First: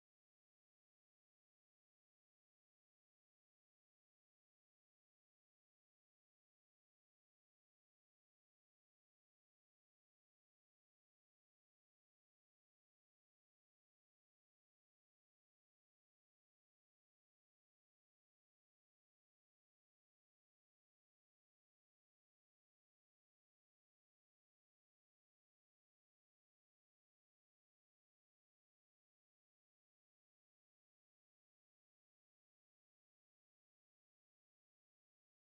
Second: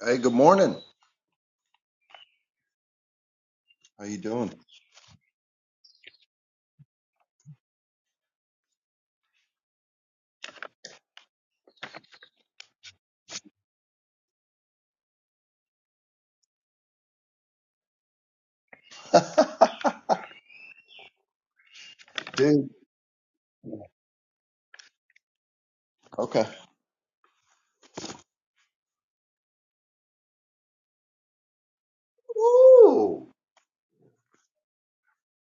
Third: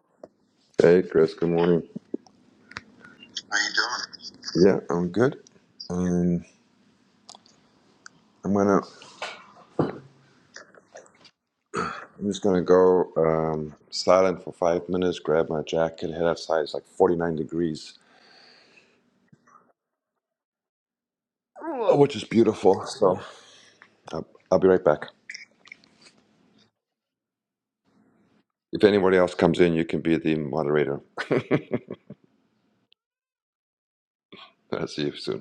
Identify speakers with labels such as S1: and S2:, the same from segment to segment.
S1: Hey, good morning.
S2: Hey, Chris. Good morning. How you
S1: How you doing?
S2: doing? Yeah, I'm good. Um, I'm gonna. I'm just gonna go um, silent for five minutes. Grab my jacket. Head outside. It's like 49 degrees, Whoa. which is
S1: Dude.
S2: beautiful. So I'll, I'll be right back.
S1: Okay.
S2: If anybody else comes in, you can be the moderator.
S1: Ooh.
S2: I'll see you soon.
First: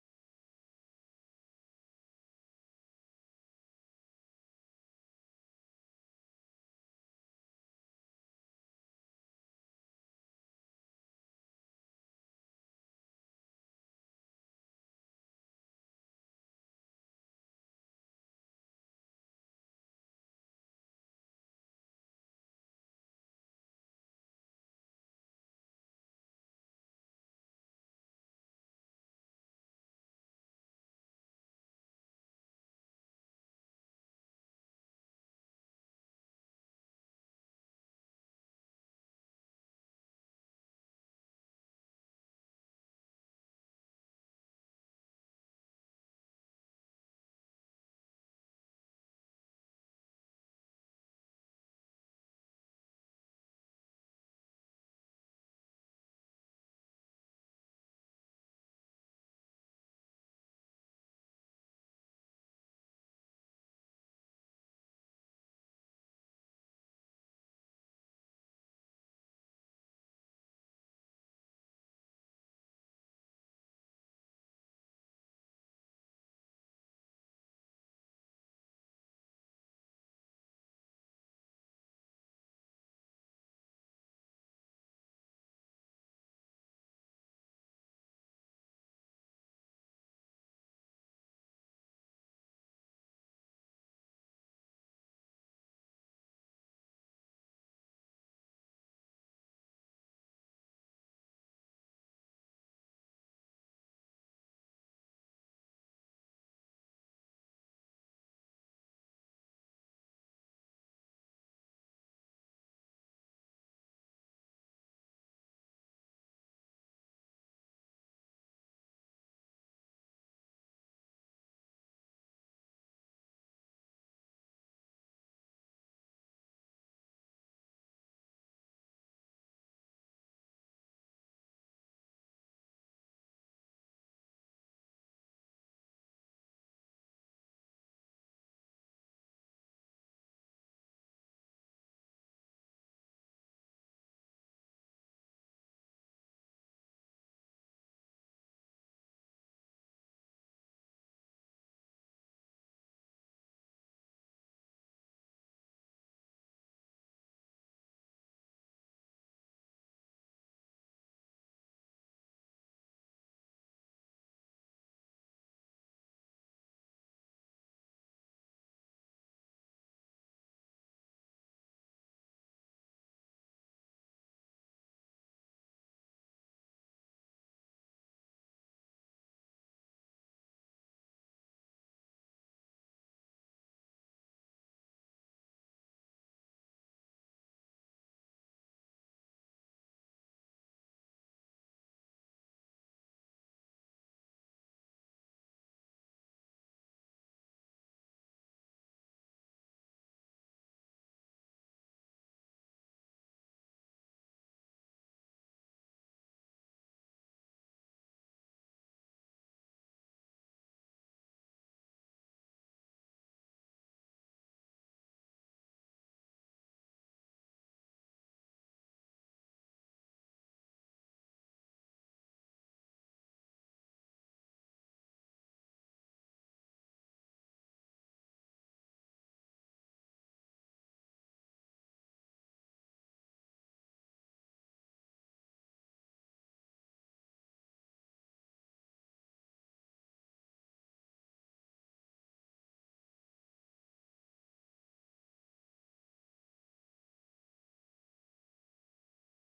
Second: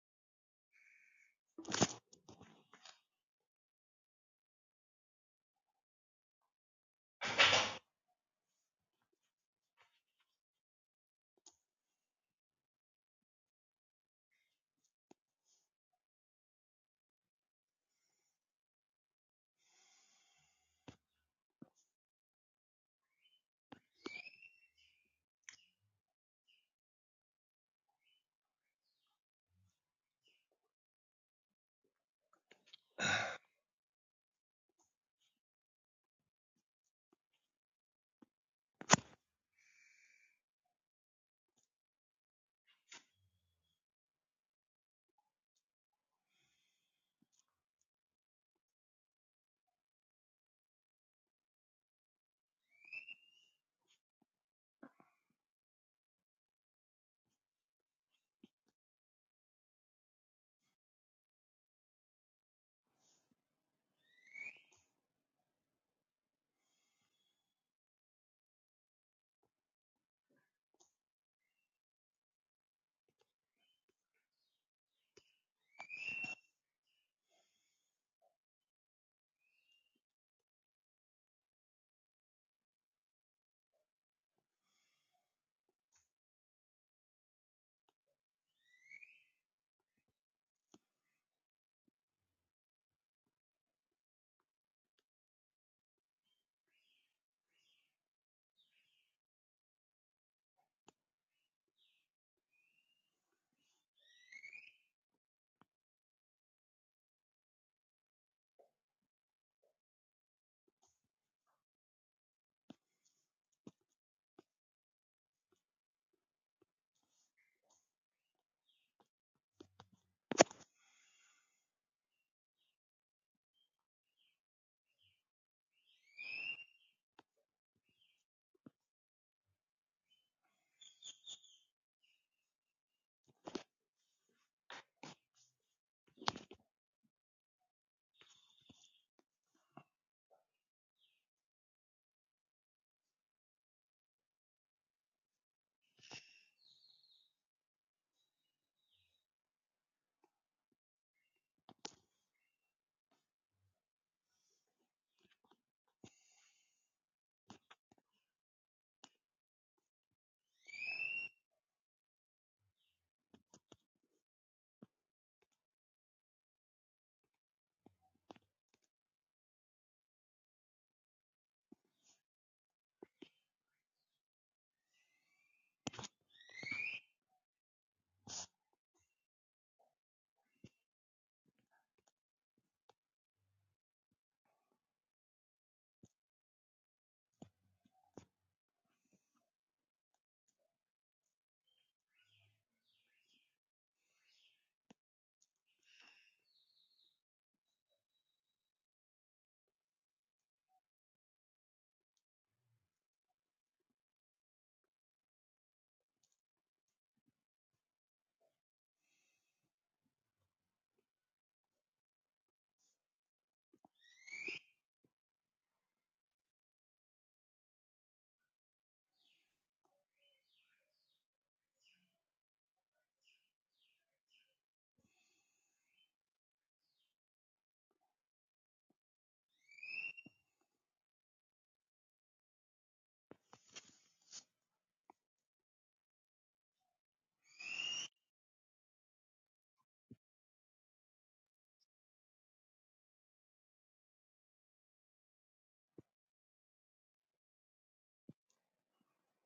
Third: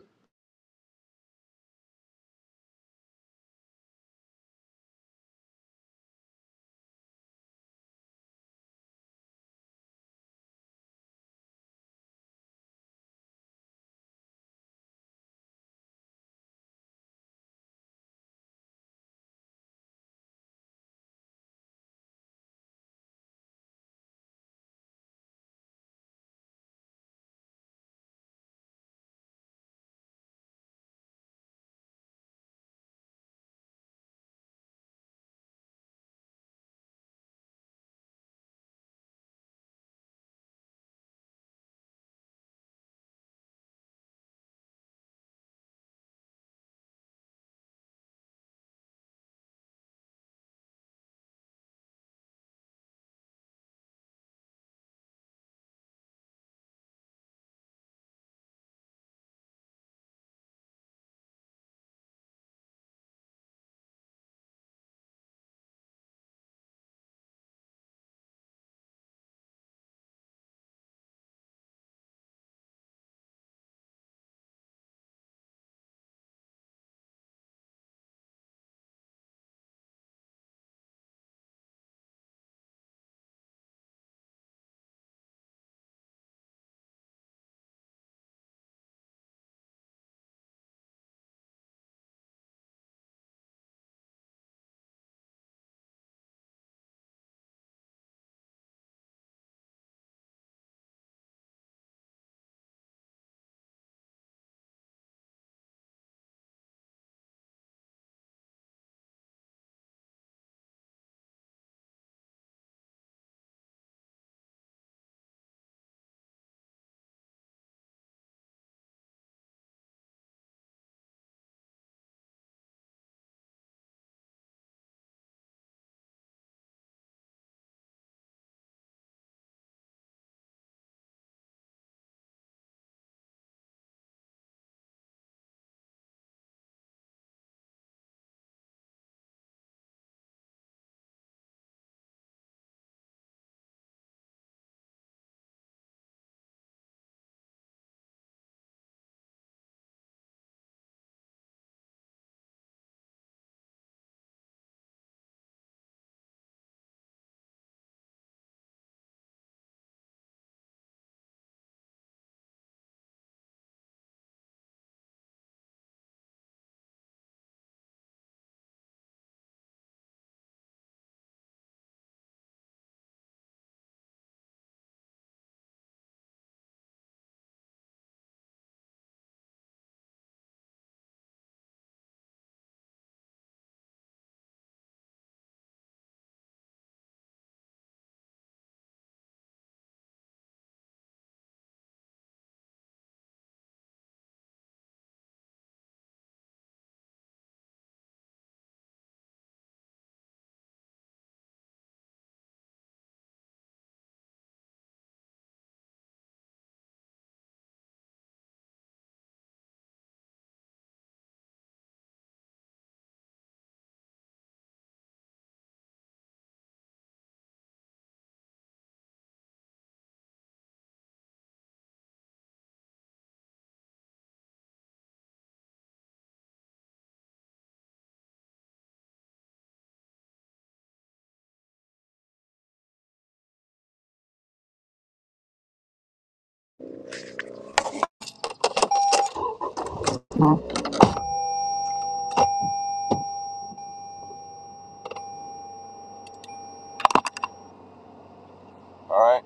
S2: All right.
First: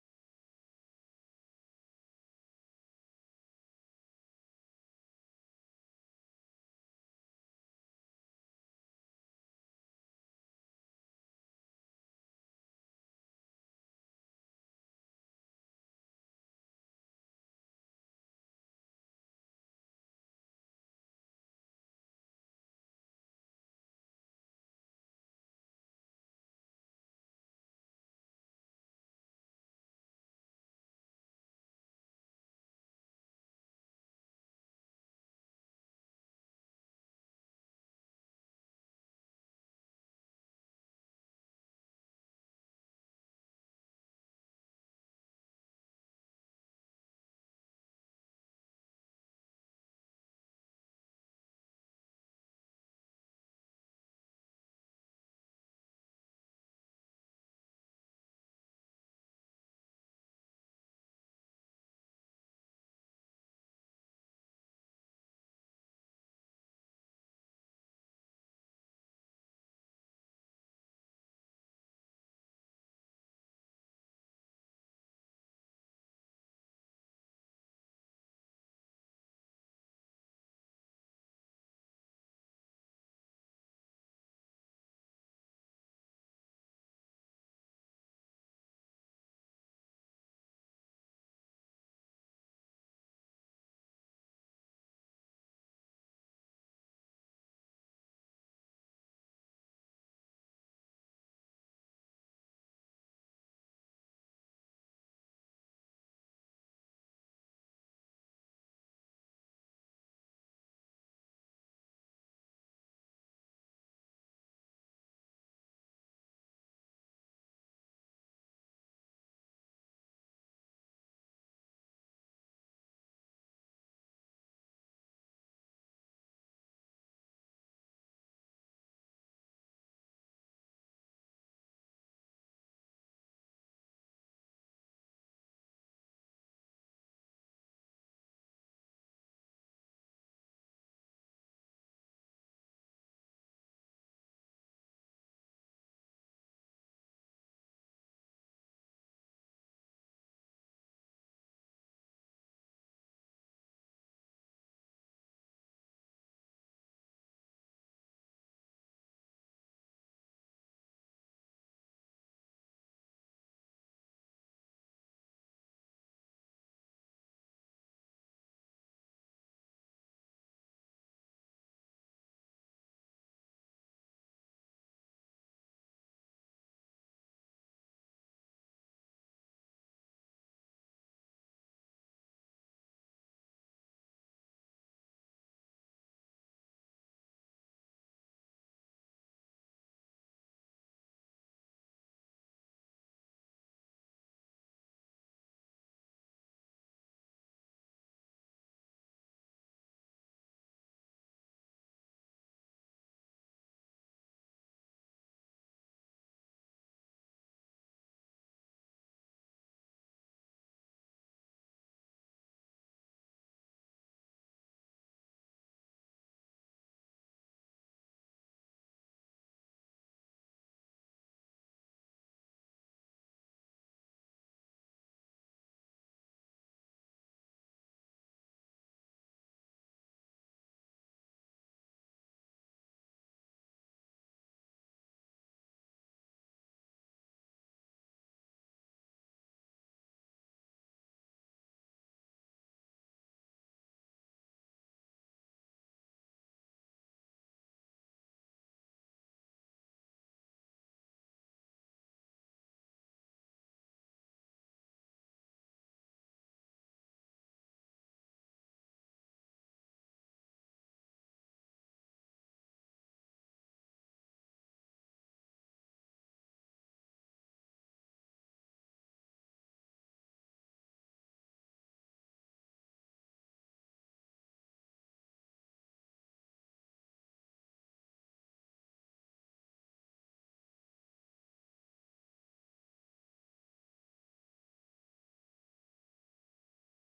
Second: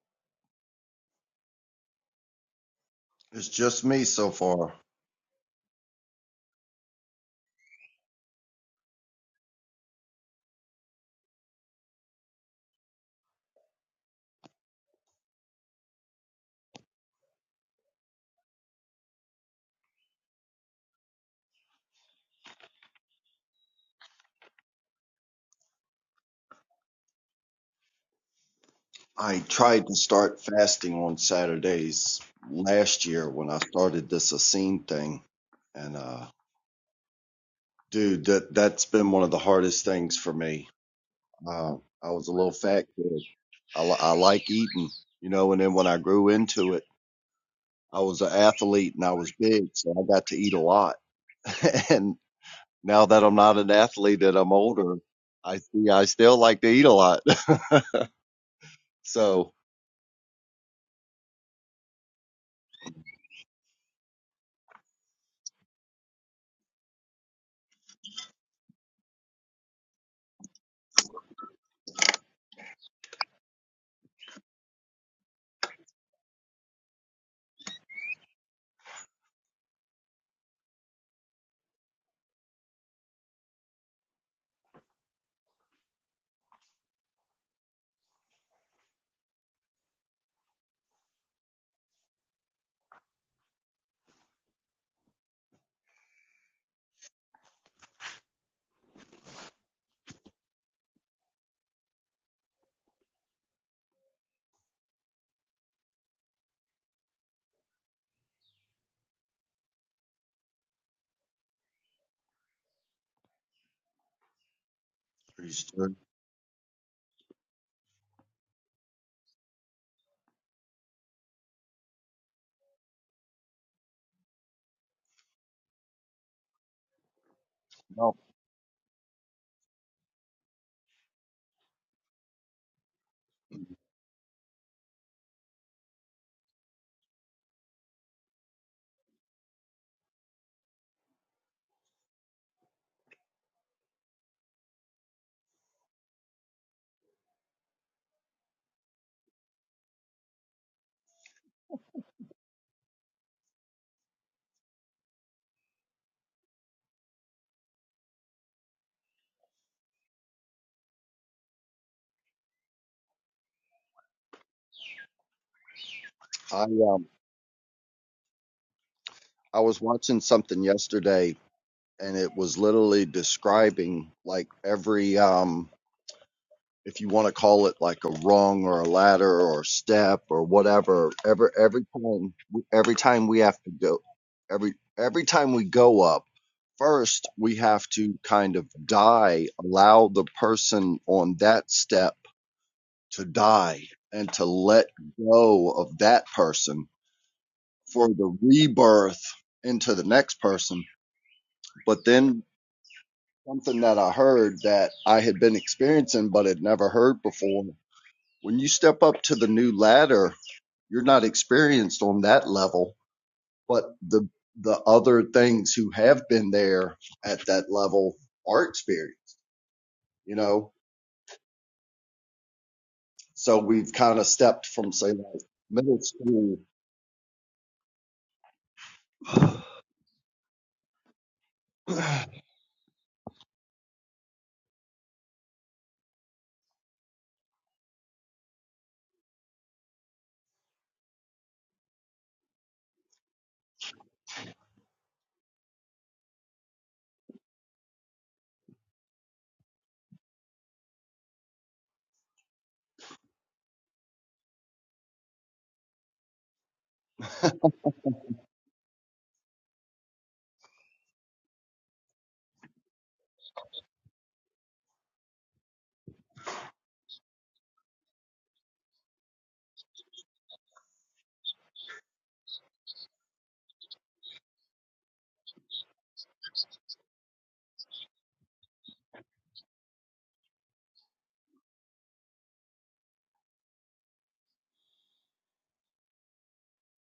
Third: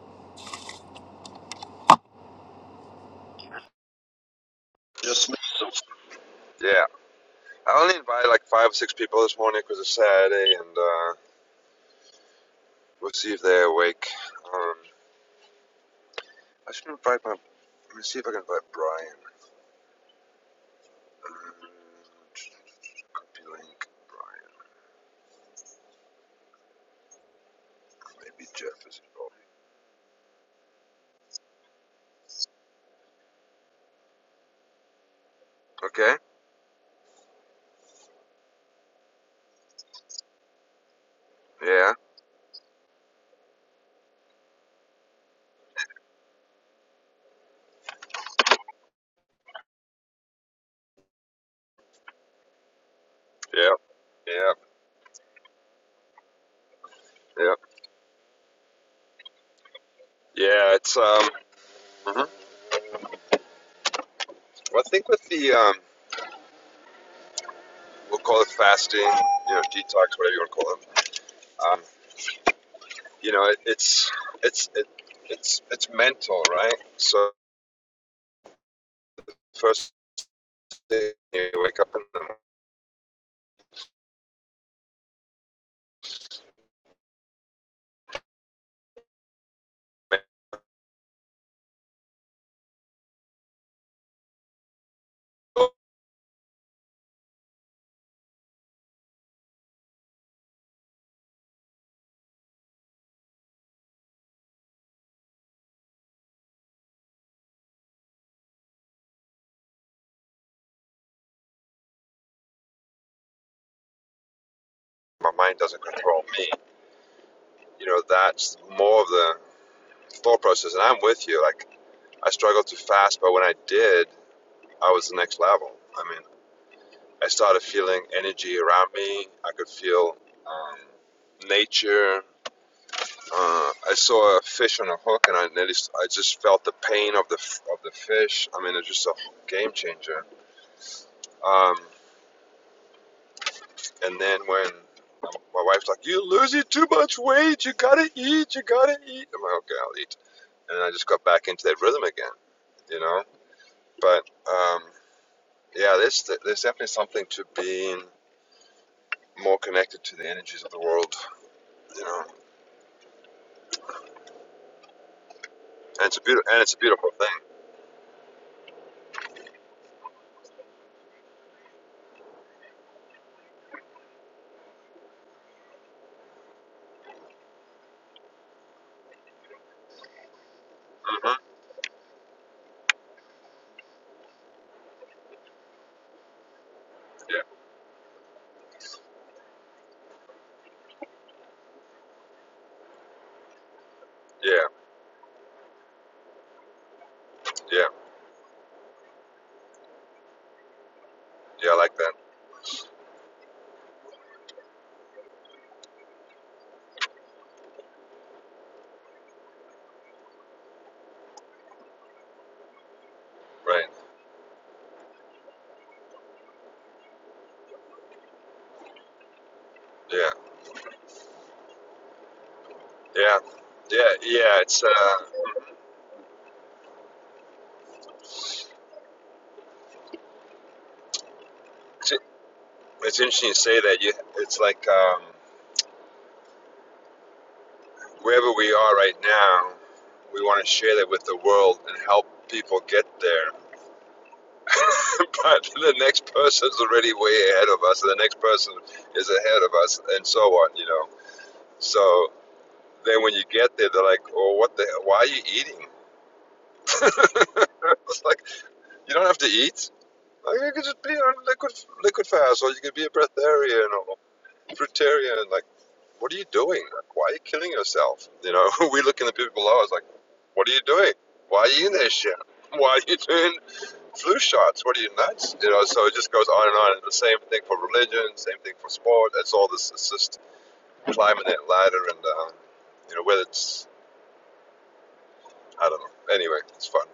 S1: It's just me so far.
S2: Yeah. I only invited like five or six people this morning because it's Saturday, and uh, we'll see if they're awake. Um, I should invite my. Let me see if I can invite Brian. Um, Blank, Brian. Maybe Jeff is
S1: I
S2: involved.
S1: tried to start fasting on Saturdays last year when I started this Essene thing. And
S2: Okay.
S1: uh dude, that that's been one of the hardest things for me. Uh,
S2: Yeah.
S1: I was a little fat kid. I, li- I like eating, you know, and then when I grew into it, I was an athlete and I was big, so I got to eat a lot. and Now that I'm not an
S2: Yeah.
S1: athlete and I'm
S2: Yeah.
S1: older, I see I still like to eat a lot.
S2: Yeah.
S1: So,
S2: Yeah. It's um. hmm Well, I think with the um, we'll call it fasting, you know, detox, whatever you want to call it. Um, you know, it, it's it's it, it's it's mental, right? So first thing you wake up in the morning, my mind doesn't
S1: uh,
S2: control me. You know, that's more of the thought process, and I'm with you. Like I struggled to fast, but when I did, I was the next level. I mean. I started feeling
S1: no,
S2: energy around me. I could feel um, nature. Uh, I saw a fish on a hook, and I nearly, I just felt the pain of the of the fish. I mean, it's just a game changer. Um, and then when my wife's like, "You're losing too much weight. You gotta eat. You gotta eat." I'm like, "Okay, I'll eat." And then I just got back into that rhythm again you know. But um, yeah, there's there's definitely something to being more connected to the energies of the world, you know. And it's a beautiful and
S1: I
S2: it's a
S1: um
S2: beautiful thing.
S1: I was watching something yesterday and it was literally describing like every um if you want to call it like a rung or a ladder or a step or whatever,
S2: hmm
S1: every every time every time we have to go every every time we go up first
S2: Yeah,
S1: we have to kind of die allow the person on that step to die and to
S2: yeah,
S1: let go of that person
S2: yeah,
S1: for the rebirth into the next person.
S2: yeah. I like
S1: But
S2: that.
S1: then something that I heard that I had been experiencing but had never heard before when you step up to the new ladder, you're not experienced on that level, but
S2: Right.
S1: the the other things who have been there at that level are experienced,
S2: Yeah,
S1: you know?
S2: yeah,
S1: So we've
S2: yeah,
S1: kind of
S2: yeah.
S1: stepped
S2: It's
S1: from, say,
S2: uh,
S1: like middle school. yeah.
S2: it's, it's interesting you say that. You, it's like um, wherever we are right now, we want to share that with the world and help people get there. but the next person's already way ahead of us, and the next person is ahead of us, and so on. You know. So then when you get there, they're like, "Oh, what the? Why are you eating?" it's like you don't have to eat. I mean, you could just be on a liquid liquid fast, or you could be a breatharian or fruitarian. Like, what are you doing? Like, why are you killing yourself? You know, we look in the people below us like, what are you doing? Why are you in this shit? Why are you doing flu shots? What are you nuts? You know, so it just goes on and on. And the same thing for religion, same thing for sport. It's all this, it's just climbing that ladder and, uh, you know, whether it's, I don't know. Anyway, it's fun.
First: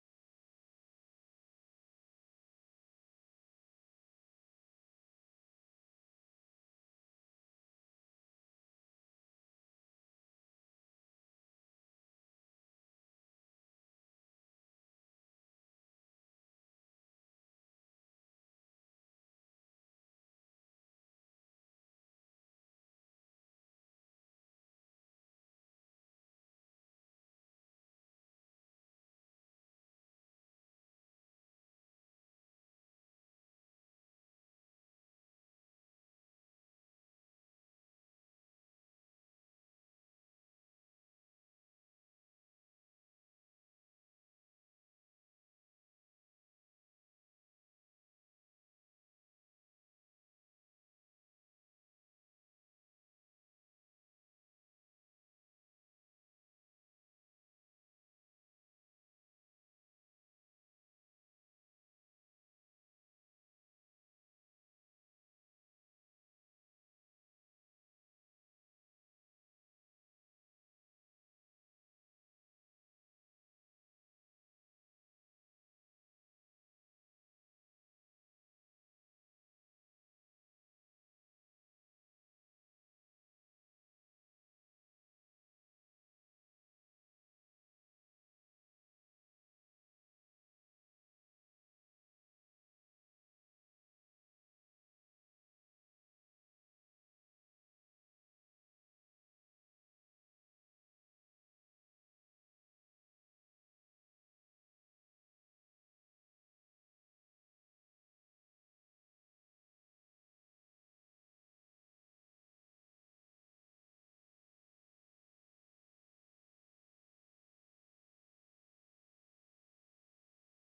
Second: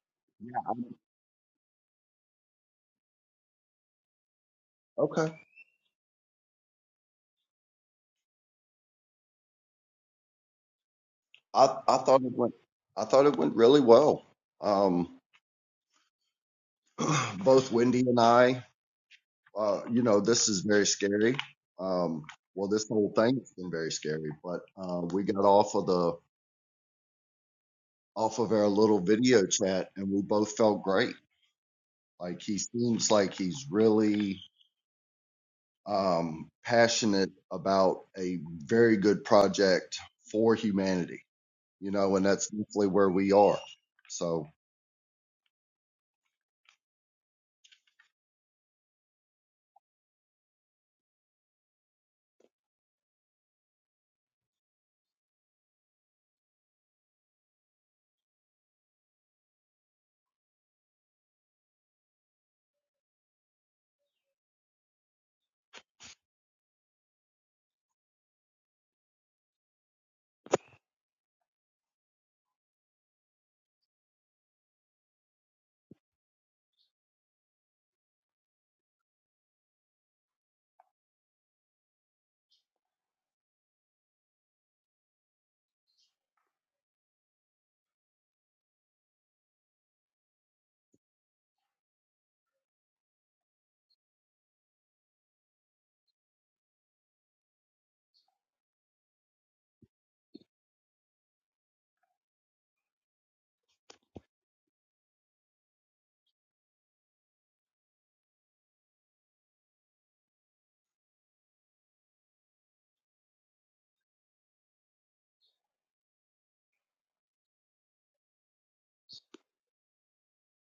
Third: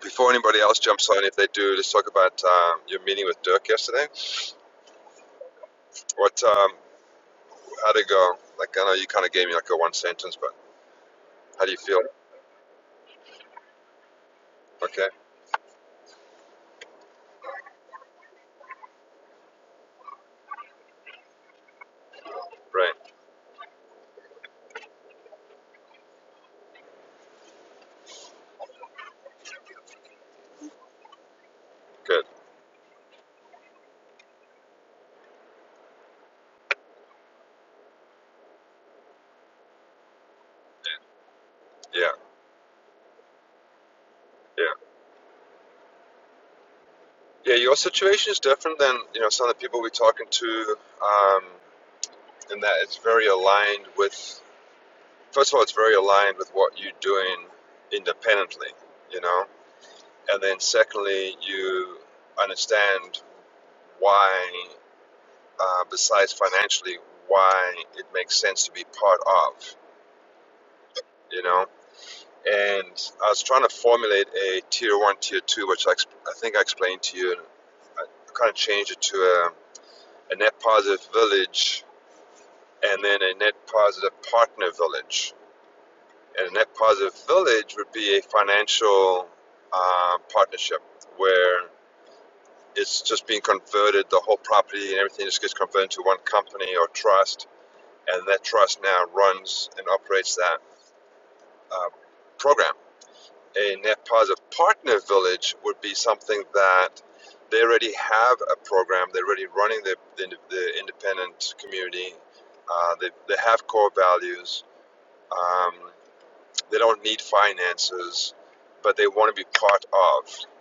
S2: Before anybody else jumps on, if they do, let's talk about um, your meeting with Dirk yesterday.
S1: Okay.
S2: What? Um, How'd it go? Like, I know you kind of gave me like a one sentence, but
S1: I,
S2: how do you
S1: I
S2: feel?
S1: thought it went I thought it went really well.
S2: Okay,
S1: Um, both Wendy and I, uh, you know, this is very scary. Um, well, this
S2: right,
S1: whole thing's been very scary, but uh, we got off of the off of our little video chat, and we both felt great.
S2: good.
S1: Like he seems like he's really um, passionate about a very good project for humanity, you
S2: Yeah,
S1: know, and that's definitely where we are. So
S2: yeah. Yeah, your situation is different than, you know, some of the people we're talking to um, in that it's very aligned with, first of all, it's very aligned with what you're doing independently, you know? And then secondly, you understand why, uh, besides financially, why it makes sense to be part of, you know? and I was trying to formulate a tier one, tier two, which I, I think I explained to you, and I kind of changed it to a, a net positive village and then a net positive partner village. And a net positive village would be a financial uh, partnership where it's just being converted, the whole property and everything just gets converted to one company or trust, and that trust now runs and operates that uh, program a net positive partner village would be something that they already have a program. They're already running the, the, the independent community. Uh, they, they have core values. Um, they don't need finances, but they want to be part of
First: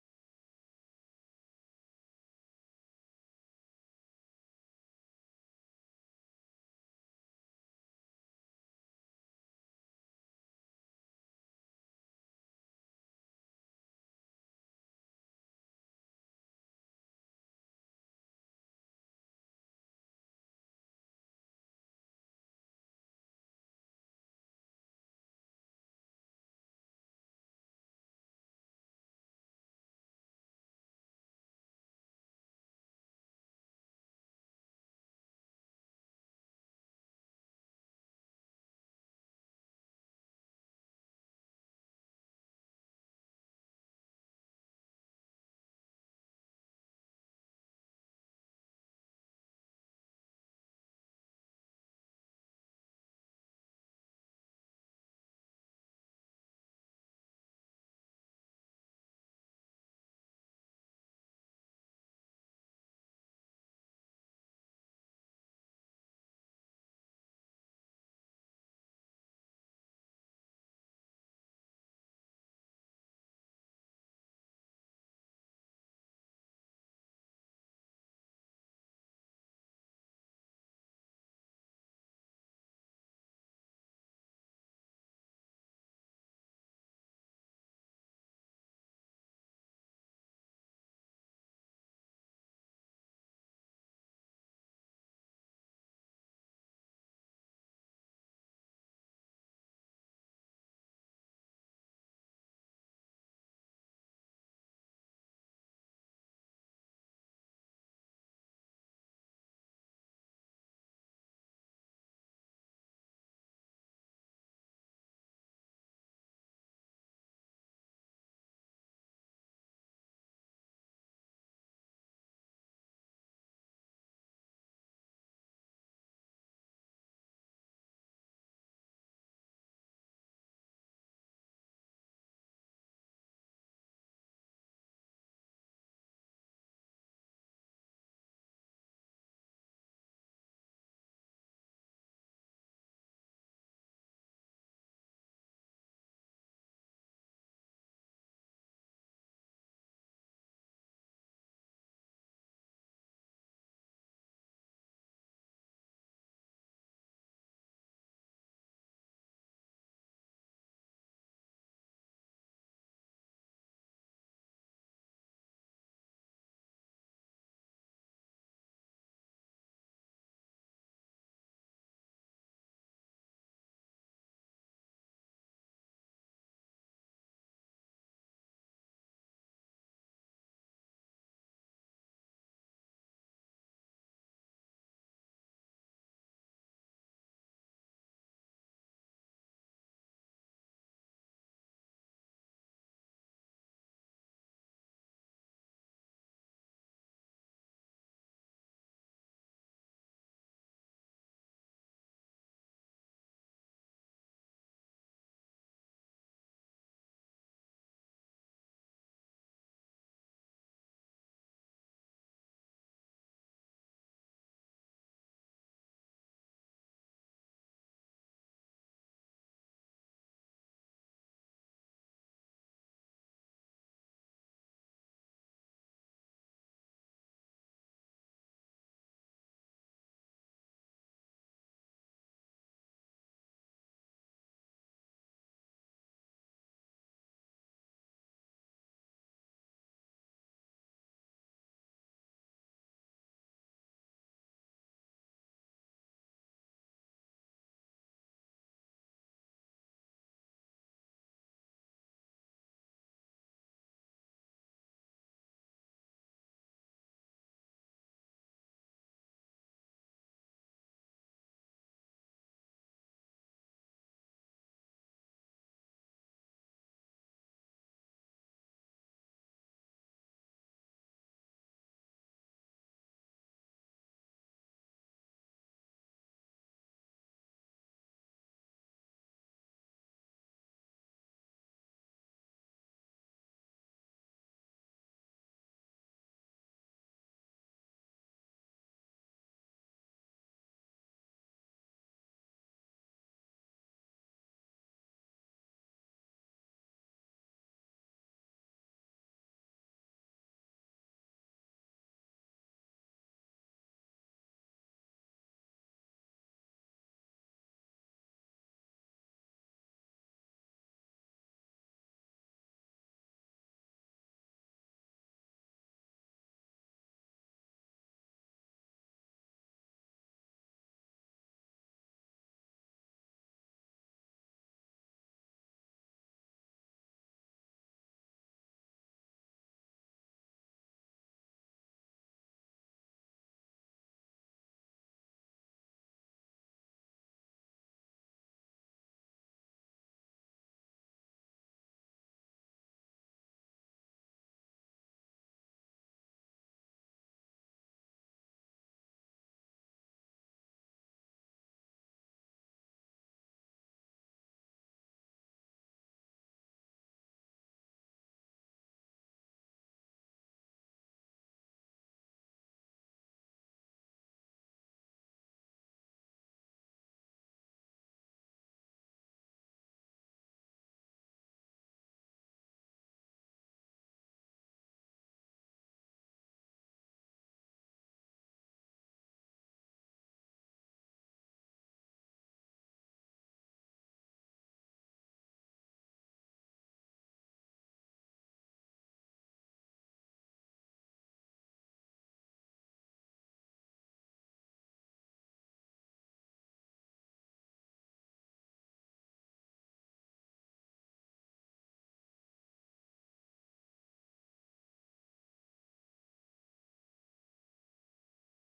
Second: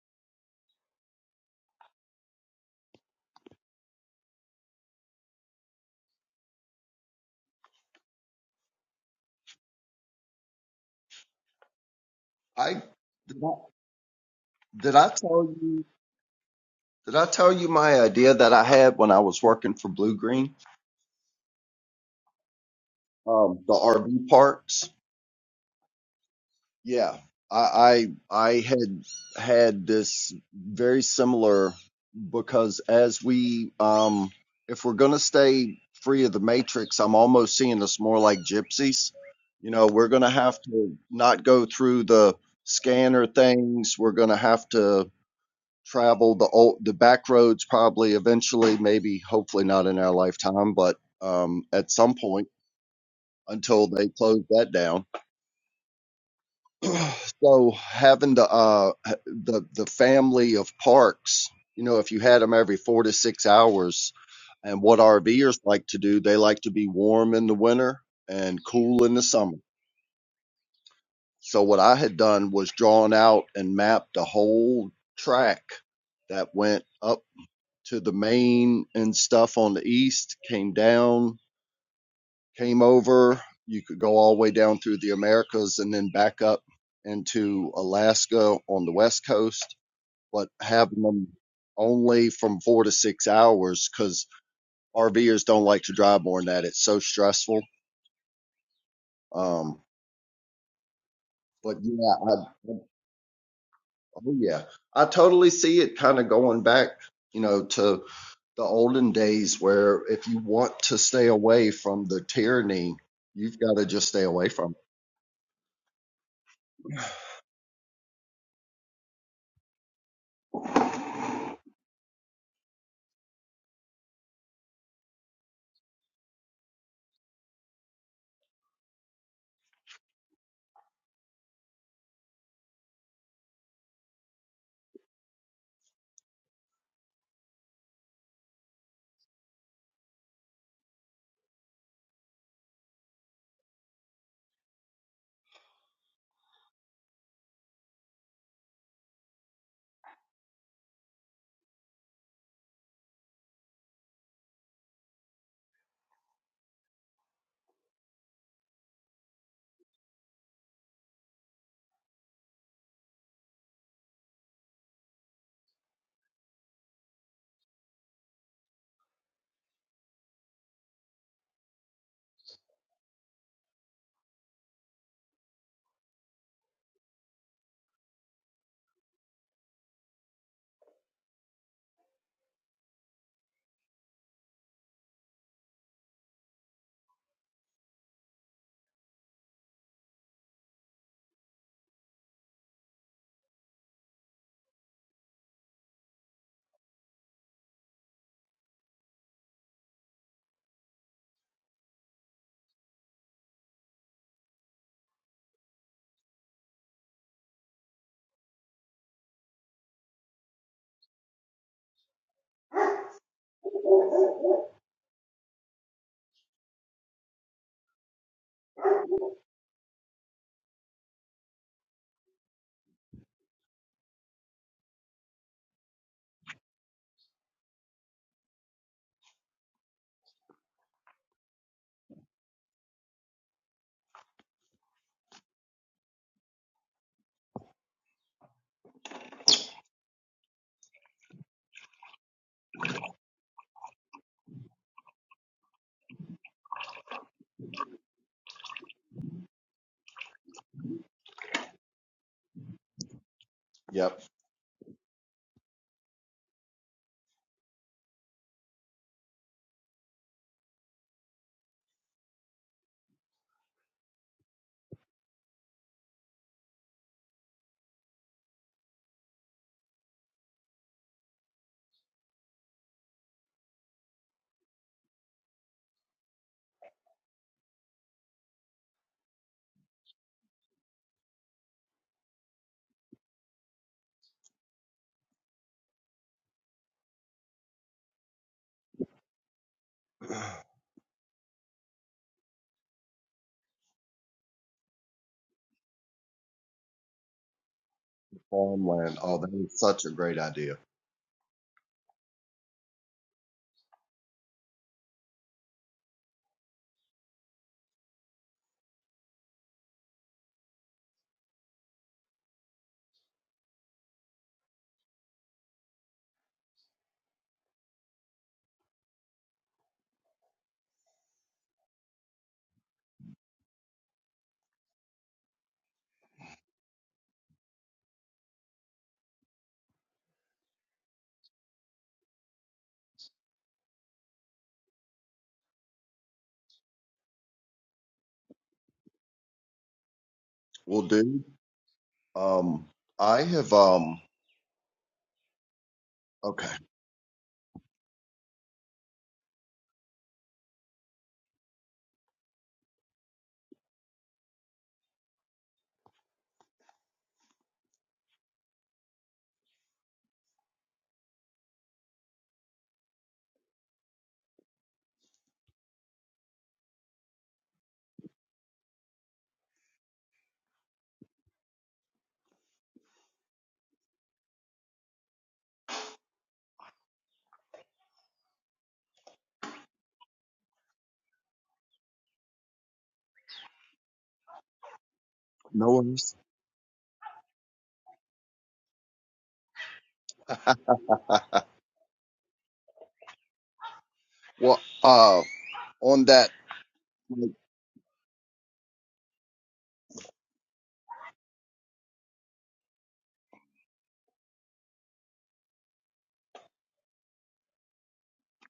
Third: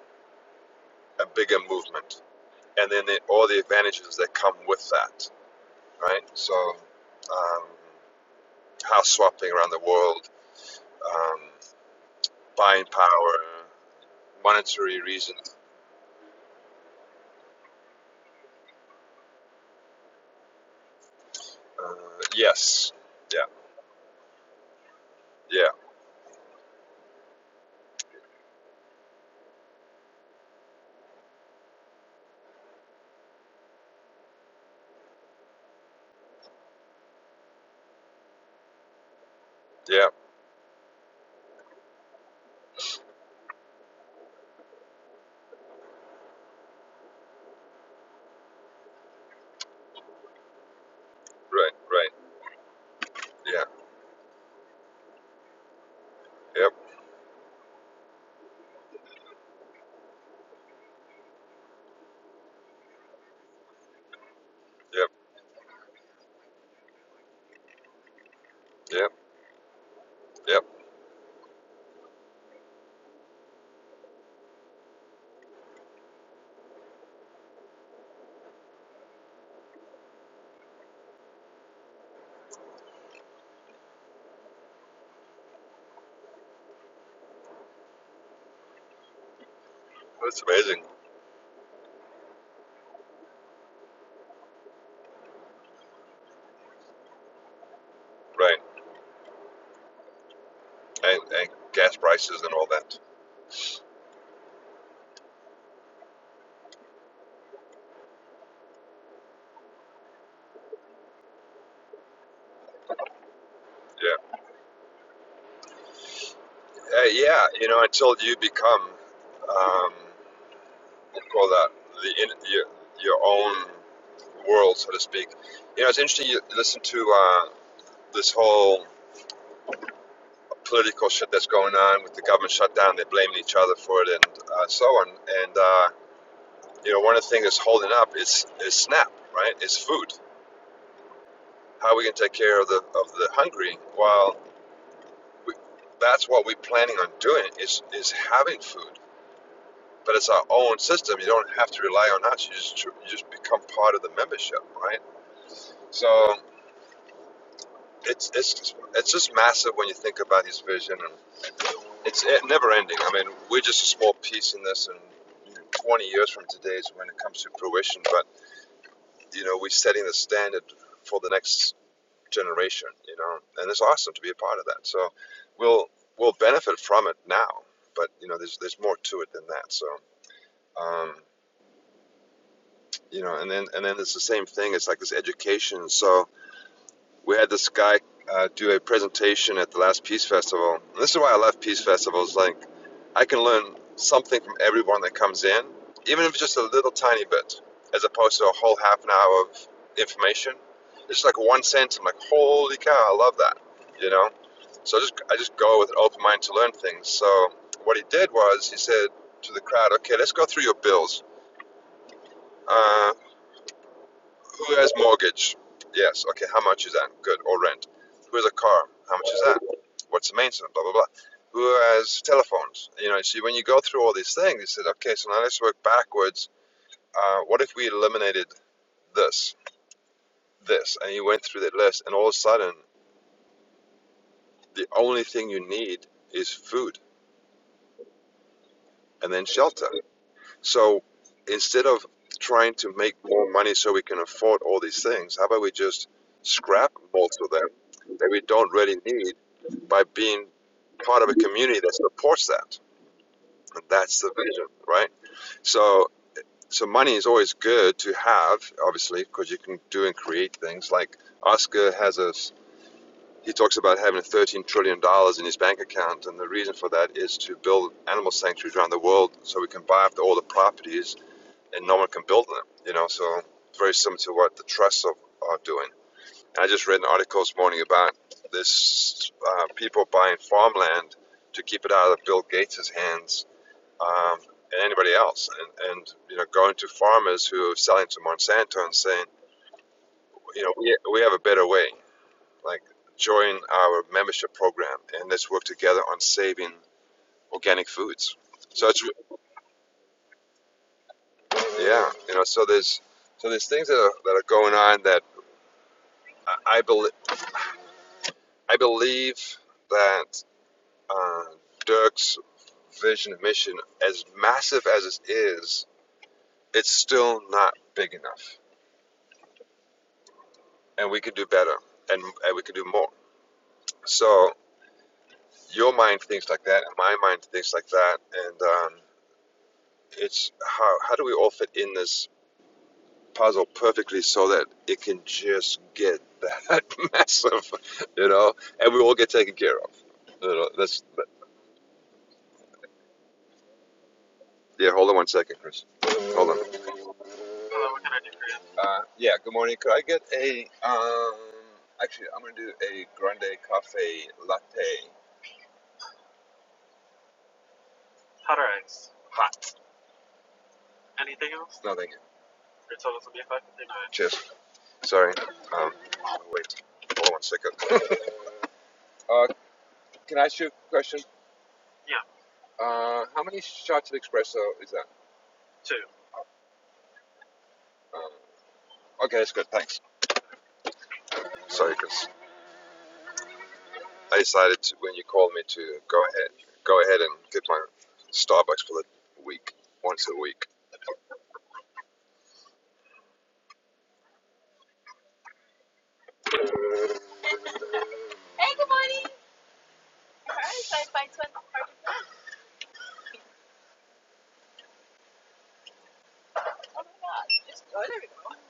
S2: a bigger movement. And then they, all the advantages that come with that, right? So, um, house swapping around the world, um,
S1: I
S2: buying
S1: did
S2: power,
S1: I, did
S2: monetary
S1: I tell
S2: reasons.
S1: you? Did I tell you my idea that I had when I was working for Blue Green?
S2: Uh, yes,
S1: Um, the RV parks.
S2: Yeah,
S1: Yeah, I, I I had had this very similar because as we um, if we're gonna stay free of the matrix, I'm almost seeing us more like gypsies. You know,
S2: yeah,
S1: we're gonna have to not go through the scanner things. We're gonna have to travel the old the back roads probably eventually maybe hopefully not in our lifetime but um
S2: right,
S1: at
S2: right.
S1: some point
S2: Yeah,
S1: until they close that down
S2: yep,
S1: so having the uh the the family of parks you know if you had them every 4 to 6 hours and what
S2: yep,
S1: RVers like to do they like to be warm in the winter and cool
S2: yep,
S1: in the summer
S2: yep.
S1: so what I had done was drawn out and mapped a whole track that went up to the main and stuff on the east, came down, came over. You could go all the way down through the Americas and then back up into Alaska on the west coast,
S2: That's
S1: but
S2: amazing.
S1: having them only from four to six hours because RVers don't like to drive more than that. It's so stressful.
S2: Right.
S1: Um,
S2: And, and
S1: but
S2: gas
S1: yeah,
S2: prices and all
S1: I, I-
S2: that.
S1: oh yeah, I totally see it kind of going back, you know, to the olden days where if you want to stay away from the tyranny, you've got to just stay
S2: Yeah.
S1: away from
S2: Uh, yeah, you know, until you become, um, what do you call that, the in, your, your own world, so to speak. You know, it's interesting you listen to uh, this whole political shit that's going on with the government shutdown. They're blaming each other for it and uh, so on. And, uh, you know, one of the things that's holding up is, is SNAP, right? It's food How are we going to take care of the of the hungry? Well, we, that's what we're planning on doing is is having food, but it's our own system. You don't have to rely on us. You just you just become part of the membership, right? So it's it's it's just massive when you think about his vision, and it's eh, never ending. I mean, we're just a small piece in this, and 20 years from today is when it comes to fruition. But you know, we're setting the standard for the next generation, you know, and it's awesome to be a part of that. So we'll we'll benefit from it now, but you know, there's there's more to it than that. So um, you know, and then and then it's the same thing. It's like this education. So we had this guy uh, do a presentation at the last Peace Festival. And this is why I love Peace Festivals. Like, I can learn something from everyone that comes in, even if it's just a little tiny bit, as opposed to a whole half an hour of information. It's like one sentence. I'm like, holy cow, I love that, you know. So I just I just go with an open mind to learn things. So what he did was he said to the crowd, okay, let's go through your bills. Uh, who has mortgage? Yes. Okay. How much is that? Good. Or rent. Who has a car? How much is that? What's the maintenance? Blah blah blah. Who has telephones? You know. See, when you go through all these things, you said, okay, so now let's work backwards. Uh, what if we eliminated this, this, and you went through that list, and all of a sudden, the only thing you need is food and then shelter. So instead of trying to make more money so we can afford all these things, how about we just scrap most of them that we don't really need by being part of a community that supports that? And
S1: it.
S2: that's
S1: Yep.
S2: the vision, right? So, so money is always good to have, obviously, because you can do and create things. Like Oscar has a, he talks about having 13 trillion dollars in his bank account, and the reason for that is to build animal sanctuaries around the world so we can buy up all the properties and no one can build them. You know, so it's very similar to what the trusts are, are doing. And I just read an article this morning about this uh, people buying farmland to keep it out of Bill Gates' hands um, and anybody else, and, and you know, going to farmers who are selling to Monsanto and saying, you know, we, we have a better way. Like, join our membership program and let's work together on saving organic foods. So it's
S1: Farmland. Oh, that is such a great idea.
S2: yeah, you know, so there's so there's things that are, that are going on that I believe. I believe that uh, Dirk's vision and mission, as massive as it is, it's still not big enough, and we could do better, and, and we could do more. So your mind thinks like that, and my mind thinks like that, and um, it's how how do we all fit in this puzzle perfectly so that it can just get that massive, you know, and we all get taken care of. You know,
S1: Well,
S2: that's
S1: dude, um, I have, um,
S2: yeah. Hold on one second, Chris. Hold on.
S1: okay,
S2: Hello, what can I do for you? Uh, yeah, good morning. Could I get a, um, actually, I'm going to do a grande cafe latte. Hot or iced? Hot. Anything else? No, thank you. Your total will be 559. Cheers. Sorry. Um, wait. Hold on one second. uh, can I ask you a question? Yeah, Uh, how many shots of espresso is that? two. Uh, okay, that's good. Thanks. Sorry, because I decided to, when you called me
S1: no
S2: to go
S1: worries.
S2: ahead, go ahead and get my Starbucks for the week, once a week.
S1: well, uh, on that, like,
S2: Hey, good morning. Hi, sorry, my twin. project. Oh my god, it's good, everyone.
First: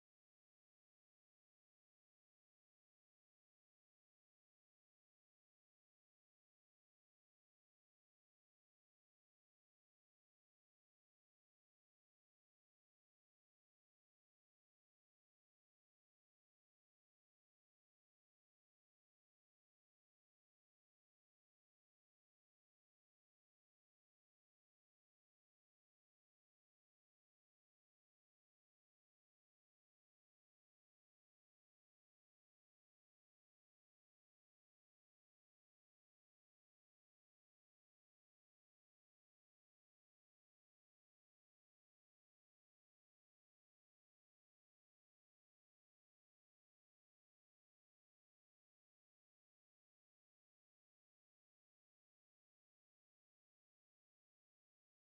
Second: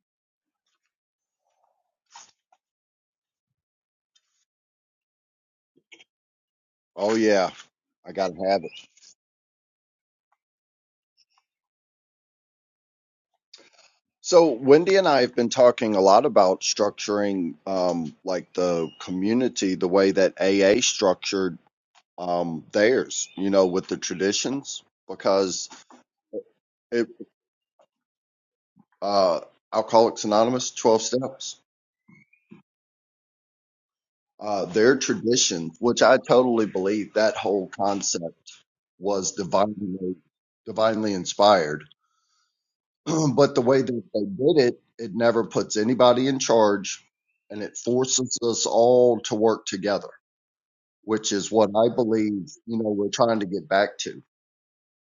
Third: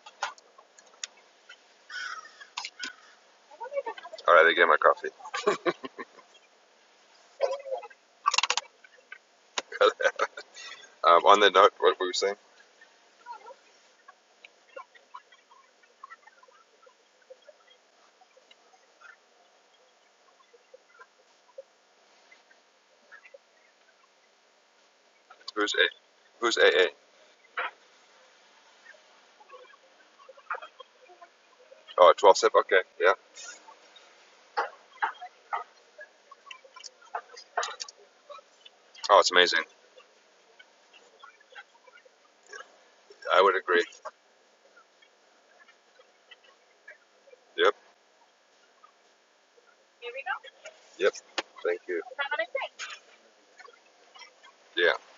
S2: I wonder if I have it. All right, I get my coffee.
S1: oh, yeah, I got to have it.
S2: um, on the note, what were we saying?
S1: So, Wendy and I have been talking a lot about structuring, um, like the community, the way that AA structured um, theirs, you know, with the traditions, because
S2: Who's A? Who's a a?
S1: it, uh, Alcoholics Anonymous, 12 steps,
S2: Oh, twelve step. Okay, yeah.
S1: uh, their tradition, which I totally believe that whole concept
S2: Oh, it's
S1: was
S2: amazing.
S1: divinely, divinely inspired.
S2: I
S1: but
S2: would
S1: the way
S2: agree.
S1: that they did it, it never puts anybody in charge and
S2: Yep,
S1: it forces us all to work together,
S2: Here we go. yep.
S1: which is what
S2: Thank
S1: I
S2: you. Have a nice
S1: believe, you
S2: day.
S1: know, we're trying to get back to
S2: Yeah.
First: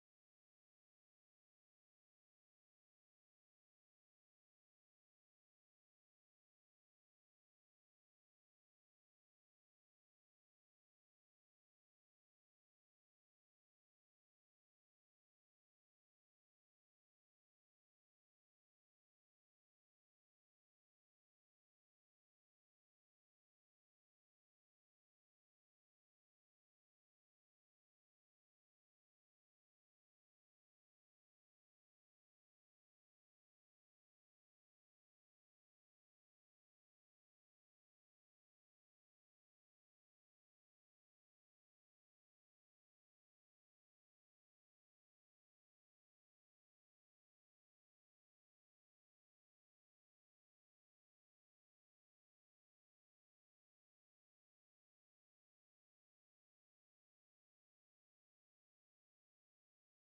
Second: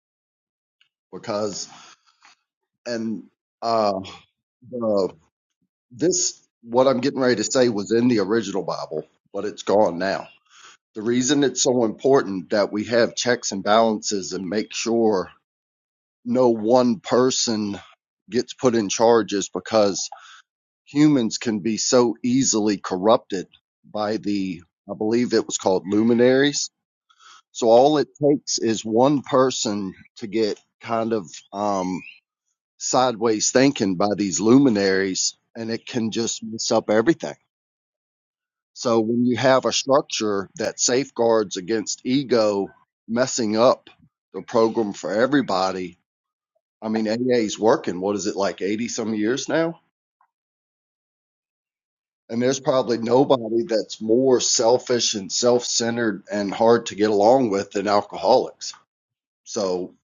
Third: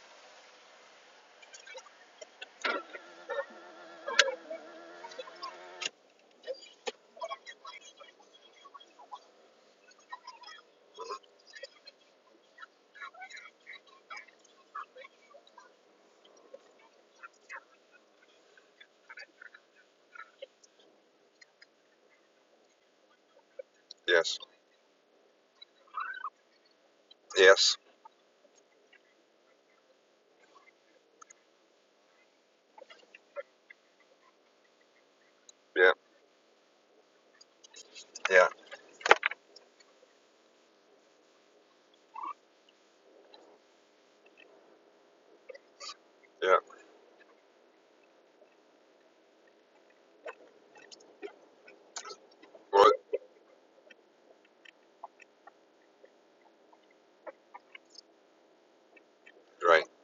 S1: because, and, uh, the this what I'm getting ready to say was in the original Bible, but it's gone now. The reason it's so important that we have checks and balances and make sure no one person gets put in charge is because humans can be so easily corrupted by
S2: Yes.
S1: the I believe it was called luminaries. So
S2: Yes.
S1: all it takes is one person to get kind of um sideways thinking by these luminaries and it
S2: Yeah.
S1: can just mess up everything
S2: Yeah.
S1: So when you have a structure that safeguards against ego messing up the program for everybody,
S2: Yeah.
S1: I mean A A is working. What is it like 80 some years now? And there's
S2: Well,
S1: probably nobody that's more selfish and self-centered and hard to get along with than alcoholics.
S2: right.
S1: So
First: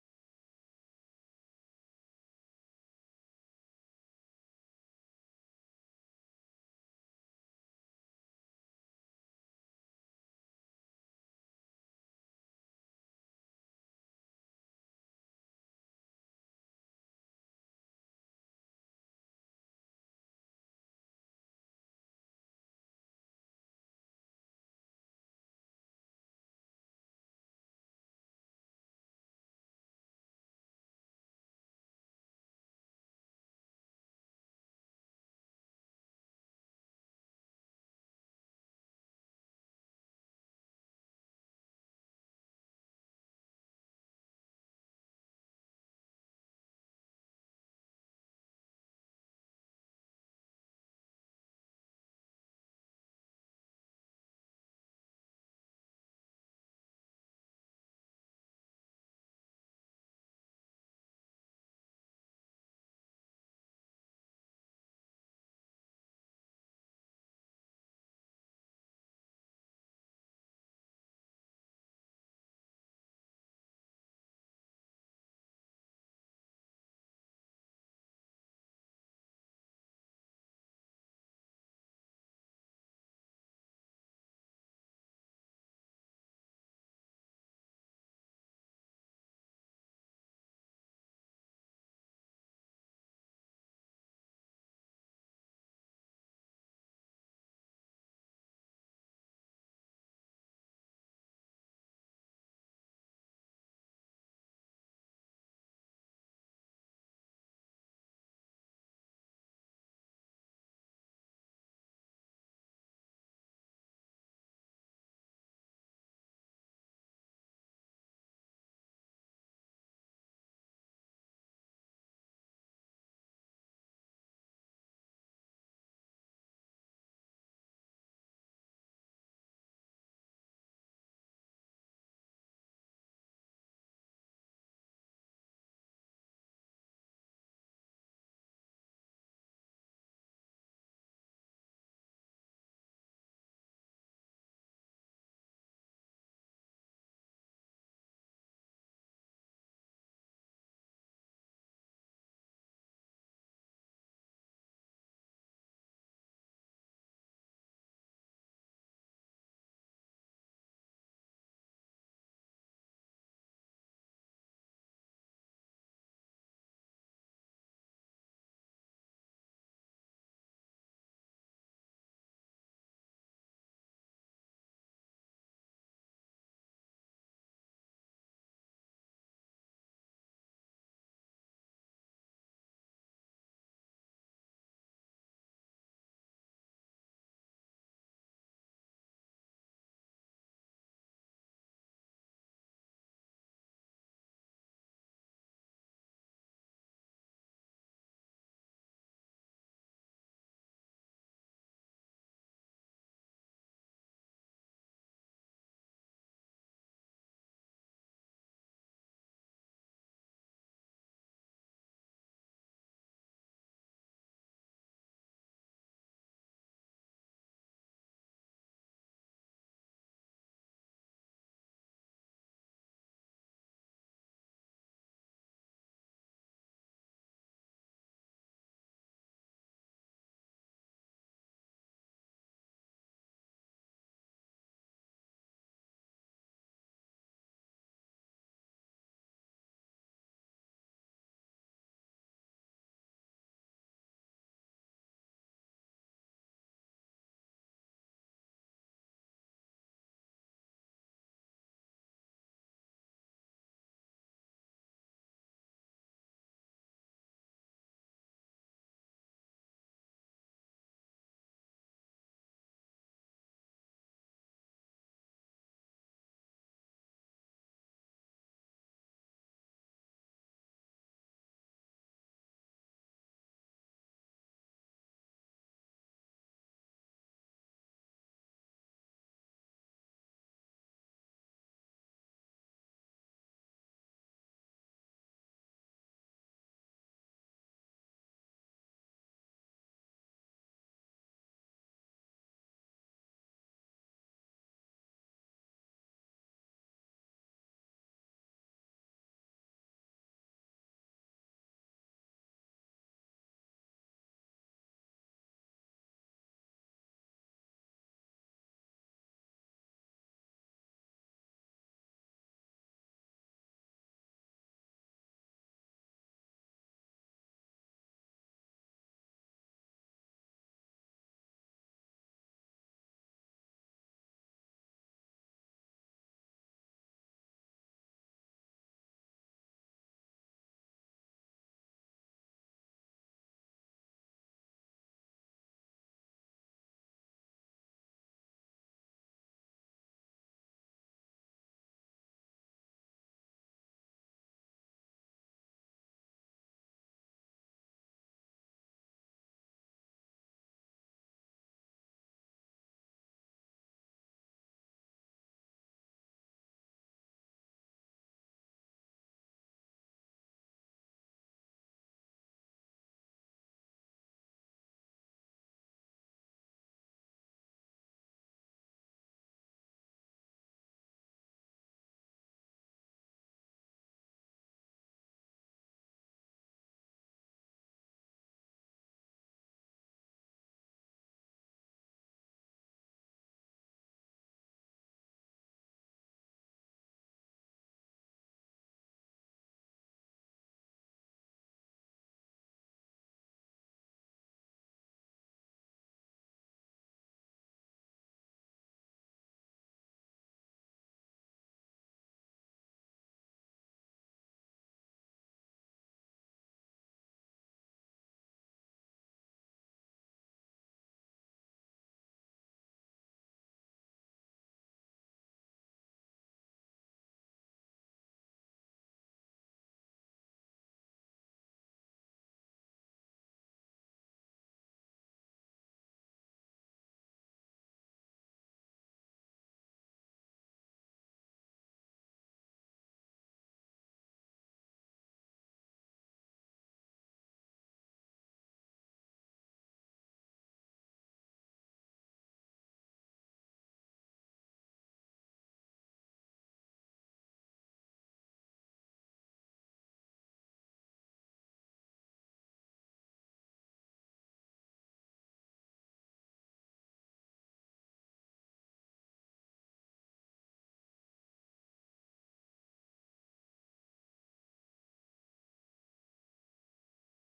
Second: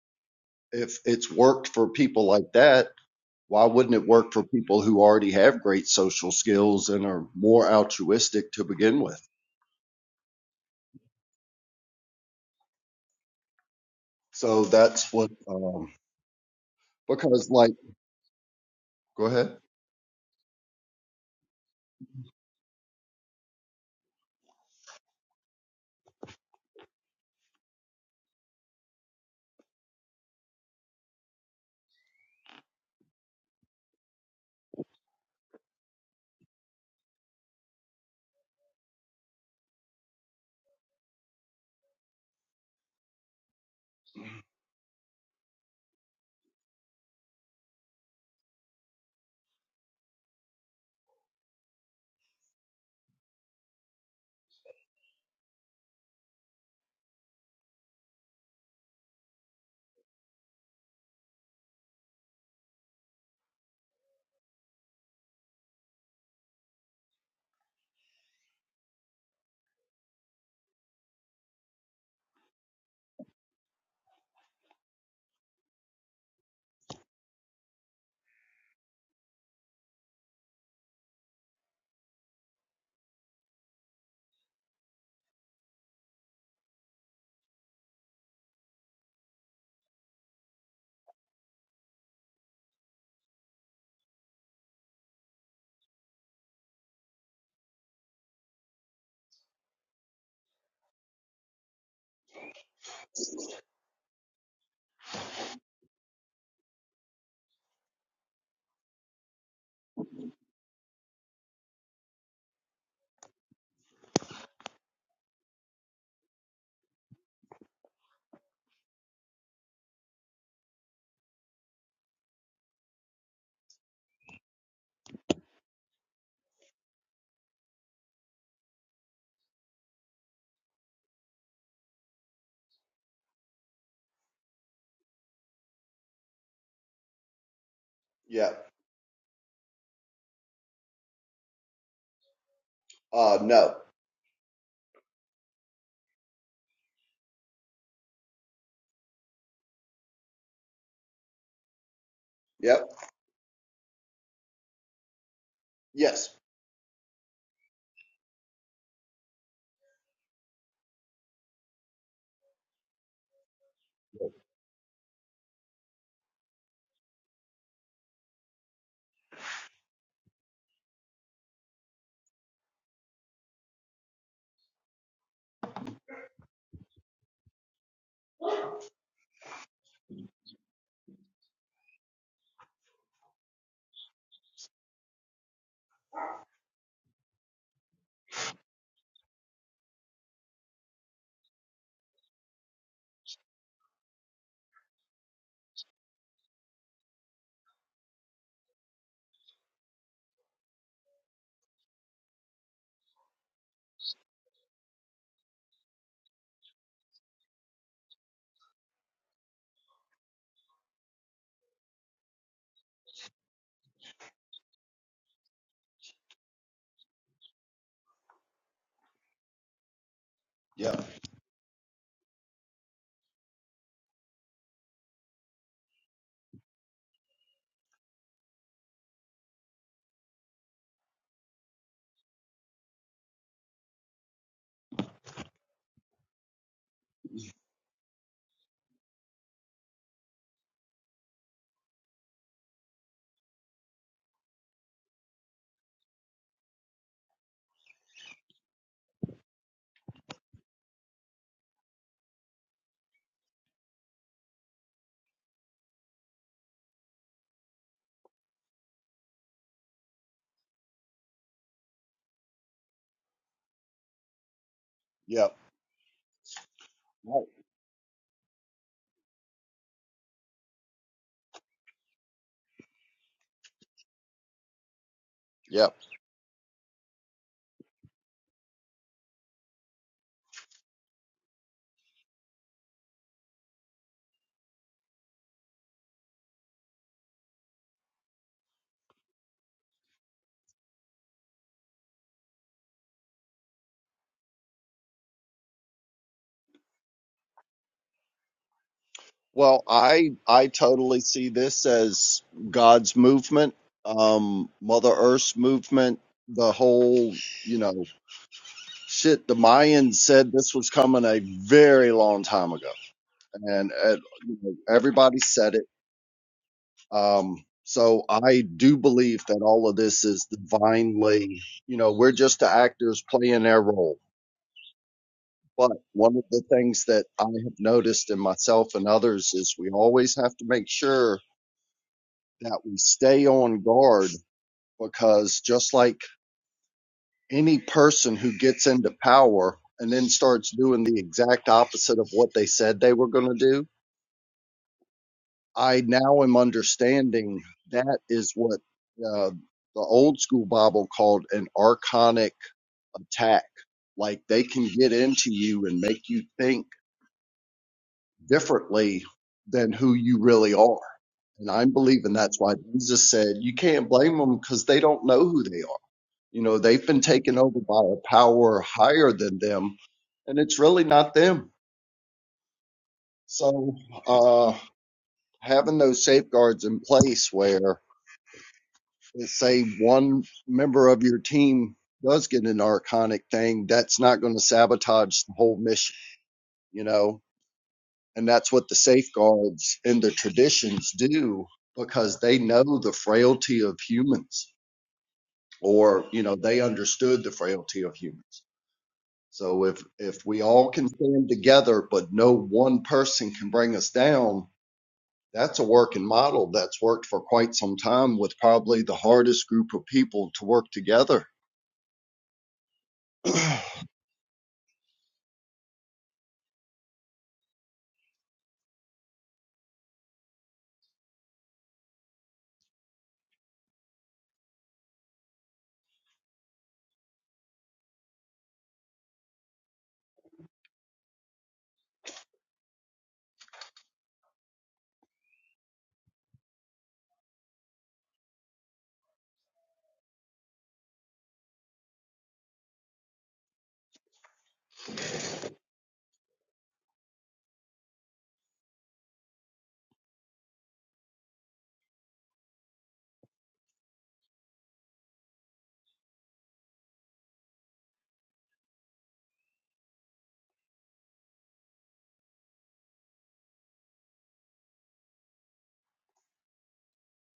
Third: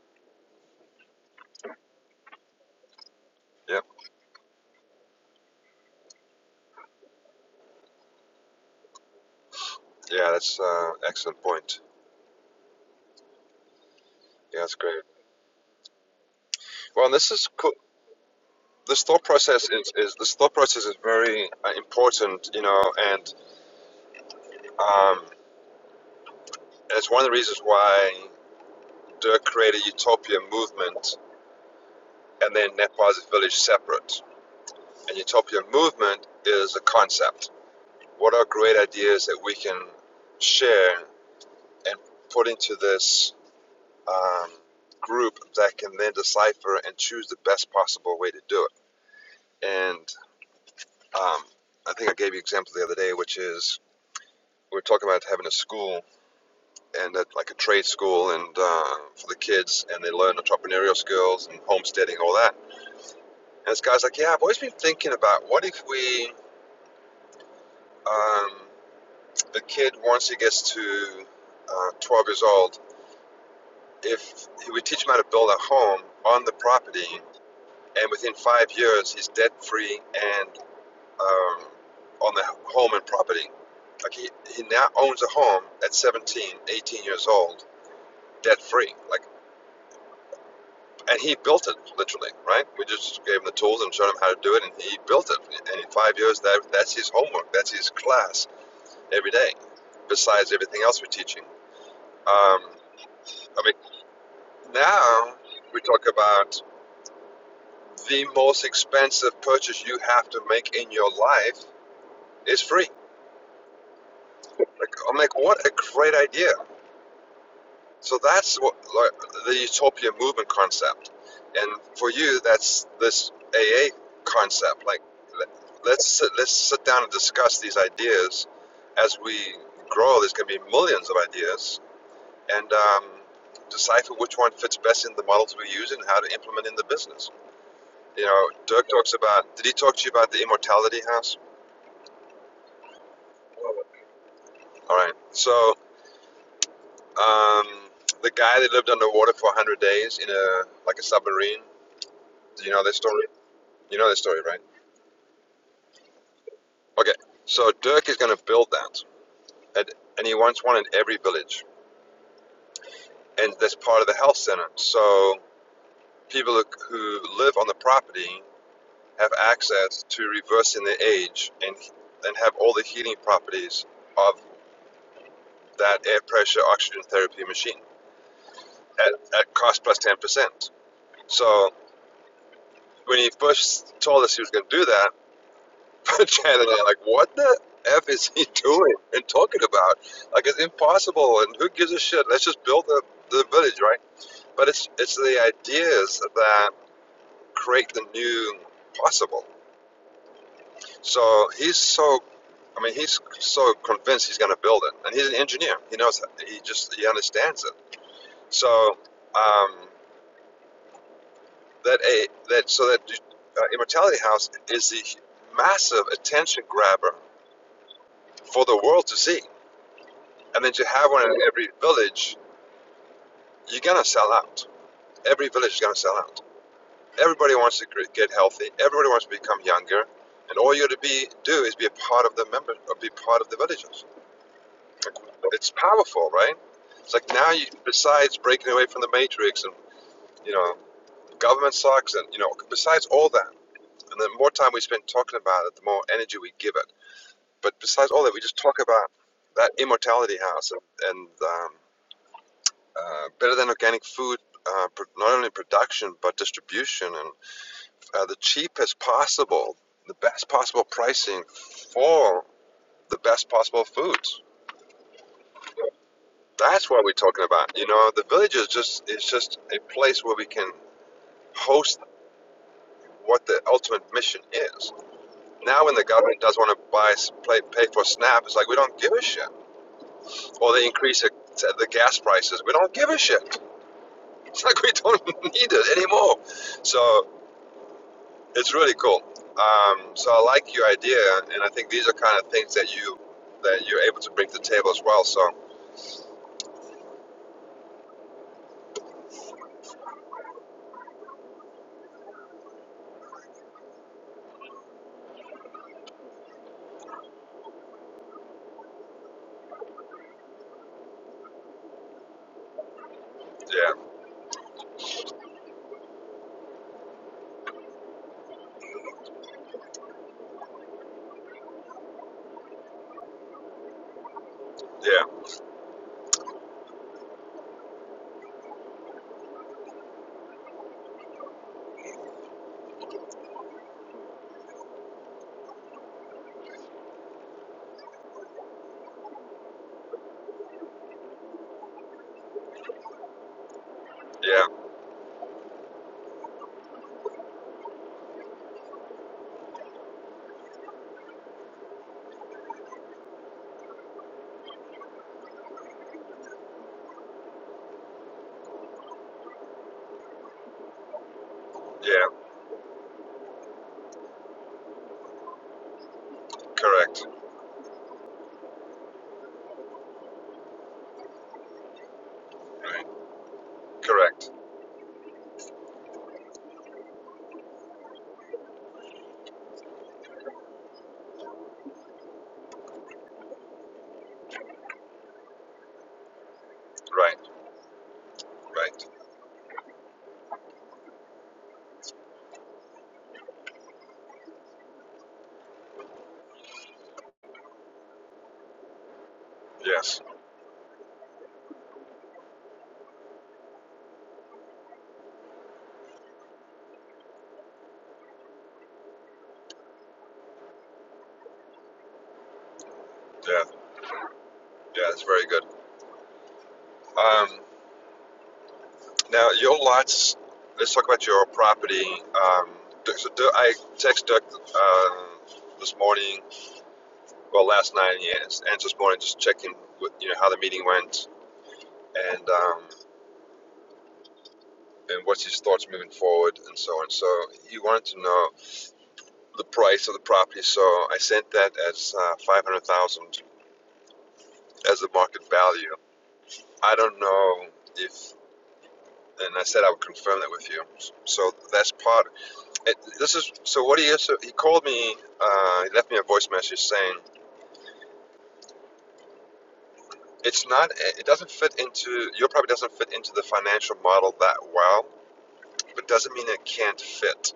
S1: if it's worked for people like that, why
S2: Yep.
S1: wouldn't it work for people who already have great social skills and are more altruistic to begin with?
S2: Yeah. That's uh, excellent point. Yeah,
S1: So
S2: that's great.
S1: that's what um
S2: Well, this is
S1: because
S2: cool.
S1: like
S2: This thought
S1: go ahead.
S2: process is, is this thought process is very uh, important, you know, and Um, and it's one of the reasons why Dirk created Utopia Movement and then Net Positive Village separate. And Utopia Movement is a concept. What are great ideas that we can share and put into this um, group that can then decipher and choose the best possible way to do it? And um, I think I gave you an example the other day, which is we were talking about having a school and at like a trade school and uh, for the kids, and they learn entrepreneurial skills and homesteading, all that. And this guy's like, yeah, I've always been thinking about what if we, um, a kid once he gets to uh, 12 years old, if we teach him how to build a home on the property, and within five years he's debt free and um, on the home and property. Like he, he now owns a home at 17, 18 years old, debt free. Like and he built it literally, right? We just gave him the tools and showed him how to do it, and he built it. And in five years, that that's his homework, that's his class every day, besides everything else we're teaching. Um, I mean, now we talk about the most expensive purchase you have to make in your life is free. Like, I'm like, what a great idea! So that's what like, the utopia movement concept, and for you, that's this AA concept. Like, let- us let's sit down and discuss these ideas as we grow. There's going to be millions of ideas, and um, decipher which one fits best in the models we use and how to implement in the business. You know,
S1: Yeah.
S2: Dirk talks about. Did he talk to you about the immortality house?
S1: Uh, no.
S2: All right. So um, the guy that lived underwater for 100 days in a like a submarine. Do you know
S1: Yep.
S2: this story? You know the story, right?
S1: Yes.
S2: Okay. So Dirk is going to build that, and, and he wants one in every village, and that's part of the health center. So people who who live on the property have access to reversing their age and and have all the healing properties of that air pressure oxygen therapy machine at, at cost plus ten percent. So when he first told us he was going to do that, Chad and I, like, what the F is he doing and talking about? Like, it's impossible, and who gives a shit? Let's just build the, the village, right? But it's, it's the ideas that create the new possible. So he's so, I mean, he's so convinced he's going to build it. And he's an engineer. He knows that. He just, he understands it. So um, that, a, that, so that uh, Immortality House is the massive attention grabber for the world to see and then to
S1: Yep.
S2: have one in every village, you're going to sell out. Every village is going to sell out. Everybody wants to get healthy. Everybody wants to become younger, and all you got to be do is be a part of the member, or be part of the villages. Like, It's powerful, right? It's like now you, besides breaking away from the matrix, and you know, government sucks, and you know, besides all that, and the more time we spend talking about it, the more energy we give it. But besides all that, we just talk about that immortality house and, and um, uh, better than organic food, uh, not only production but distribution, and uh, the cheapest possible, the best possible pricing for the best possible foods.
S1: Yep.
S2: That's what we're
S1: Right.
S2: talking about. You know, the village is just is just a place where we can host what the ultimate mission is. Now,
S1: Yep.
S2: when the government does want to buy s- pay, pay for SNAP, it's like we don't give a shit. Or they increase it, the gas prices, we don't give a shit. It's like we don't need it anymore. So It's really cool. Um, so I like your idea, and I think these are kind of things that you that you're able to bring to the table as well. So
S1: Well, I I totally see this as God's movement, um, Mother Earth's movement, the whole, you know, shit. The Mayans said this was coming a very long time ago, and
S2: yeah,
S1: uh, you know, everybody said it. Um, so I do believe that all of this is divinely, you know, we're just the actors playing their role
S2: yeah,
S1: But one of the things that I have noticed in myself and others is we always have to make sure that we stay on guard because just like any person who gets into power and then starts doing the exact opposite of what they said they were going to do,
S2: yeah,
S1: I now am understanding that is what uh, the old school Bible called an archonic attack. Like they can get into you and make you think differently than who you really are. And I'm believing
S2: yeah.
S1: that's why Jesus said you can't blame them because they don't know who they are. You know, they've been
S2: Correct,
S1: taken over by a power higher than them, and it's really not them. So,
S2: correct.
S1: uh, having those safeguards in place where, let's say, one member of your team does get an archonic thing, that's not going to sabotage the whole mission, you
S2: Right,
S1: know? And that's what the
S2: right.
S1: safeguards and the traditions do because they know the frailty of humans or, you know, they understood the frailty of humans. So if,
S2: Yes,
S1: if we all can stand together, but no one person can bring us down, that's a working model that's worked for quite some time with probably the hardest group of people to work together.
S2: yeah, yeah. That's very good. Um, now your lots. Let's talk about your property. Um, Dirk- so Dirk- I text Dirk uh, this morning, well last night, yes, and this morning, just checking with you know how the meeting went, and um, and what's his thoughts moving forward and so on. So he wanted to know the price of the property, so I sent that as uh, five hundred thousand dollars as the market value. I don't know if, and I said I would confirm that with you. So that's part. It, this is so. What he so he called me. Uh, he left me a voice message saying it's not. It doesn't fit into your property. Doesn't fit into the financial model that well, but doesn't mean it can't fit.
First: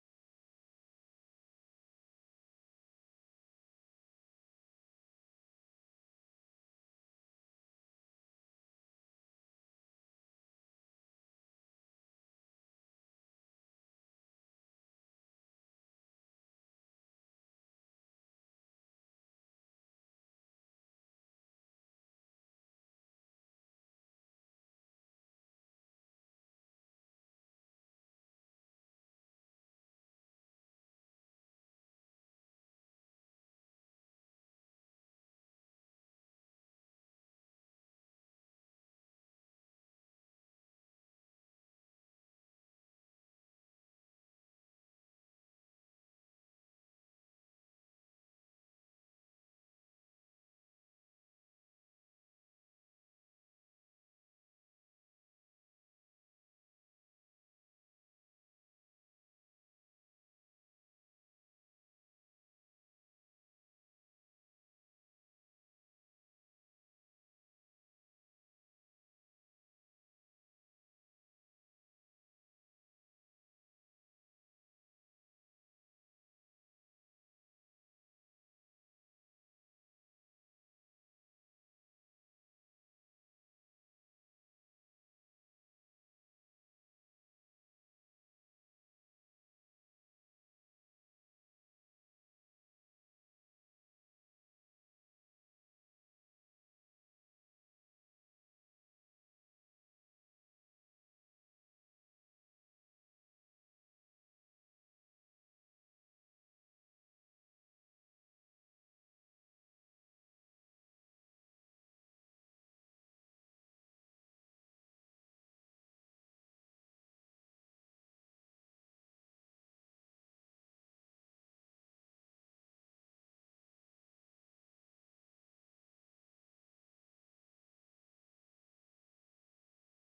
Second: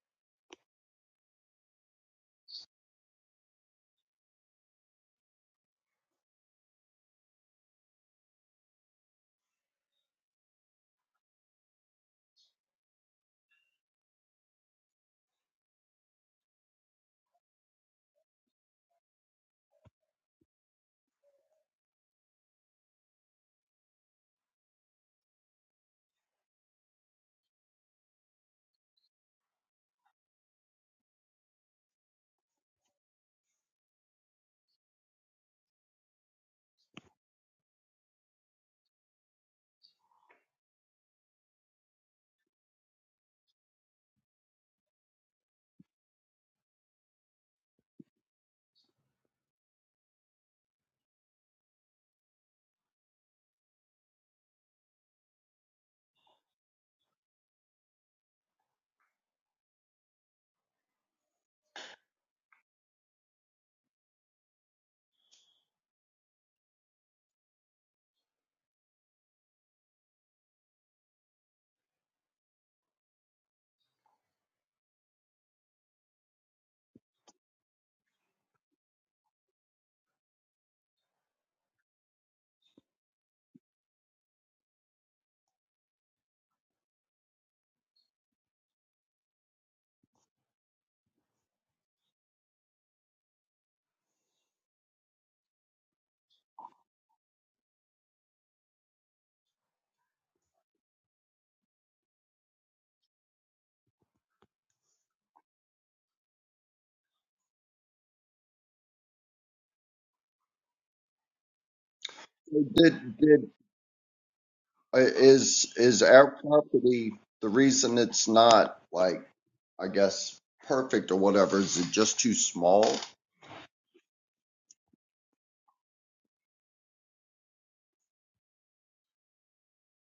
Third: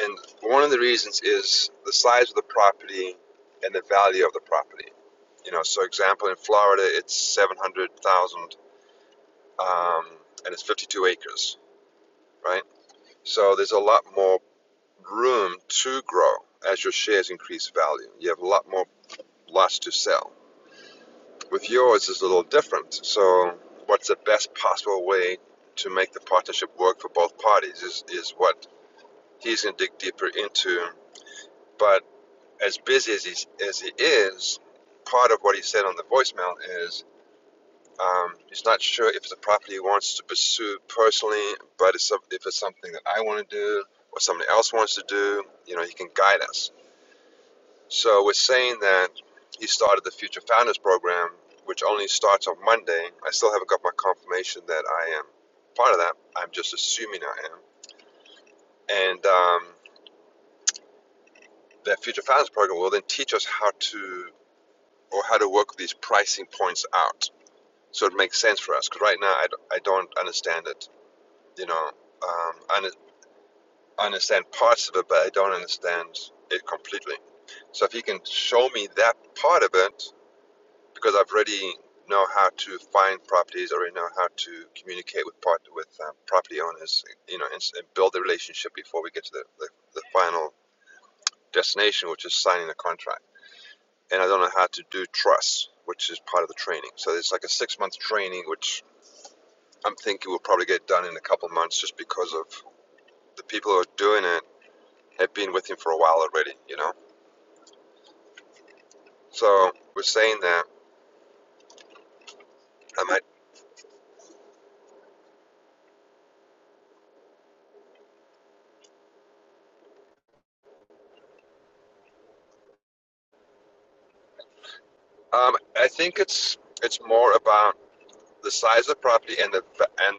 S2: And one of the reasons is the size of the property and the value of the property. You know, so example in Florida, it's seven hundred thousand, um, and it's fifty-two acres, right? So there's a lot more room to grow as your shares increase value. You have a lot more lots to sell. With yours, it's a little different. So, what's the best possible way to make the partnership work for both parties is is what he's going to dig deeper into, but as busy as he as he is, part of what he said on the voicemail is um, he's not sure if it's a property he wants to pursue personally, but it's if it's something that I want to do or somebody else wants to do, you know, he can guide us. So we're saying that he started the Future Founders Program, which only starts on Monday. I still haven't got my confirmation that I am part of that. I'm just assuming I am. And um, that Future Founders Program will then teach us how to or how to work these pricing points out so it makes sense for us. Because right now, I I d- I don't understand it. You know, um, I understand parts of it, but I don't understand it completely. So if you can show me that part of it, because I've already know how to find properties, already know how to communicate with part with um, property owners, you know, and, and build the relationship before we get to the, the, the final destination, which is signing the contract. And I don't know how to do trusts, which is part of the training. So it's like a six month training, which. I'm thinking we'll probably get done in a couple months just because of the people who are doing it have been with him for a while already, you know. So we're saying that I
S1: did,
S2: might.
S1: did, uh, is, is our property the reason it's not like I guess perfect or whatever is it just too small?
S2: Um, I think it's it's more about the size of the property and the and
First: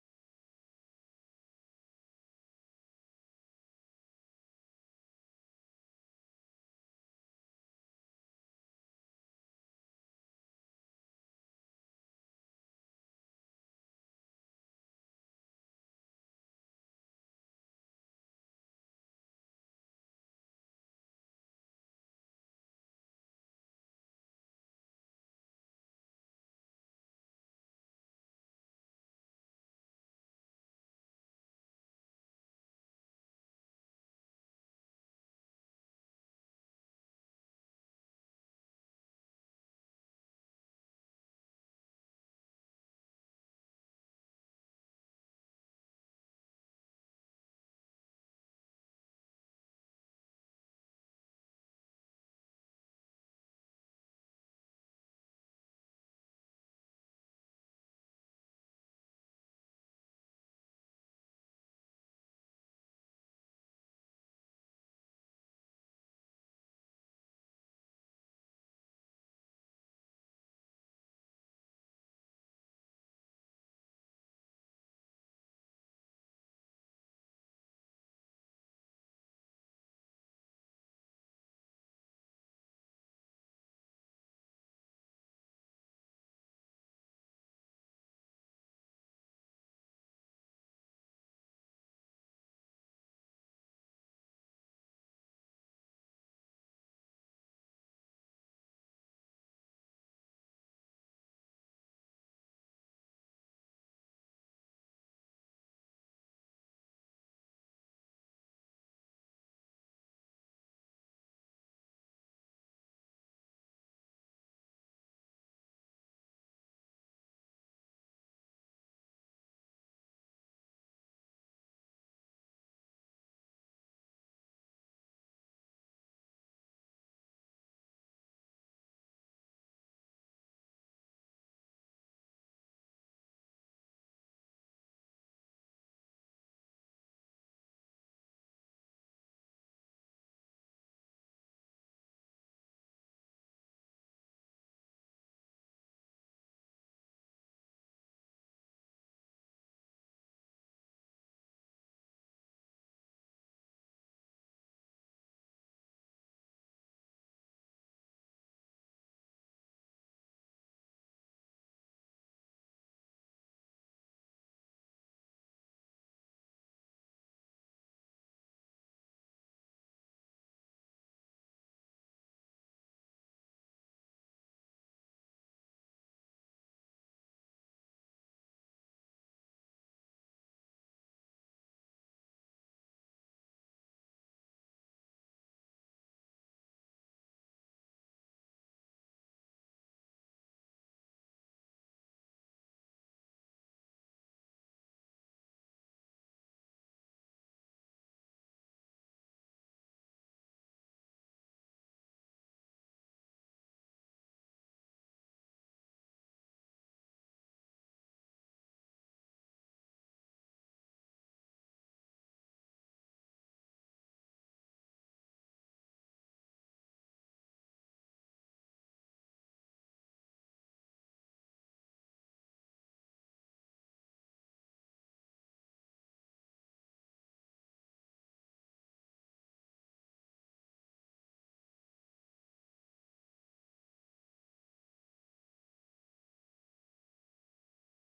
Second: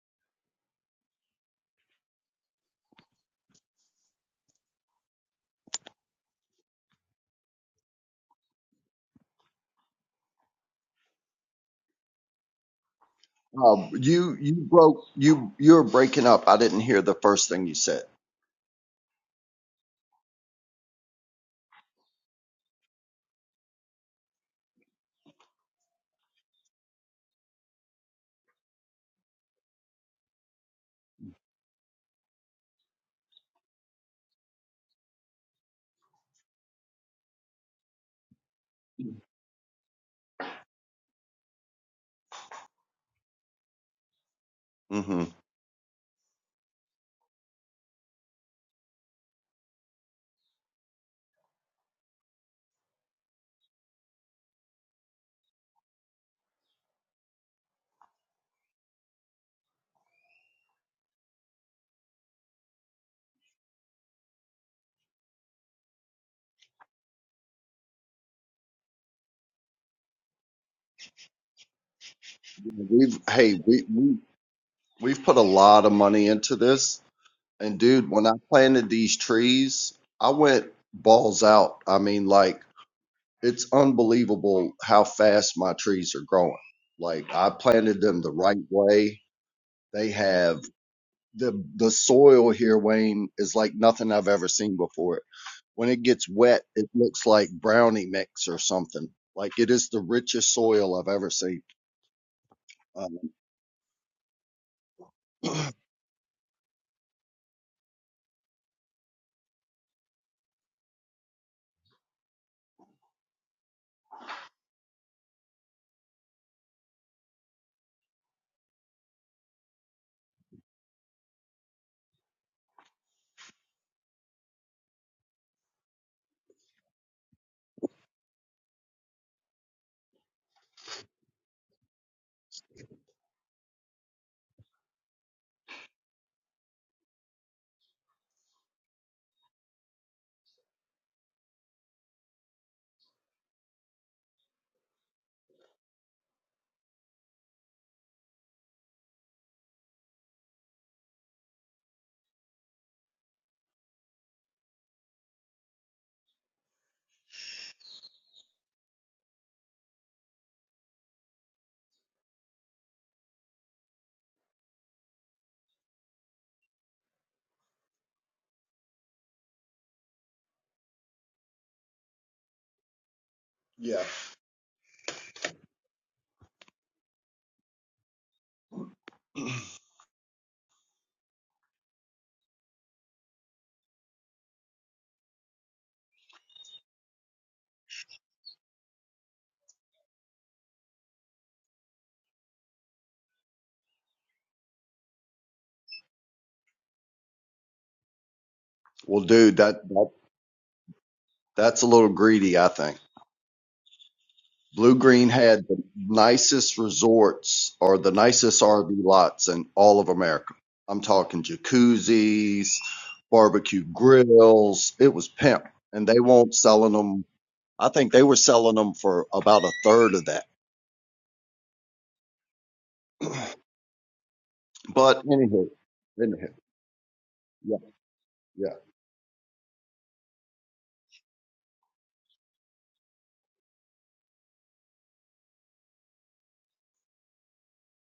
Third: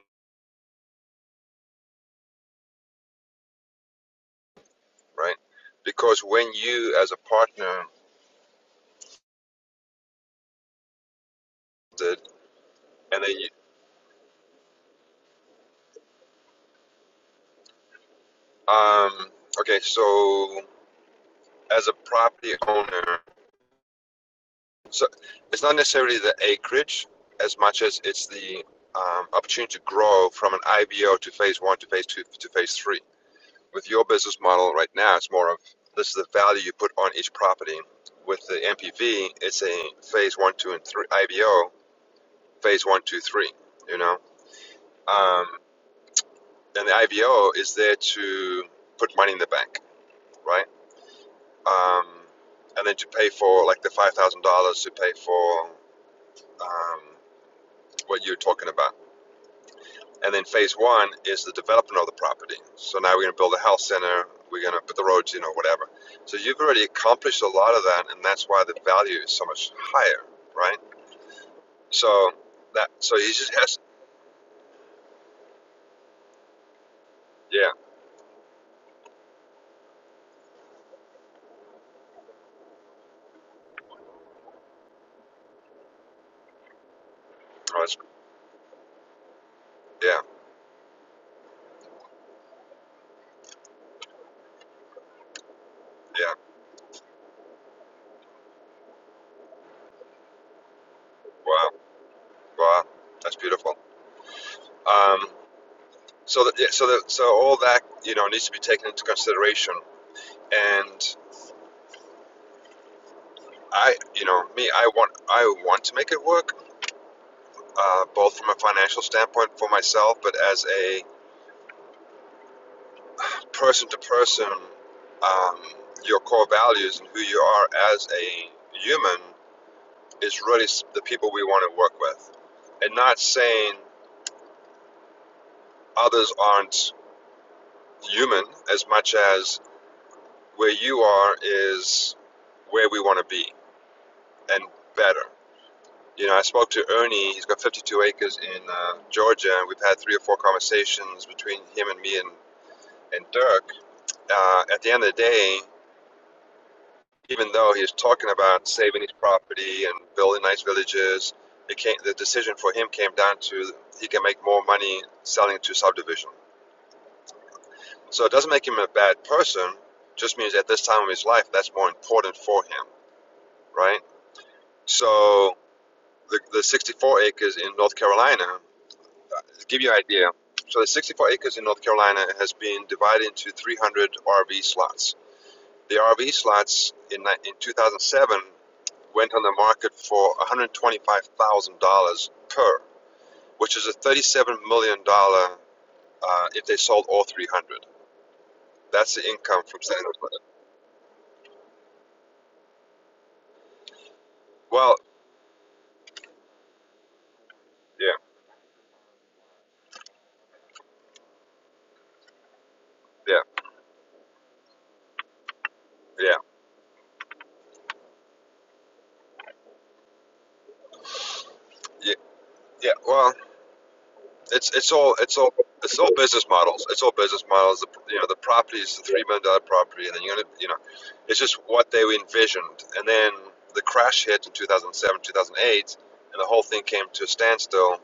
S2: right because when you as a partner did and then you,
S1: Um, you you broke you you were breaking up. I didn't hear the first thing you said.
S2: um okay so as a property owner so it's not necessarily the acreage as much as it's the um, opportunity to grow from an IBO to phase one to phase two to phase three With your business model right now, it's more of this is the value you put on each property. With the MPV, it's a phase one, two, and three IBO. Phase one, two, three. You know,
S1: hmm
S2: um, and the IBO is there to put money in the bank, right? Um, and then to pay for like the five thousand dollars to pay for um, what you're talking about. And then phase one is the development of the property. So now we're going to build a health center, we're going to put the roads in or whatever. So you've already accomplished a lot of that, and that's why the value is so much higher, right? So that so
S1: We've
S2: he just
S1: hey
S2: has
S1: we, we we've put a lot of money into this,
S2: yeah,
S1: and dude, when I planted these trees, I went balls out. I mean, like it's unbelievable how fast my trees are growing. Like I
S2: oh, that's,
S1: planted them the right way. They
S2: yeah,
S1: have. the the soil here, Wayne, is like nothing I've ever seen before. When it gets
S2: yeah.
S1: wet, it looks like brownie mix or something. Like it is the richest soil I've ever seen.
S2: Wow, wow,
S1: Um,
S2: that's beautiful. Um, so that yeah, so that so all that you know needs to be taken into consideration. And I, you know, me, I want I want to make it work, uh, both from a financial standpoint for myself, but as a person to person, um, your core values and who you are as a human is really the people we want to work with. And not saying others aren't human as much as where you are is where we want to be and better. You know, I spoke to Ernie. He's got 52 acres in uh, Georgia, and we've had three or four conversations between him and me and, and Dirk. Uh, at the end of the day, even though he's talking about saving his property and building nice villages, it came, the decision for him came down to he can make more money selling to subdivision. So it doesn't make him a bad person, just means at this time of his life, that's more important for him, right?
S1: yeah.
S2: So the, the 64 acres in North Carolina, to give you an idea, so the 64 acres in North Carolina has been divided into 300 RV slots. The RV slots in, in 2007 went on the market for $125,000 per, which is a $37 million dollars uh, if they sold all 300. That's the
S1: well, dude,
S2: income from
S1: that,
S2: selling
S1: that
S2: those.
S1: that's a little greedy, I think.
S2: Well,
S1: Blue Green had the nicest resorts or the
S2: yeah,
S1: nicest RV lots in all of America. I'm talking jacuzzis,
S2: yeah,
S1: barbecue grills. It was pimp, and they
S2: yeah,
S1: won't selling them I think they were selling them for about a third of that.
S2: yeah, yeah. Well, it's it's all
S1: But
S2: it's all
S1: anywho,
S2: it's all business
S1: anywho,
S2: models. It's all business
S1: yeah,
S2: models. The, you know, the
S1: yeah,
S2: property is the three million dollar property, and then you're gonna, you know, it's just what they envisioned. And then the crash hit in 2007, 2008, and the whole thing came to a standstill.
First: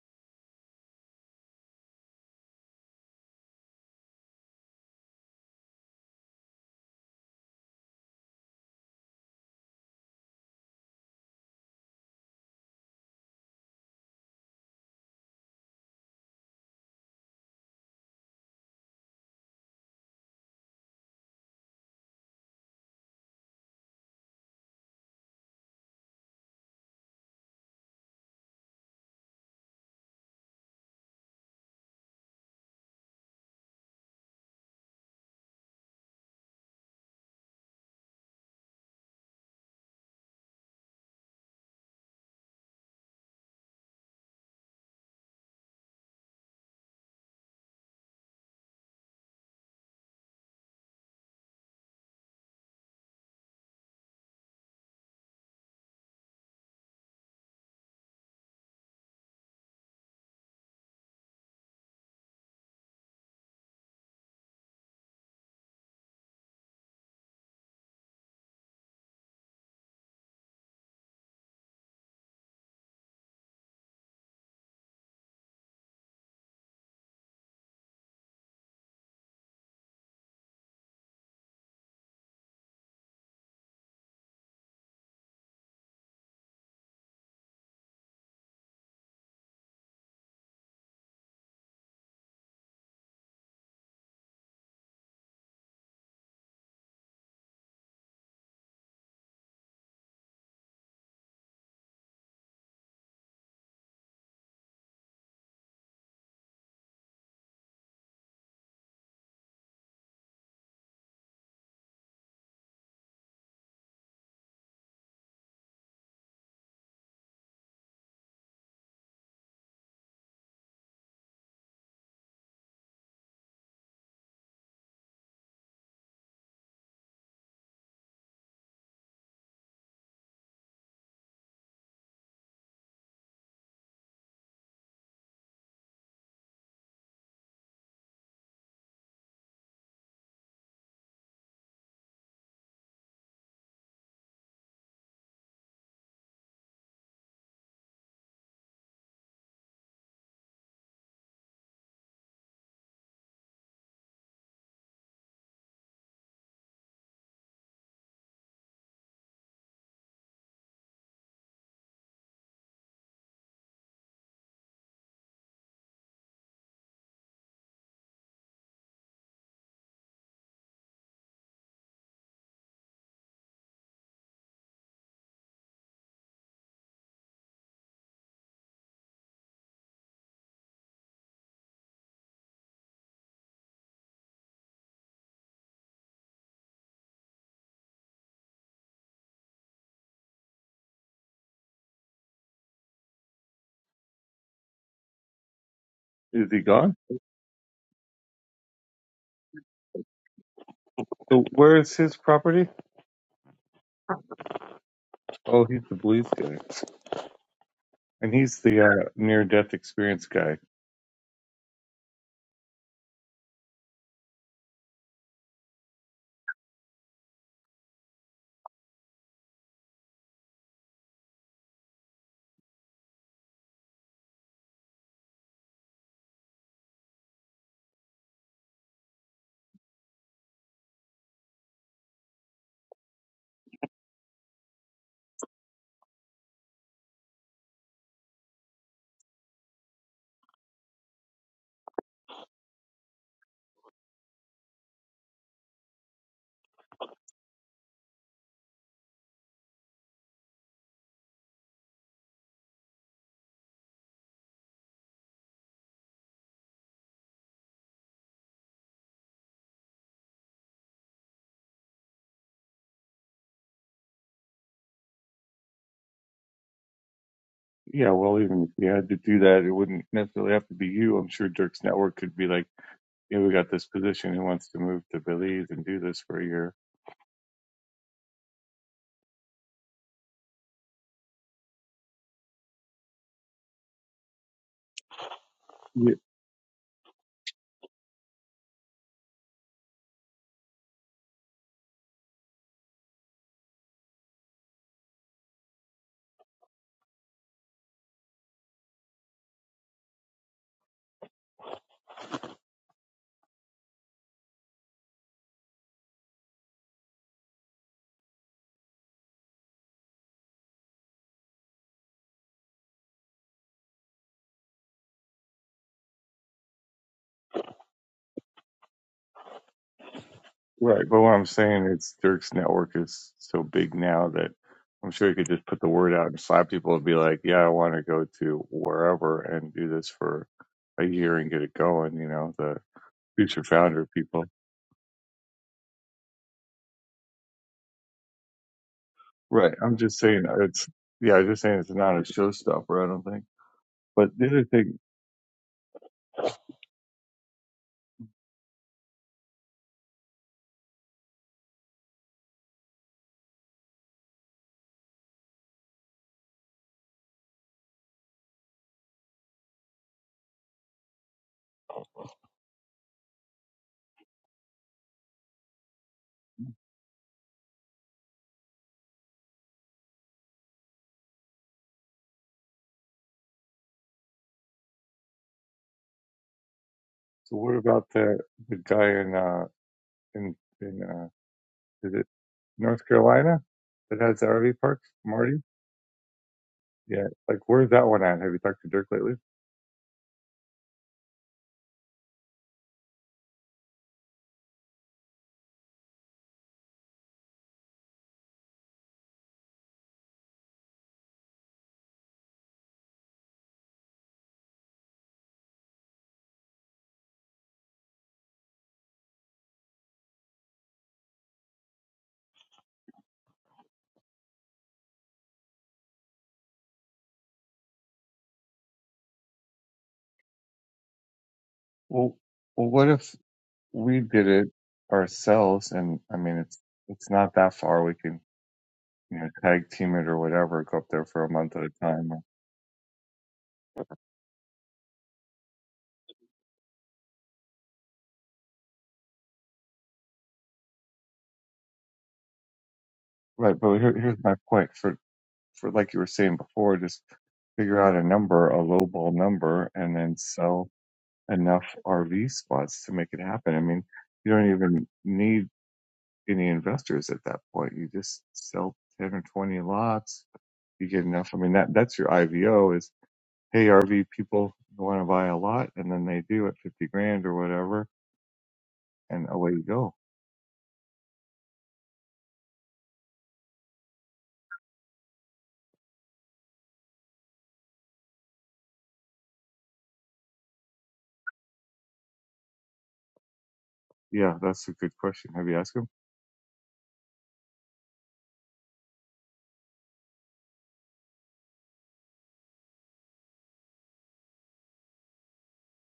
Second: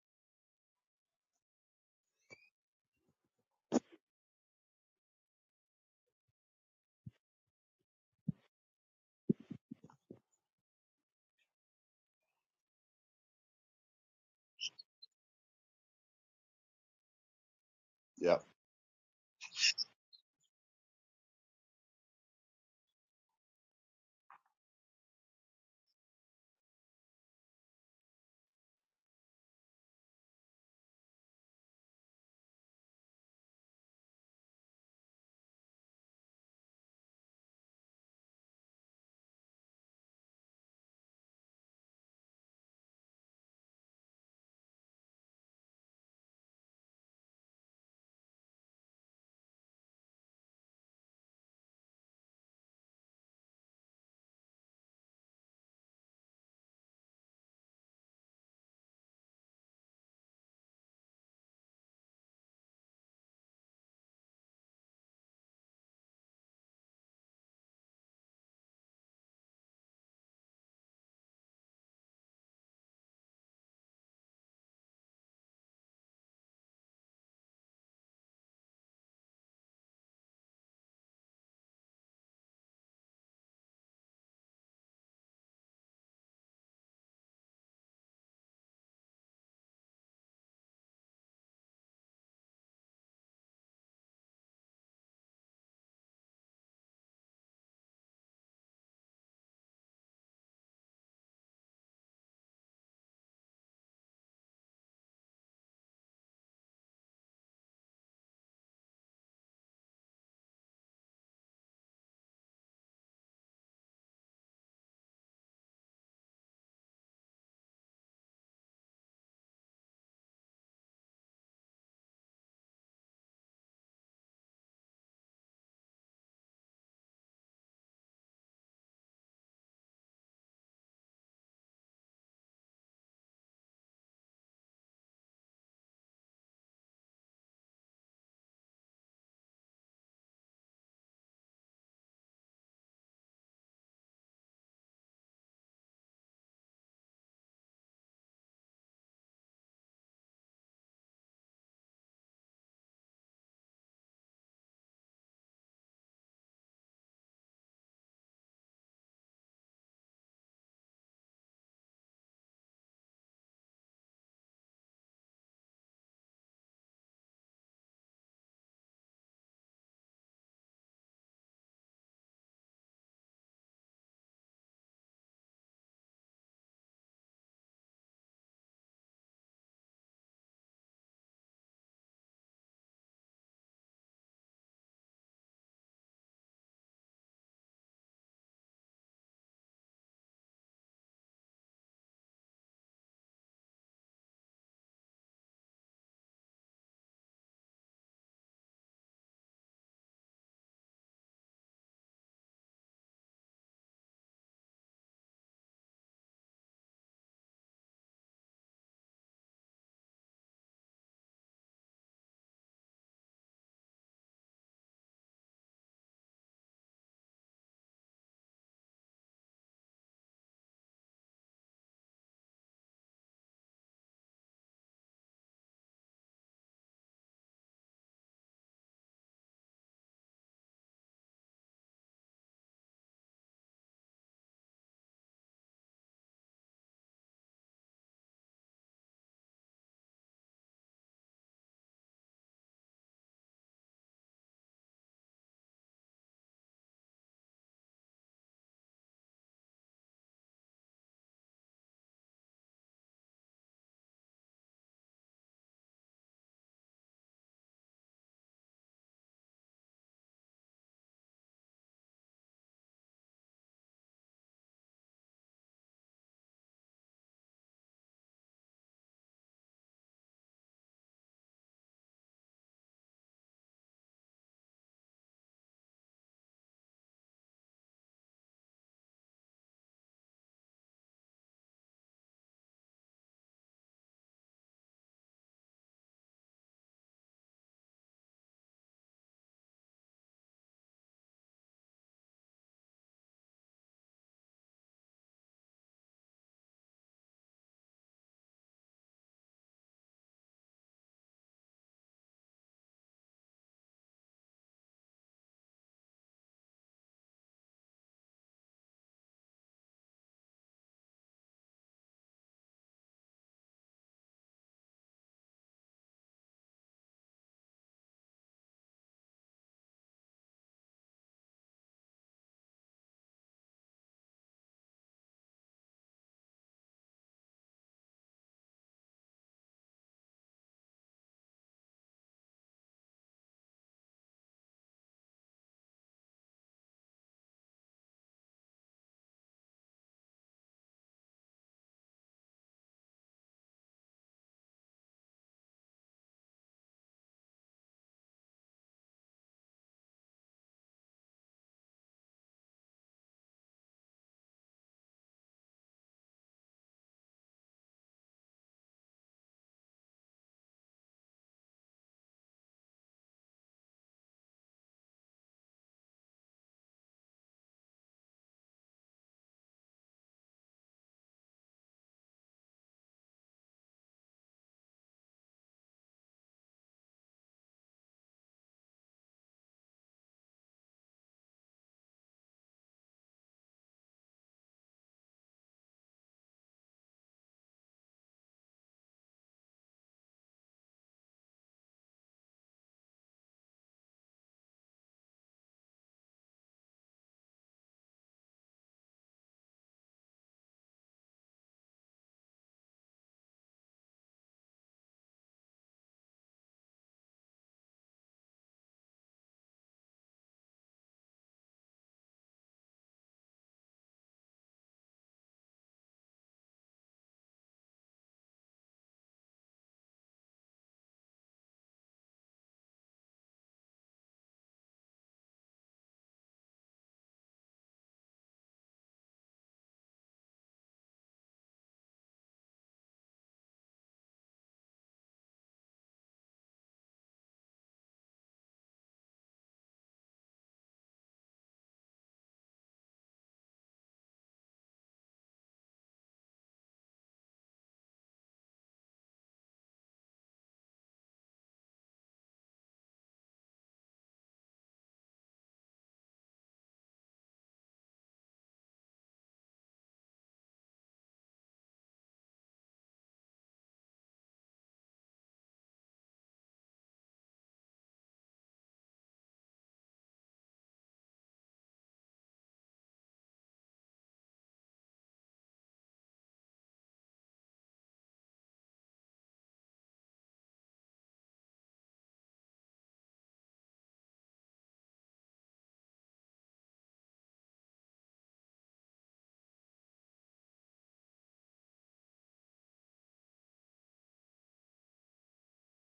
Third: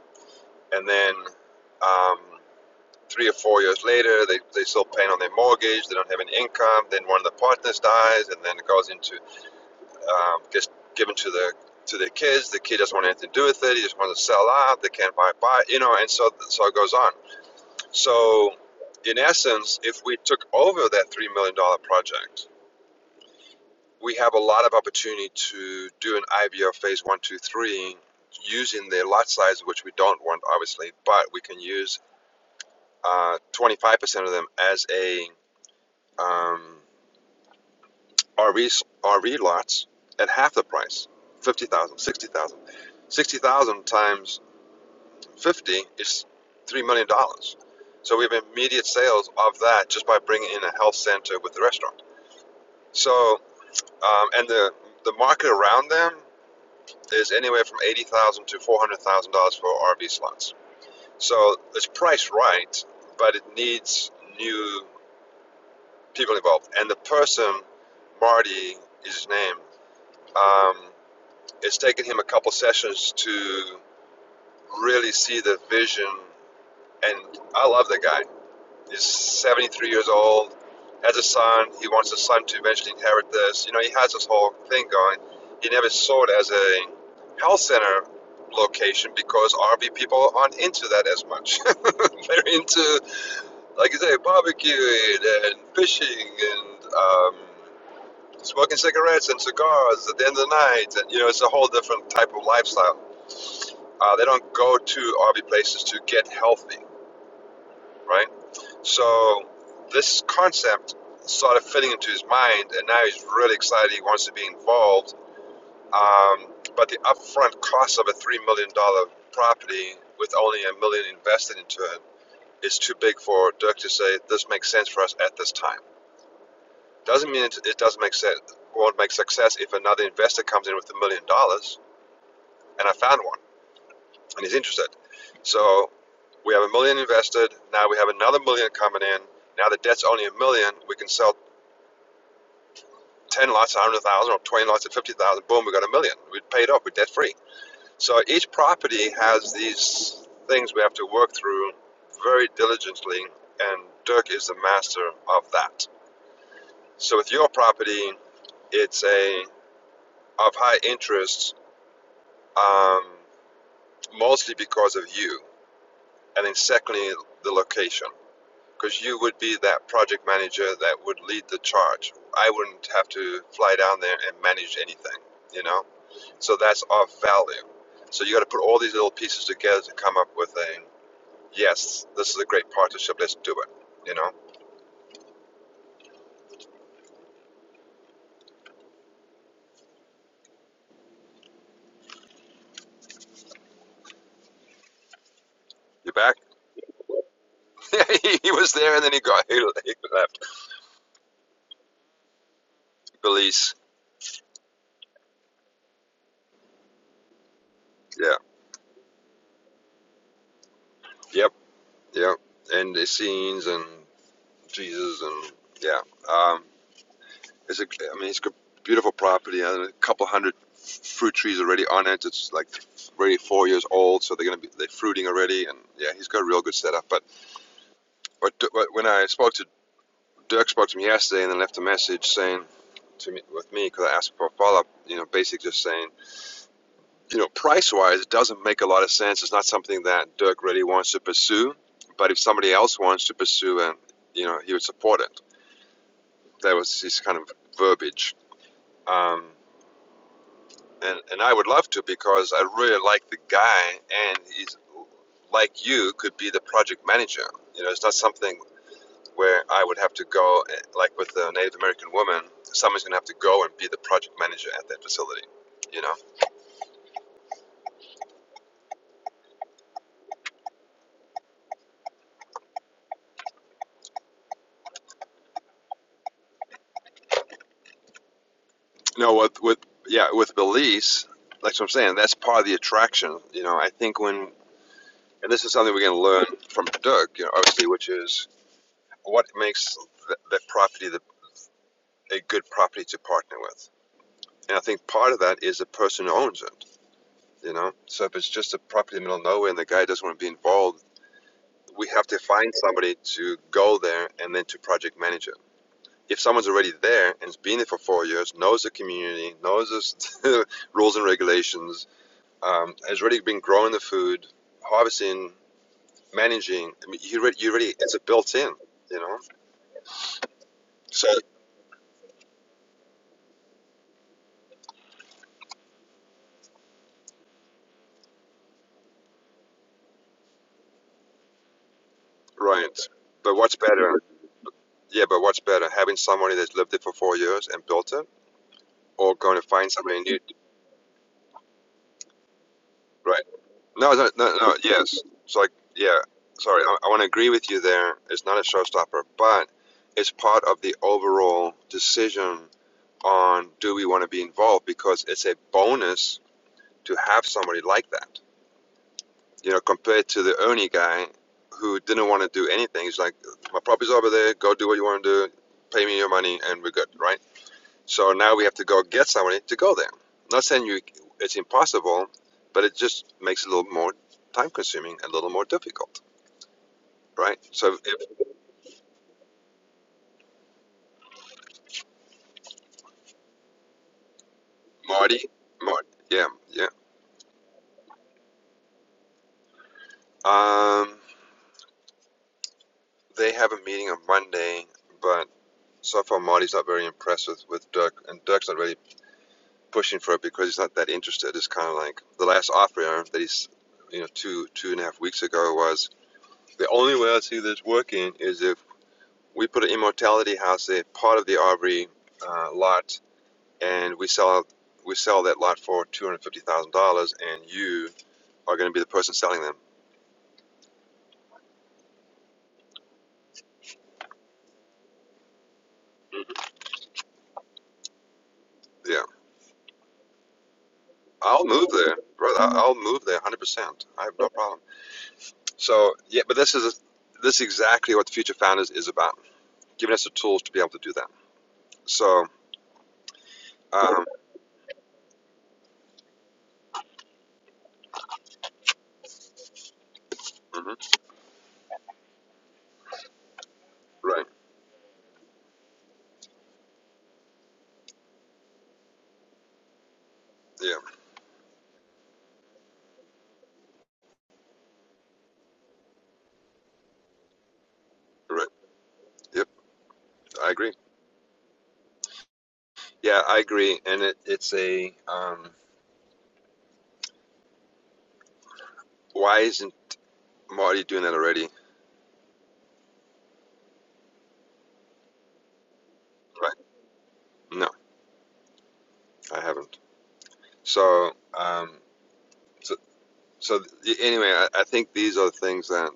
S2: And then um, Three or four years later, they, they're still paying on their mortgage, they don't have any income, then one of the partners dies, and then it goes into, um, gets given to the to their kids, the kid doesn't want anything to do with it. He just wants to sell out. They can't buy, buy, you know, and so so it goes on.
S1: yeah.
S2: So, in essence, if we took over that three million dollar project, we have a lot of opportunity to do an IVO phase one, two, three, using the lot size, which we don't want, obviously, but we can use uh, 25% of them as a um, RVs, RV lots at half the price, 50,000, 60,000. 60,000 times 50 is $3 million. dollars. So we have immediate sales of that just by bringing in a health center with the restaurant. So, um, and the, the market around them is anywhere from 80000 to $400,000 for RV slots. So it's priced right, but it needs new people involved. And the person, Marty is his name, um, It's taken him a couple sessions to really see the vision. And I love the guy. He's 73 years old, has a son. He wants the son to eventually inherit this. You know, he has this whole thing going. He never saw it as a health center location because RV people aren't into that as much. They're into, like you say, barbecuing and fishing and um, smoking cigarettes and cigars at the end of the night. And, you know, it's a whole different type of lifestyle. Uh, they don't go to RV places to get healthy, right? So this concept started fitting into his mind, and now he's really excited. He wants to be involved. Um, but the upfront cost of a three million dollar property with only a million invested into it is too big for Dirk to say this makes sense for us at this time. Doesn't mean it, doesn't make sense. Won't make success if another investor comes in with a million dollars, and I found one and he's interested. So we have a million invested. Now we have another million coming in. Now the debt's only a million. We can sell 10 lots at 100,000 or 20 lots at 50,000. Boom, we got a million. We paid off. We're debt free. So each property has these things we have to work through very diligently, and Dirk is the master of that. So with your property, it's a of high interest, um, mostly because of you, and then secondly the location. because you would be that project manager that would lead the charge. I wouldn't have to fly down there and manage anything, you know? So that's our value. So you got to put all these little pieces together to come up with a yes, this is a great partnership, let's do it, you know? You back?
S3: Is he gone?
S2: he was there and then he got, he, he left.
S3: So where is his property?
S2: Belize.
S3: Oh, he's the blues guy, and
S2: Yeah.
S3: he's the uh, near-death experience guy.
S2: Yep. Yep. And the scenes and Jesus and yeah. Um, It's a, I mean, it's a beautiful property. And a couple hundred fruit trees already on it. It's like already four years old, so they're gonna be they're fruiting already. And yeah, he's got a real good setup. But what, what when I spoke to Dirk, spoke to me yesterday, and then left a message saying to me with me because I asked for a follow up. You know, basically just saying, you know, price wise, it doesn't make a lot of sense. It's not something that Dirk really wants to pursue. But if somebody else wants to pursue, and you know, he would support it. That was his kind of verbiage. Um, and and I would love to because I really like the guy, and he's like you could be the project manager. You know, it's not something where I would have to go eh, like with the Native American woman. Someone's gonna have to go and be the project manager at that facility. You know,
S3: Yeah, well, even if you had to do that, it wouldn't necessarily have to be you. I'm sure Dirk's network could be like, "Yeah, we got this position. Who wants to move to Belize and do this for a year?"
S2: no, with with yeah, with Belize, like I'm saying, that's part of the attraction. You know, I think when and this is something we're
S3: Yeah,
S2: gonna learn from Doug. You know, obviously, which is what makes that property the, a good property to partner with And I think part of that is the person who owns it, you know? So if it's just a property in the middle of nowhere and the guy doesn't want to be involved, we have to find somebody to go there and then to project manage it. If someone's already there and has been there for four years, knows the community, knows the rules and regulations, um, has already been growing the food, harvesting, managing, I mean, you already, you already, it's a built in, you know?
S3: right. But
S2: So,
S3: what I'm saying is, Dirk's network is so big now that I'm sure he could just put the word out and slap people and be like, "Yeah, I want to go to wherever and do this for a year and get it going." You know, the
S2: right. But
S3: future
S2: what's
S3: founder
S2: better?
S3: people.
S2: Yeah, but what's better, having somebody that's lived there for four years and built it, or going to
S3: Right.
S2: find
S3: I'm just
S2: somebody new
S3: saying uh, it's yeah, I'm just saying it's not a showstopper, I don't
S2: Right.
S3: think.
S2: No, no,
S3: But the
S2: no,
S3: other
S2: no.
S3: thing,
S2: Yes. It's like, yeah. Sorry, I, I want to agree with you there. It's not a showstopper, but it's part of the overall decision on do we want to be involved because it's a bonus to have somebody like that. You know, compared to the Ernie guy who didn't want to do anything. He's like, my property's over there. Go do what you want to do. Pay me your money, and we're good, right? So now we have to go get somebody to go there. I'm Not saying you it's impossible, but it just makes it a little more time consuming, a little more difficult,
S3: so
S2: right?
S3: what
S2: So if
S3: about the the guy in uh in in uh is it North Carolina that has the RV parks?
S2: Marty,
S3: Marty?
S2: Marty, yeah, yeah,
S3: Yeah. Like where's that one at? Have you talked to Dirk lately?
S2: um, they have a meeting on Monday, but so far Marty's not very impressed with, with Dirk, and Dirk's not really pushing for it because he's not that interested. It's kind of like the last offer that he's, you know, two two and a half weeks ago was the only way I see this working is if We put an immortality house, a part of the Aubrey uh, lot, and we sell we sell that lot for two hundred fifty thousand dollars, and you are going to be the person selling them.
S3: Well well what if we did it ourselves and I
S2: Mm-hmm.
S3: mean it's it's not that far. We can
S2: Yeah,
S3: you know, tag team it or whatever, go up there for a
S2: I'll
S3: month at
S2: move
S3: a
S2: there,
S3: time.
S2: brother. I- will move there, hundred percent. I have no problem. So yeah, but this is a, this is exactly what the future founders is about, giving us the tools to be able to do that. So
S3: Right, but here,
S2: um,
S3: here's my point. For for like you were saying before, just figure out a number, a lowball number, and then sell
S2: mhm,
S3: enough RV spots to make it happen. I mean,
S2: right,
S3: you don't even need any investors at that point. You just sell 10 or 20 lots.
S2: yeah,
S3: You get enough. I mean, that that's your IVO is, hey, RV people want to buy a lot, and then they do at 50 grand or whatever,
S2: right,
S3: and
S2: yep,
S3: away you go.
S2: I agree. Yeah, I agree. And it, it's a um, why isn't Marty doing that already?
S3: Yeah, that's a good question. Have you asked him?
S2: Right. No. I haven't. So, um, so, so anyway, I, I think these are things that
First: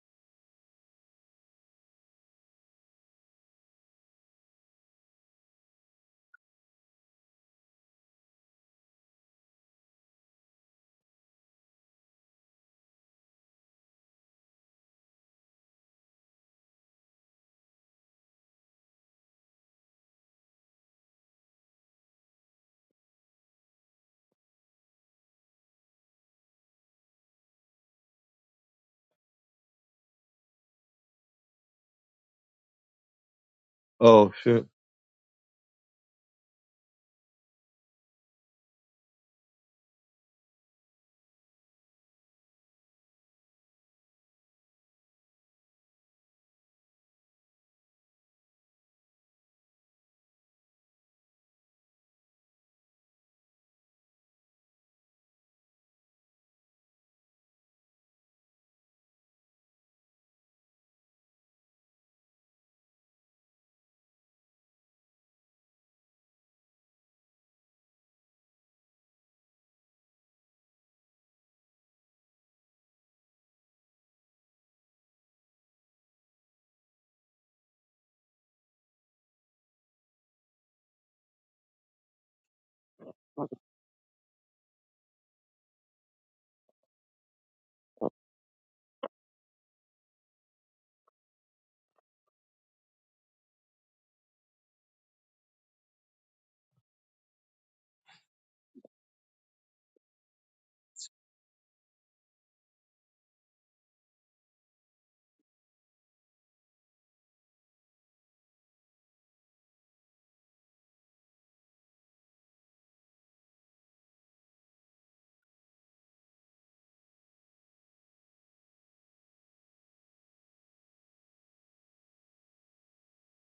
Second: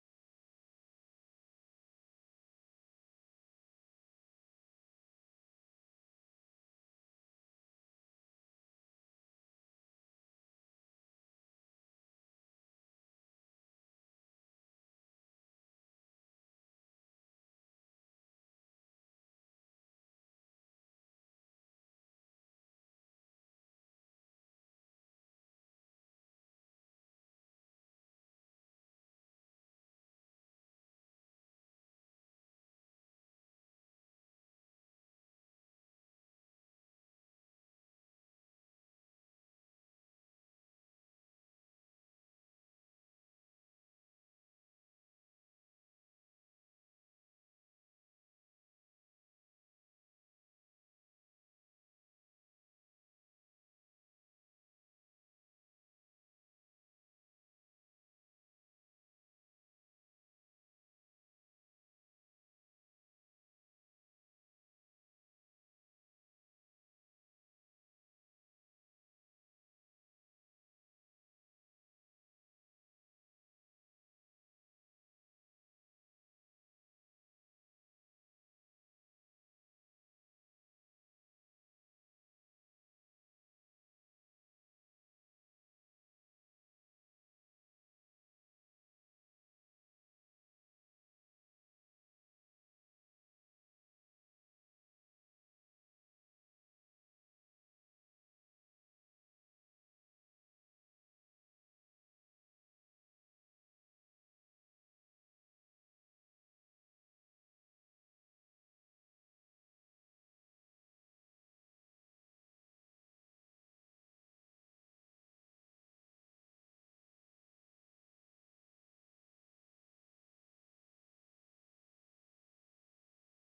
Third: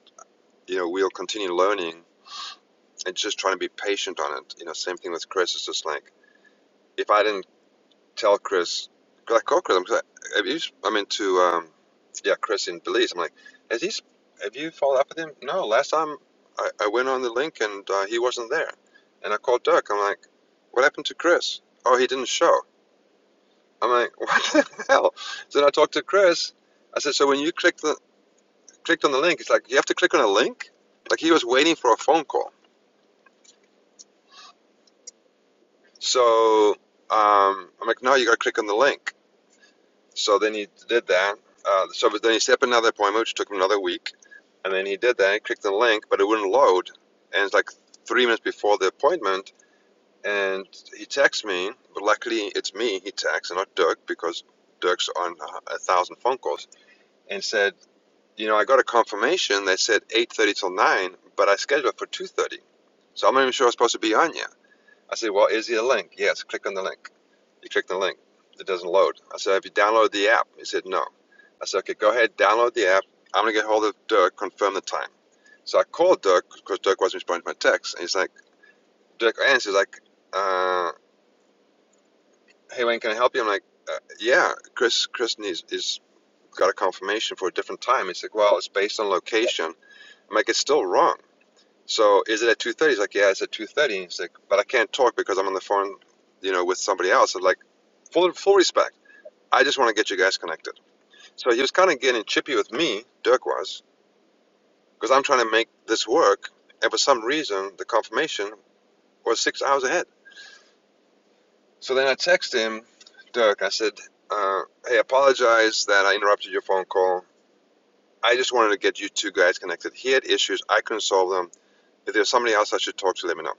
S2: you know we'll continue learning and just trying to be patient on it. You know, same thing with Chris. It's just like if I didn't tell Chris, like call Chris. I'm, like, I mean, to um, yeah, Chris in Belize. I'm like, has he? sp- Have you followed up with him? No. Last time I, I went on the link and uh, he wasn't there, and I called Dirk. I'm like, what happened to Chris? Oh, he didn't show. I'm like, what the hell? So then I talked to Chris. I said, so when you clicked the, clicked on the link, it's like you have to click on a link. Like he was waiting for a phone call.
S3: Oh, shit.
S2: So um, I'm like, no, you got to click on the link. So then he did that. Uh, so then he set up another appointment, which took him another week. And then he did that. He clicked the link, but it wouldn't load. And it's like three minutes before the appointment. And he texts me, but luckily it's me he texts and not Dirk because Dirk's on a thousand phone calls. And said, You know, I got a confirmation that said 8.30 till 9, but I scheduled it for 2.30. So I'm not even sure I was supposed to be on yet. I said, well, is there a link? Yes, click on the link. You click the link. It doesn't load. I said, have you downloaded the app? He said, no. I said, okay, go ahead, download the app. I'm going to get hold of Dirk, confirm the time. So I called Dirk because Dirk wasn't responding to my text. And he's like, Dirk answers like, uh, hey, Wayne, can I help you? I'm like, uh, yeah, Chris, Chris needs, is got a confirmation for a different time. He's like, well, it's based on location. I'm like, it's still wrong. So is it at two thirty? He's like, yeah, it's at two thirty. He's like, but I can't talk because I'm on the phone, you know, with somebody else. I'm like, full full respect. I just want to get you guys connected. So he was kind of getting chippy with me, Dirk was, because I'm trying to make this work, and for some reason the confirmation was six hours ahead. So then I texted him, Dirk. I said, uh, hey, apologize that I interrupted your phone call. I just wanted to get you two guys connected. He had issues. I couldn't solve them. If there's somebody else I should talk to, let me know.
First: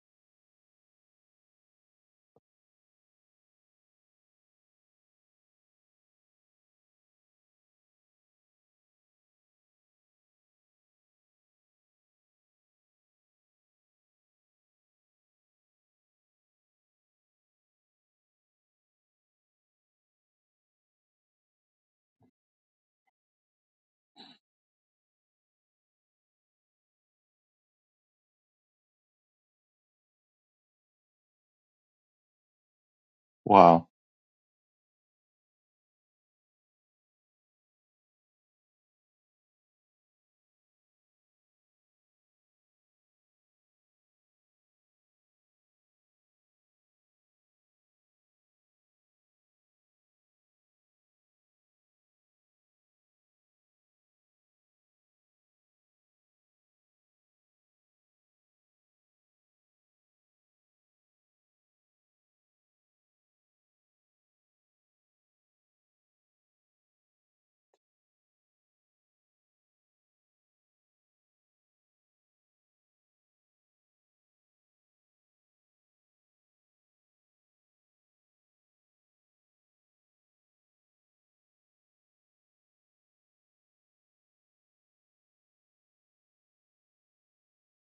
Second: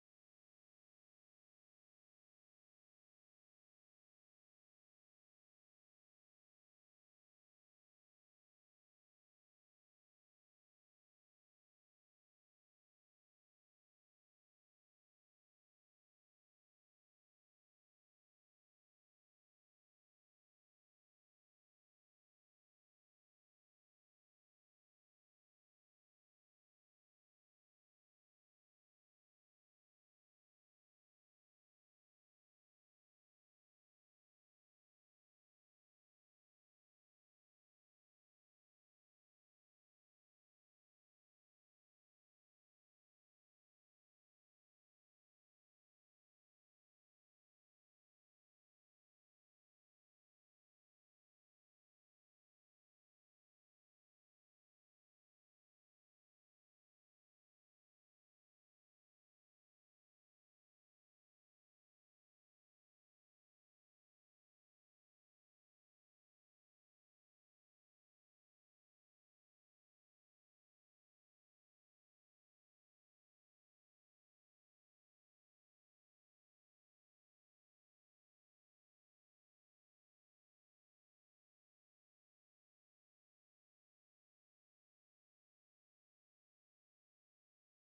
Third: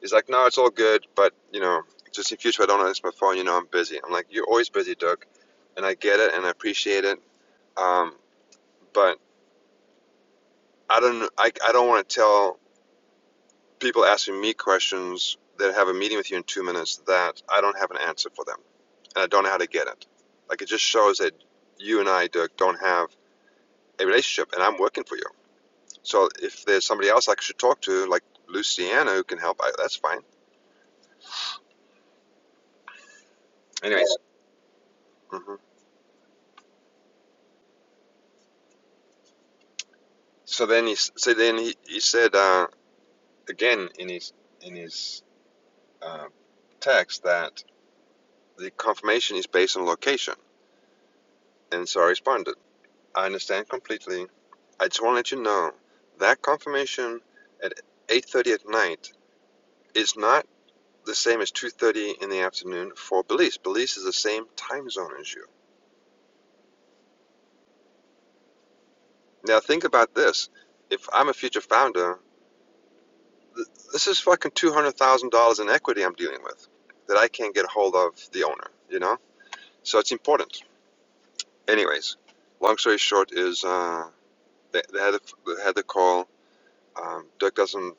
S2: He's like, no, it's all good, but you know, just in future, I don't answer my phone. You know, I'm busy. I'm like, you're always busy, Doug, and I get it and I appreciate it. Um, but I don't, I, I don't want to tell people asking me questions that have a meeting with you in two minutes that I don't have an answer for them and I don't know how to get it. Like it just shows that you and I, Doug, don't have a relationship, and I'm working for you. So if there's somebody else I should talk to, like Luciana, who can help, I, that's fine.
S3: Wow.
S2: Anyways. hmm so then he so then he, he said uh, again in his in his uh, text that the confirmation is based on location. And so I responded, I understand completely. I just want to let you know that confirmation at 8:30 at night is not the same as 2:30 in the afternoon for Belize. Belize is the same time zone as you. Now think about this. If I'm a future founder, th- this is fucking $200,000 in equity I'm dealing with that I can't get a hold of the owner, you know? So it's important. anyways, long story short is uh, they, they had a, they had the call. Um, Dirk doesn't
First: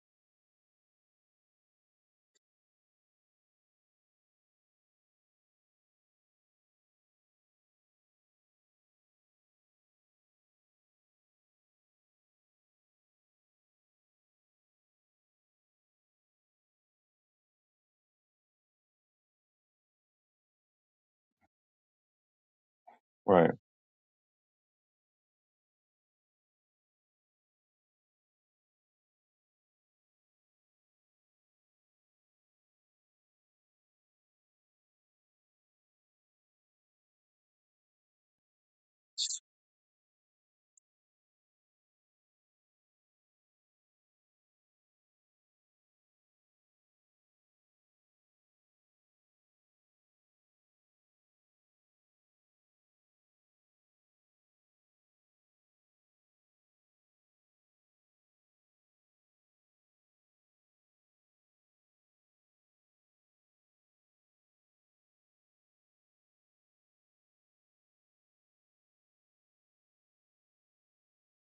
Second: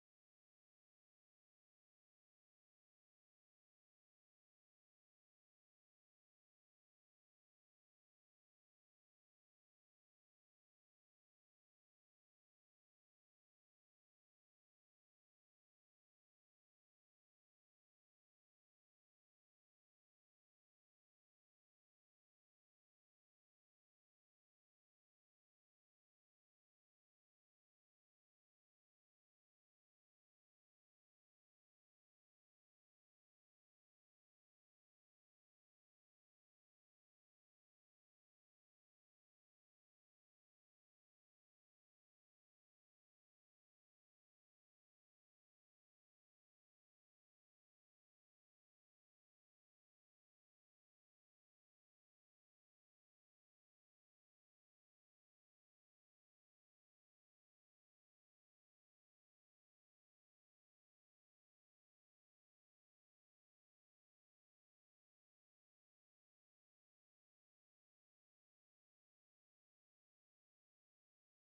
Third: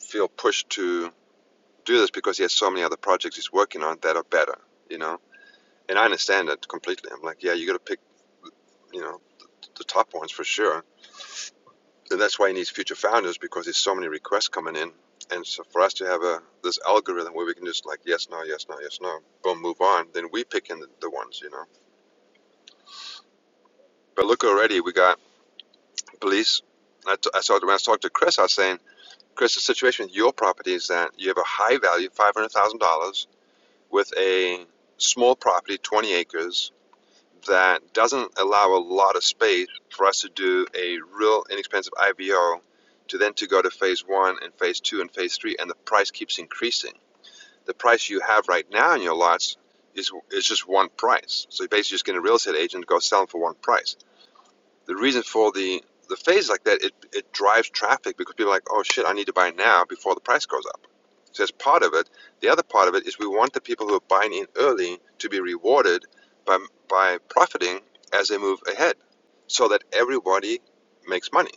S2: feel pushed to do this because he has so many other projects he's working on that are better, you know. And I understand that completely. I'm like, yeah, you got to pick, you know, the top ones for sure. And that's why he needs future founders because there's so many requests coming in. And so for us to have a this algorithm where we can just like yes, no, yes, no, yes, no, boom, move on. Then we pick in the, the ones, you know.
S3: Right.
S2: But look already, we got police. I, t- I saw when I talked to Chris, I was saying Chris, the situation with your property is that you have a high value, $500,000, with a small property, 20 acres, that doesn't allow a lot of space for us to do a real inexpensive IVO to then to go to phase one and phase two and phase three, and the price keeps increasing. The price you have right now in your lots is is just one price. So you're basically just getting a real estate agent to go sell them for one price the reason for the the phase like that, it, it drives traffic because people are like, oh shit, I need to buy now before the price goes up. So that's part of it. The other part of it is we want the people who are buying in early to be rewarded by, by profiting as they move ahead so that everybody makes money.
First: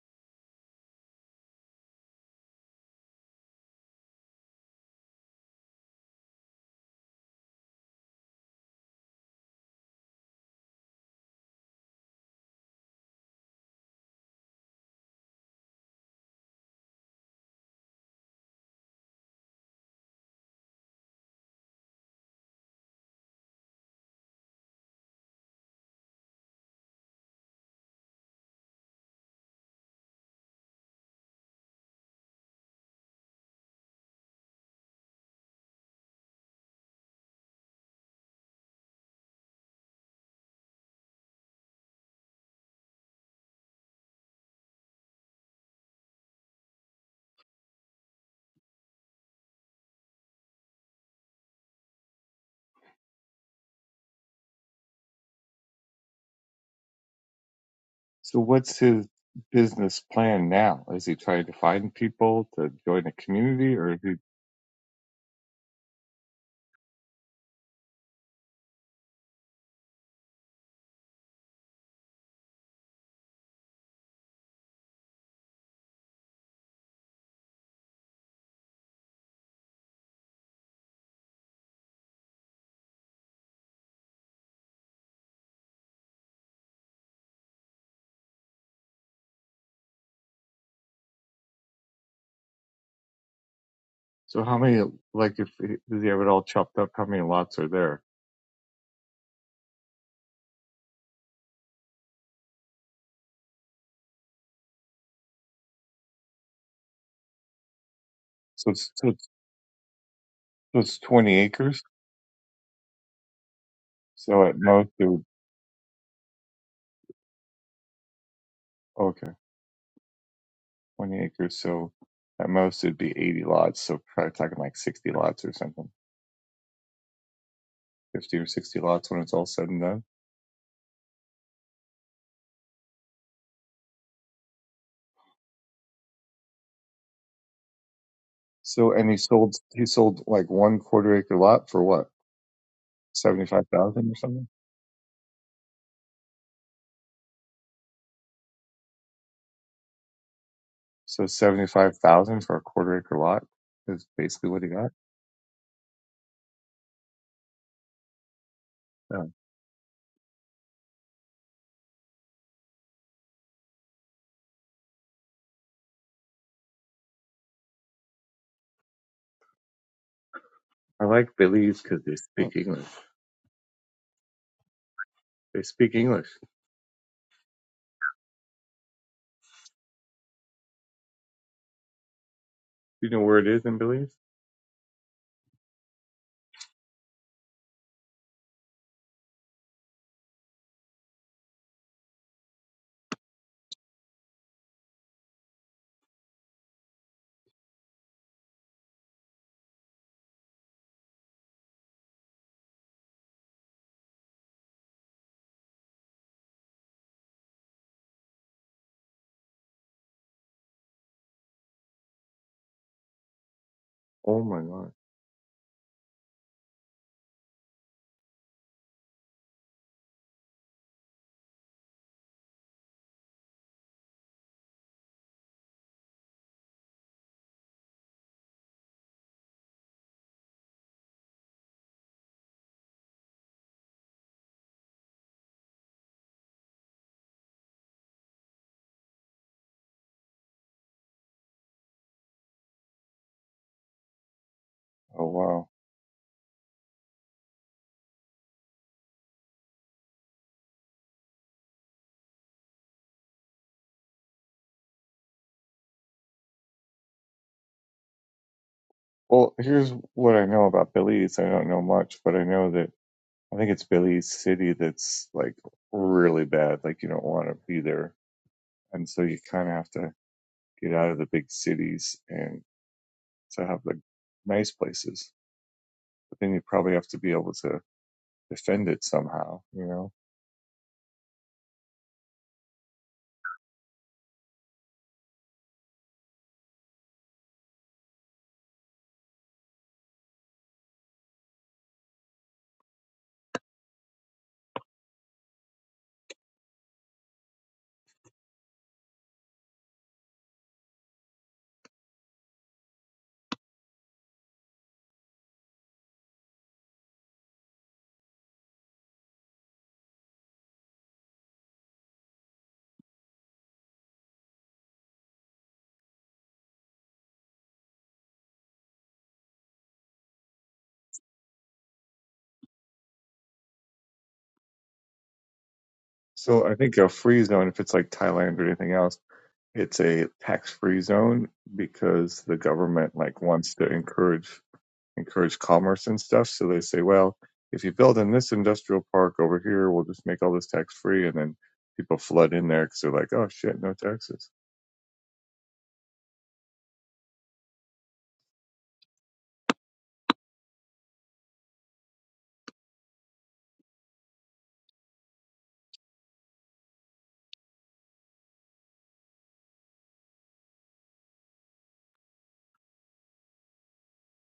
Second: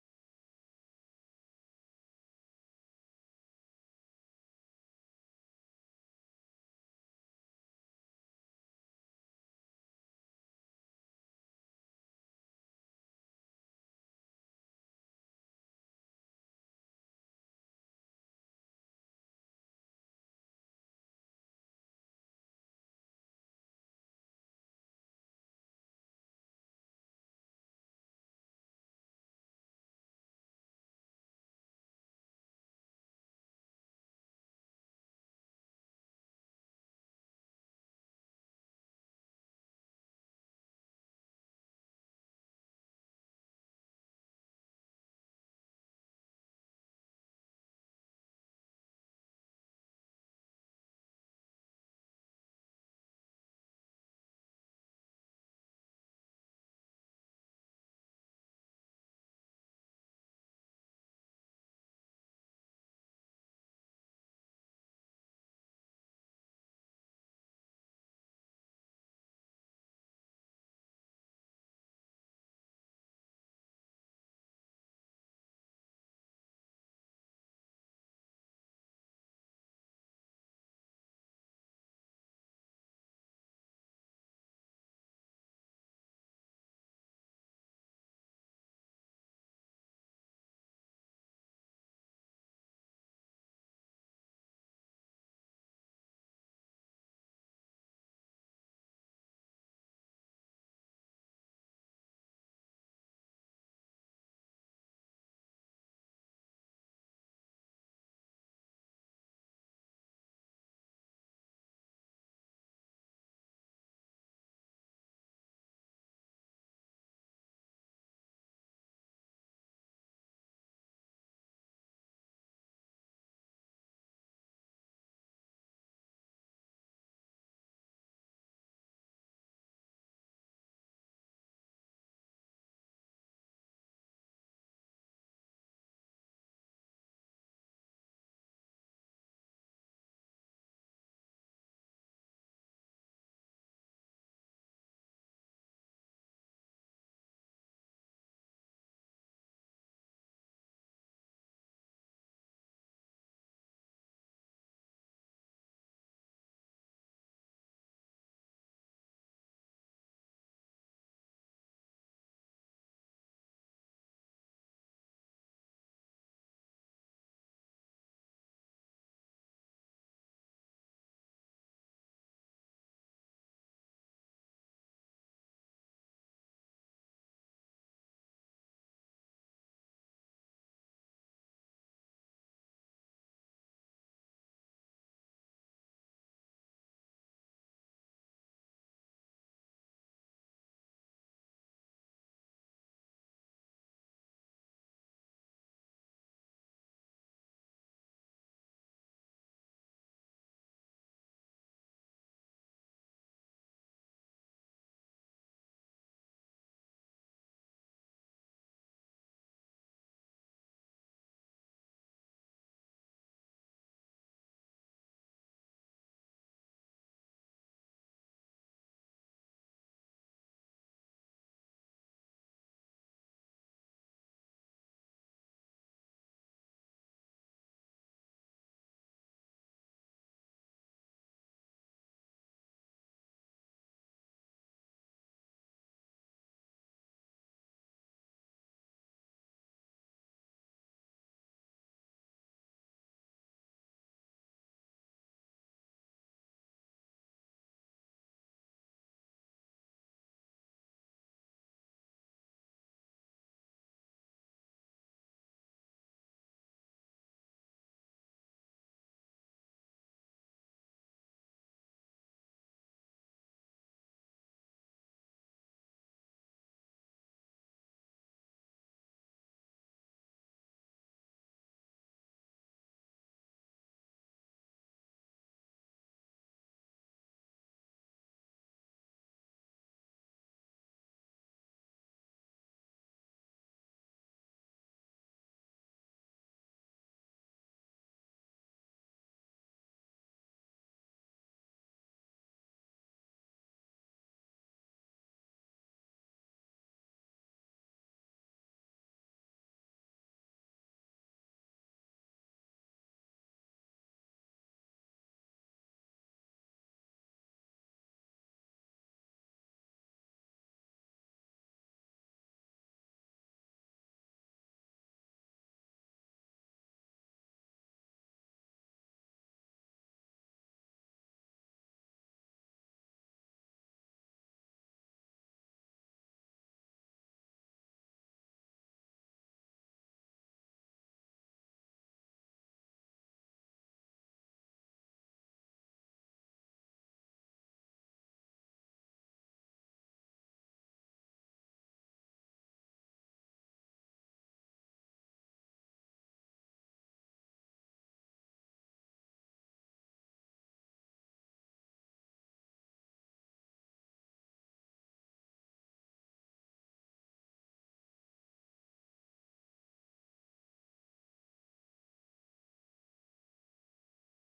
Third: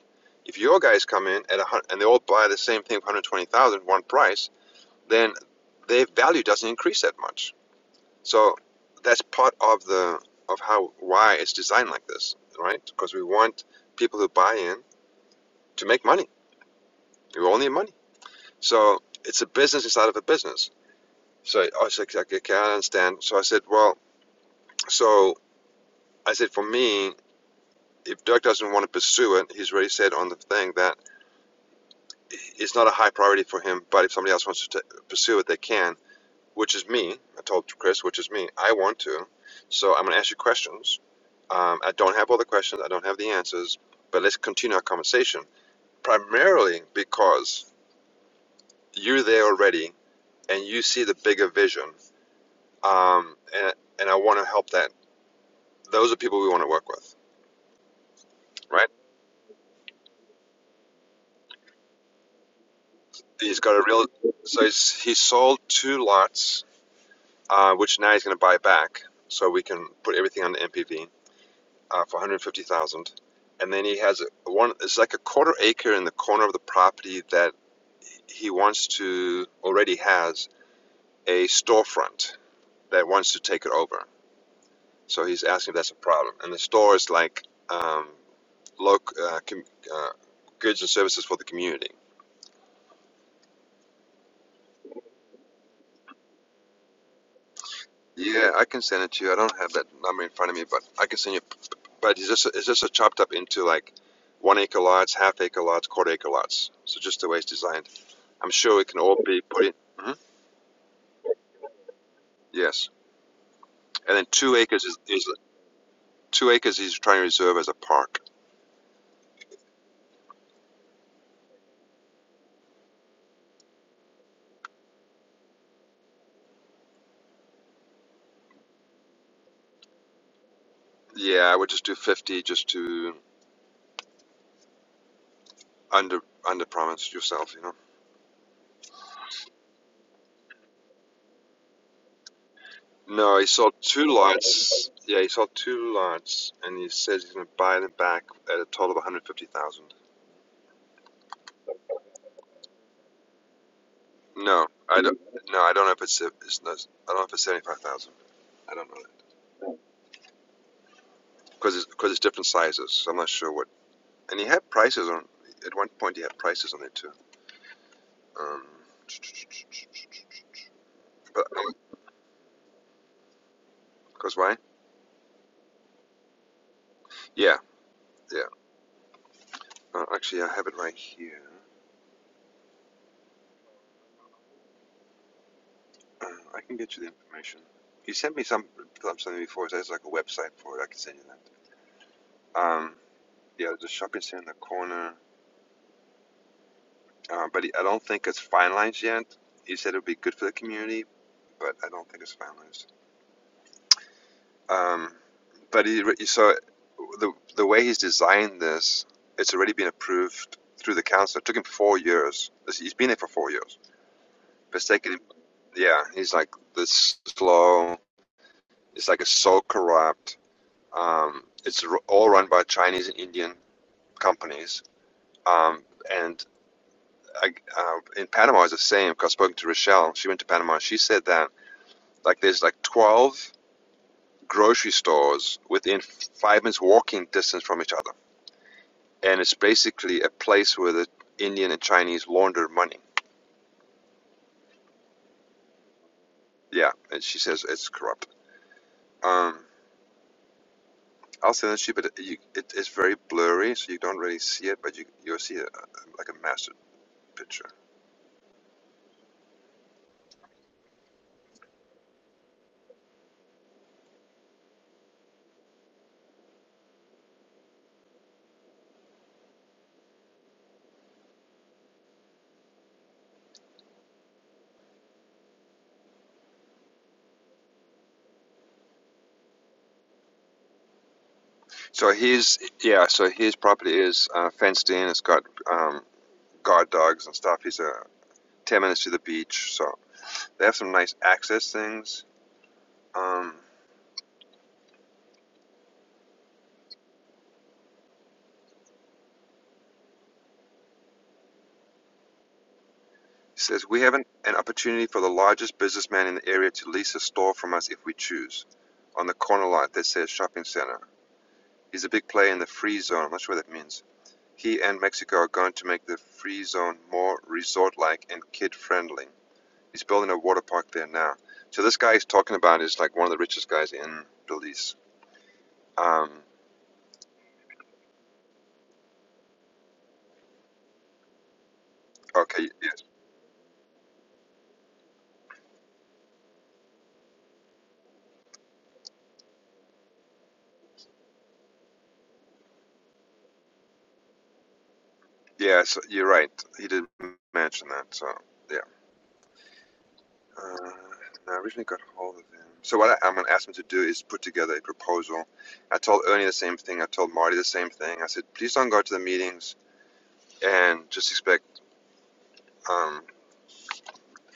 S2: If your guys come in at a hundred, and they all buy the same thing for 120,000, price, then their value doesn't increase that much. So that's part of the of how why it's designed like this, right? Because we want people who buy in to make money. We all need money. So it's a business inside of a business. So I was like, okay, okay, I understand. So I said, well, so I said for me, if Dirk doesn't want to pursue it, he's already said on the thing that it's not a high priority for him. But if somebody else wants to t- pursue it, they can. Which is me. I told Chris, which is me. I want to. So I'm going to ask you questions Um, I don't have all the questions, I don't have the answers, but let's continue our conversation. Primarily because you're there already and you see the bigger vision, um, and, and I want to help that. Those are people we want to work with,
S3: So what's
S2: right?
S3: his business plan now? Is he trying to find people to join a
S2: He's got
S3: community
S2: a
S3: or is
S2: real,
S3: he,
S2: so he's, he sold two lots, uh, which now he's going to buy back, so we can put everything on the MPV uh, for 150,000. And then he has a- one. It's like a quarter acre in the corner of the property that he wants to already has a storefront that wants to take it over. So he's asking if that's a problem. And the store is like um, loc uh, com- uh, goods and services for the community.
S3: so how many, like if, he- does he have it all chopped up? How many lots are there?
S2: Yeah, I can send it to you. I don't have that number in front of me, but I can send you. But it's just it's just chopped up into like one acre lots, half acre lots, quarter acre lots. So just the way it's designed, I'm
S3: So
S2: sure it
S3: it's,
S2: can
S3: so
S2: all
S3: it's,
S2: be put in. hmm
S3: so it's 20 acres.
S2: Yes, and then
S3: So at
S2: two acres
S3: most
S2: is,
S3: it would,
S2: is two acres he's trying to reserve as a park.
S3: okay, 20 acres. So at most it'd be 80 lots. So probably talking like 60 lots or something, 50 or 60 lots when it's all said and done.
S2: Yeah, I would just do fifty, just to under under promise yourself, you know.
S3: So, and he sold, he sold like one quarter acre lot for what?
S2: No, he sold two
S3: 75,000 or something?
S2: lots. Yeah, he sold two lots, and he says he's going to buy them back at a total of one hundred fifty thousand.
S3: So seventy five thousand for a quarter acre lot is basically what
S2: No,
S3: he got.
S2: I don't. No, I don't know if it's, it's no. I don't know if it's seventy five thousand. I don't know
S3: Yeah.
S2: because it's because it's different sizes. So I'm not sure what. And he had prices on. At one point, he had prices on it too. Um,
S3: I like
S2: but
S3: Belize because they speak English.
S2: because why?
S3: They speak English.
S2: Yeah, yeah. Uh, actually, I have it right here.
S3: You know where it is in Belize?
S2: Uh, I can get you the information. You sent me some like, something before. There's like a website for it. I can send you that. Um, yeah, there's a shopping center in the corner, uh, but I don't think it's finalized yet. You said it would be good for the community, but I don't think it's finalized. Um, but he, re- so the the way he's designed this, it's already been approved through the council. It took him four years. He's been there for four years.
S3: Oh my
S2: But it's
S3: god.
S2: taken, him- yeah, he's like this slow. It's like it's so corrupt Um, it's all run by Chinese and Indian companies. Um, and I, uh, in Panama, it's the same. Because 'cause I've spoken to Rochelle. She went to Panama. She said that like there's like 12 grocery stores within five minutes walking distance from each other, and it's basically a place where the Indian and Chinese launder money.
S3: Oh wow.
S2: Yeah, and she says it's corrupt. Um, I'll send it to you, but you, it, it's very blurry, so you don't really see it, but you you'll see a, a, like a massive picture.
S3: Well, here's what I know about Belize. I don't know much, but I know that I think it's Belize City that's like really bad. Like you don't want to be there, and so you kind of have to get out of the big cities and to have the nice places. But then you probably have to be able to defend it somehow. You know
S2: So his yeah, so his property is uh, fenced in. It's got um, guard dogs and stuff. He's uh, ten minutes to the beach, so they have some nice access things. Um, he says we have an, an opportunity for the largest businessman in the area to lease a store from us if we choose, on the corner lot that says shopping center. He's a big player in the free zone. I'm not sure what that means. He and Mexico are going to make the free zone more resort-like and kid-friendly. He's building a water park there now. So this guy he's talking about is like one of the richest guys in Belize. Um,
S3: So I think a free zone, if it's like Thailand or anything else, it's a tax-free zone because the
S2: okay, yes,
S3: government like wants to encourage encourage commerce and stuff. So they say, well, if you build in this industrial park over here, we'll just make all this tax-free, and then people flood in there because they're like, oh shit, no taxes.
S2: yeah, so you're right. He did mention that. So yeah, uh, I originally got hold of him. So what I, I'm going to ask him to do is put together a proposal. I told Ernie the same thing. I told Marty the same thing. I said, please don't go to the meetings and just expect. Um,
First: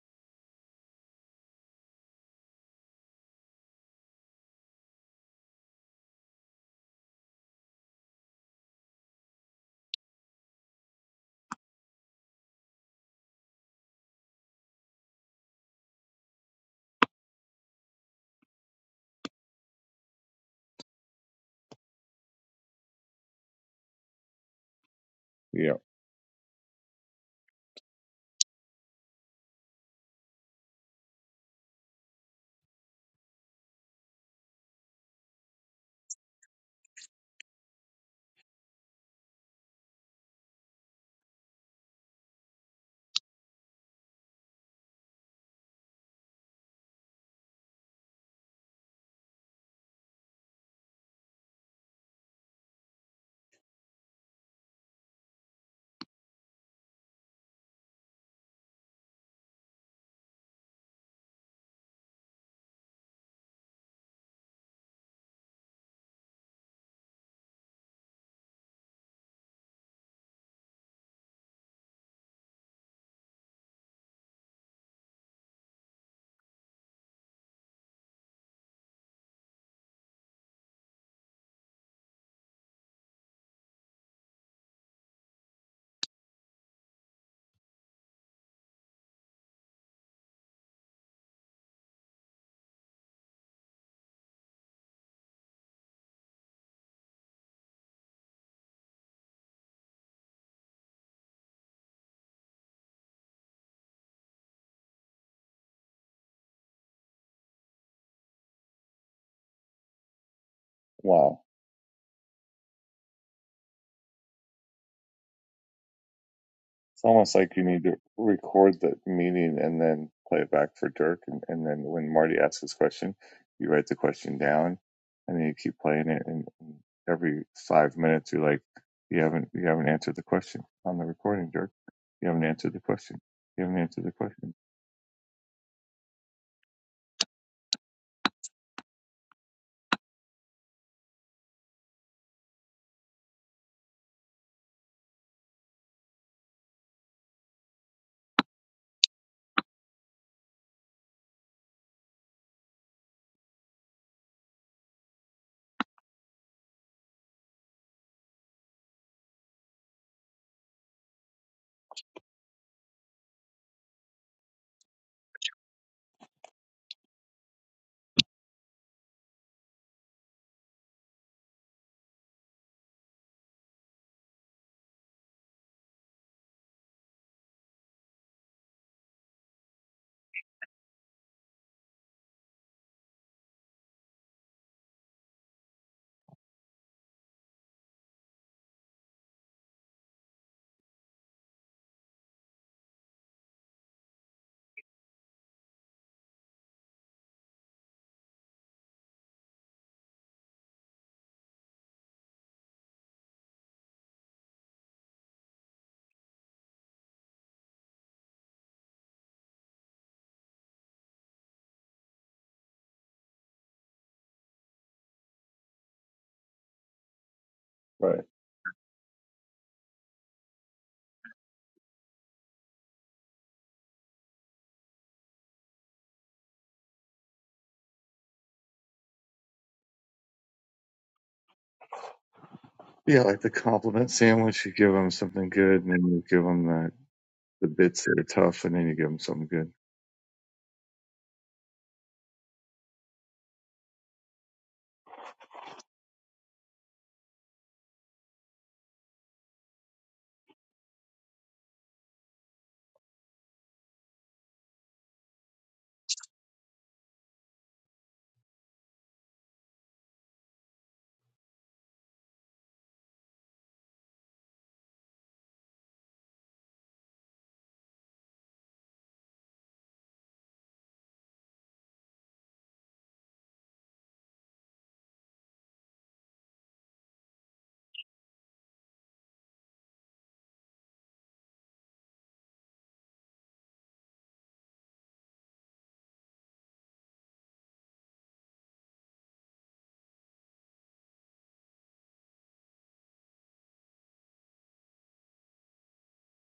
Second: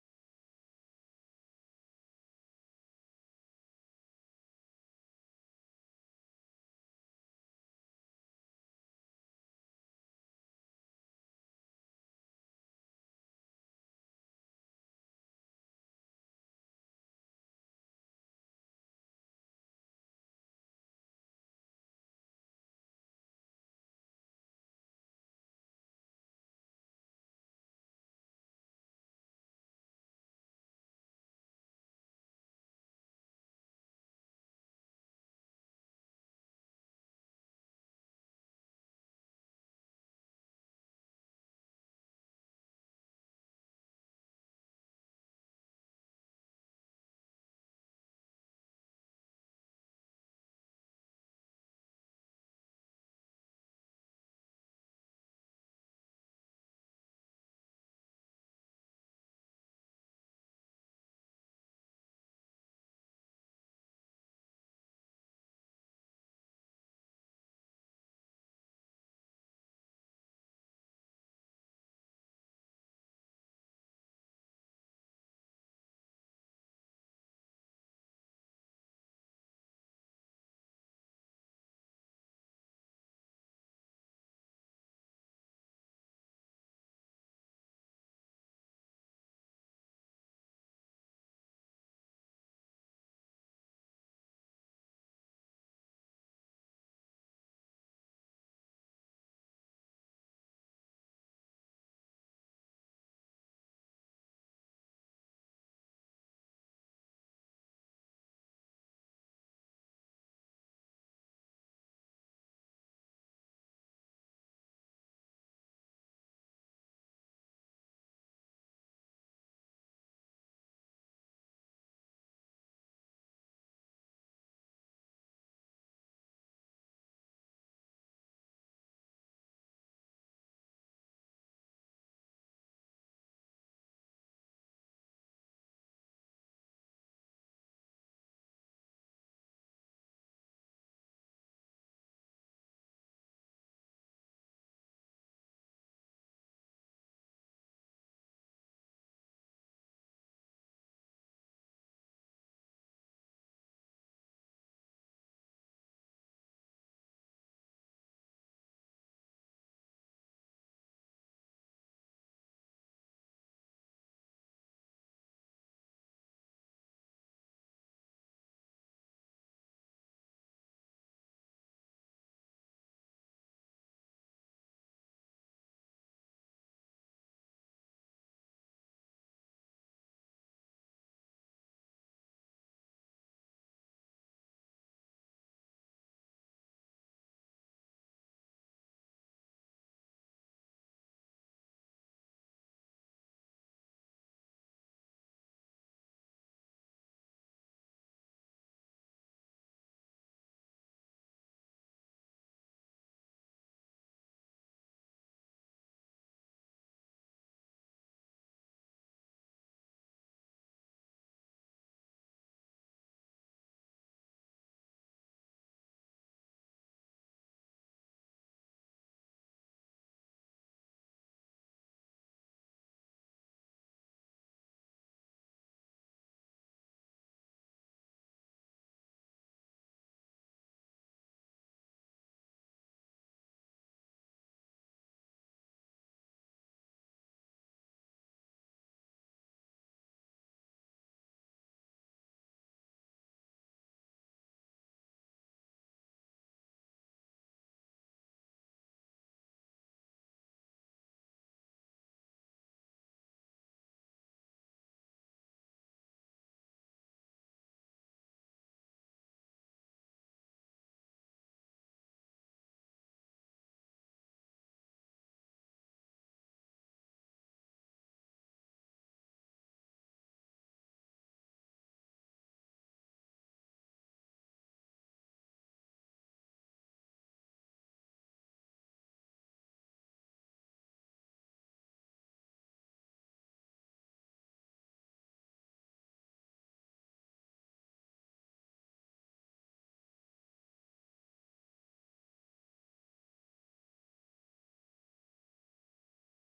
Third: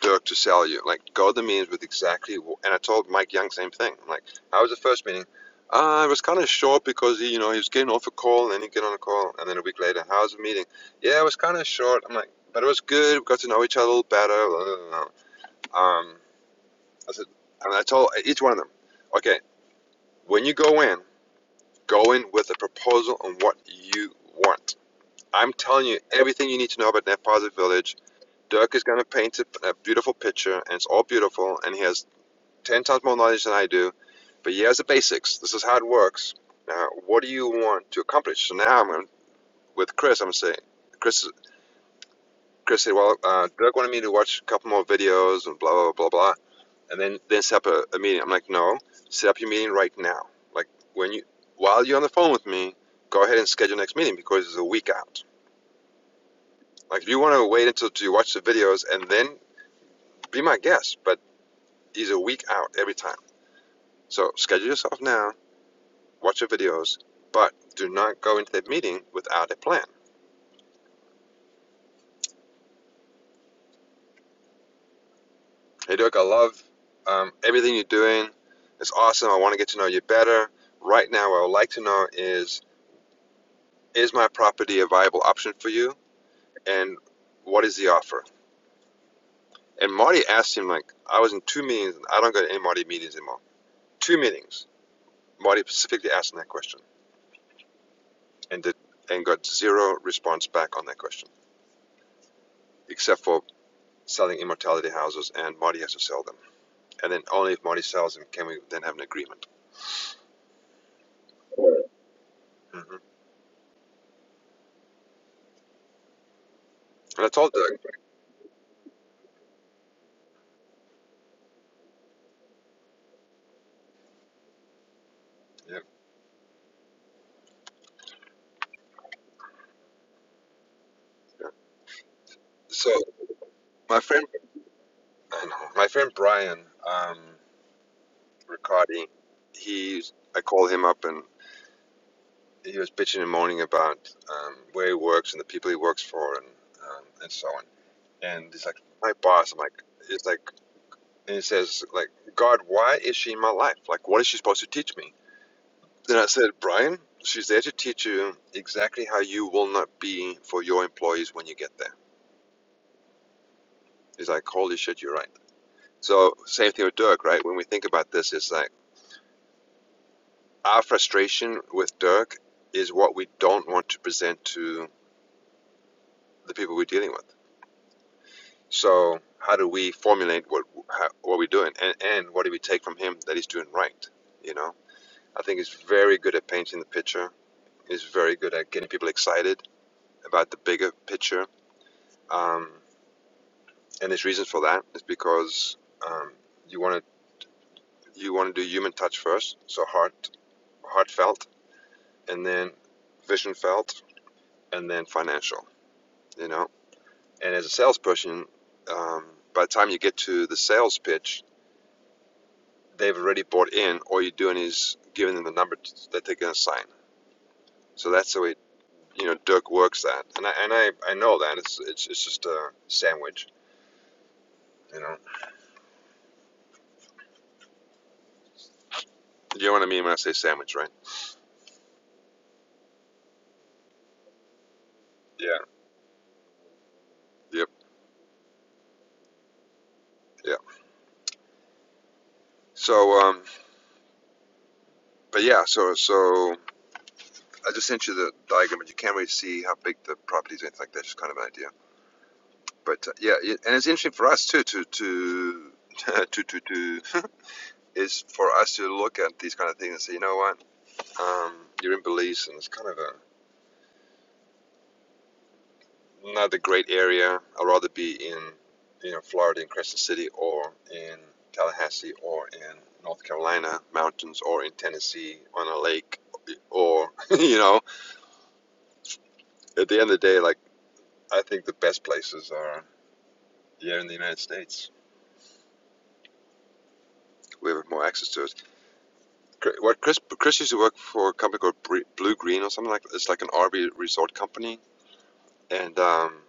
S2: Dirk to sell you. Like, go to the meetings with exactly. And I told Mike Young same thing. I'm like, how was the first meeting? Uh, it was kind of short because he, you know, he was getting off a call and then he get on a call, and then a week later, how's the meeting? Yeah, it was kind of short. I'm like, but it was good. We got to know each other a little better. blah, blah. blah." Um, I said, and I told e-, each one of them, okay, when you go in, go in with a proposal on what you want. I'm
S3: Yeah,
S2: telling you everything you need to know about Net Positive Village. Dirk is going to paint a, a beautiful picture, and it's all beautiful, and he has ten times more knowledge than I do, but he has the basics. This is how it works. Now, what do you want to accomplish? So now I'm going with Chris. I'm saying, Chris, Chris said, well, uh, Doug wanted me to watch a couple more videos and blah blah blah blah, and then then set up a, a meeting. I'm like, no, set up your meeting right now. Like when you while you're on the phone with me, go ahead and schedule your next meeting because it's a week out. Like if you want to wait until you watch the videos and then be my guest, but he's a week out every time. So schedule yourself now watch the videos, but do not go into that meeting without a plan. Hey, Dirk, I love um, everything you're doing. It's awesome. I want to get to know you better. Right now, what I would like to know is is my property a viable option for you? And what is the offer? And Marty asked him, like, I was in two meetings, and I don't go to any Marty meetings anymore. Two meetings. Marty specifically asked him that question and did, and got zero response back on that question, except for selling immortality houses, and Marty has to sell them. and then only if Marty sells him can we then have an agreement.
S3: wow.
S2: hmm
S3: It's
S2: And I
S3: almost
S2: told
S3: like you
S2: Doug.
S3: need to record the meeting and then play it back for Dirk. And, and then when Marty asks his question, you write the question down and then you
S2: Yeah,
S3: keep playing it. And every five minutes, you're like, you haven't, you haven't answered the question on the
S2: yeah.
S3: recording, Dirk. You haven't answered the
S2: So
S3: question. You haven't
S2: my
S3: answered the
S2: friend,
S3: question.
S2: I know my friend Brian um, Riccardi. He, I called him up and he was bitching and moaning about um, where he works and the people he works for and um, and so on. And he's like, my boss. I'm like, he's like, and he says like, God, why is she in my life? Like, what is she supposed to teach me? Then I said, Brian, she's there to teach you exactly how you will not be for your employees when you get there It's like, holy shit, you're right. So, same thing with Dirk, right? When we think about this, it's like our frustration with Dirk is what we don't want to present to the people we're dealing with. So, how do we formulate what how, what we're doing, and and what do we take from him that he's doing right? You know, I think he's very good at painting the picture. He's very good at getting people excited about the bigger picture. Um, and his reasons for that is because um, you want to you want to do human touch first, so heart heartfelt and then vision felt, and then financial, you know. And as a salesperson, um, by the time you get to the sales pitch, they've already bought in. All you're doing is giving them the number that they're going to sign. So
S3: Right.
S2: that's the way you know Dirk works that, and I and I, I know that it's it's it's just a sandwich, you know. You know what I mean when I say sandwich, right?
S3: Yeah. Like the compliment sandwich, you give them
S2: Yeah.
S3: something good and then you give them the, the
S2: Yep.
S3: bits that are tough and then you give them something good.
S2: Yeah. So um, but yeah, so so I just sent you the diagram, but you can't really see how big the property is, or anything like that. Just kind of an idea. but uh, yeah, it, and it's interesting for us too to to to to, to is for us to look at these kind of things and say, you know what, um, you're in Belize, and it's kind of a not a great area. I'd rather be in you know Florida in Crescent City or in Tallahassee or in North Carolina mountains or in Tennessee on a lake or you know at the end of the day, like I think the best places are here in the United States. We have more access to it. What Chris Chris used to work for a company called Blue Green or something like that. it's like an RV resort company and um,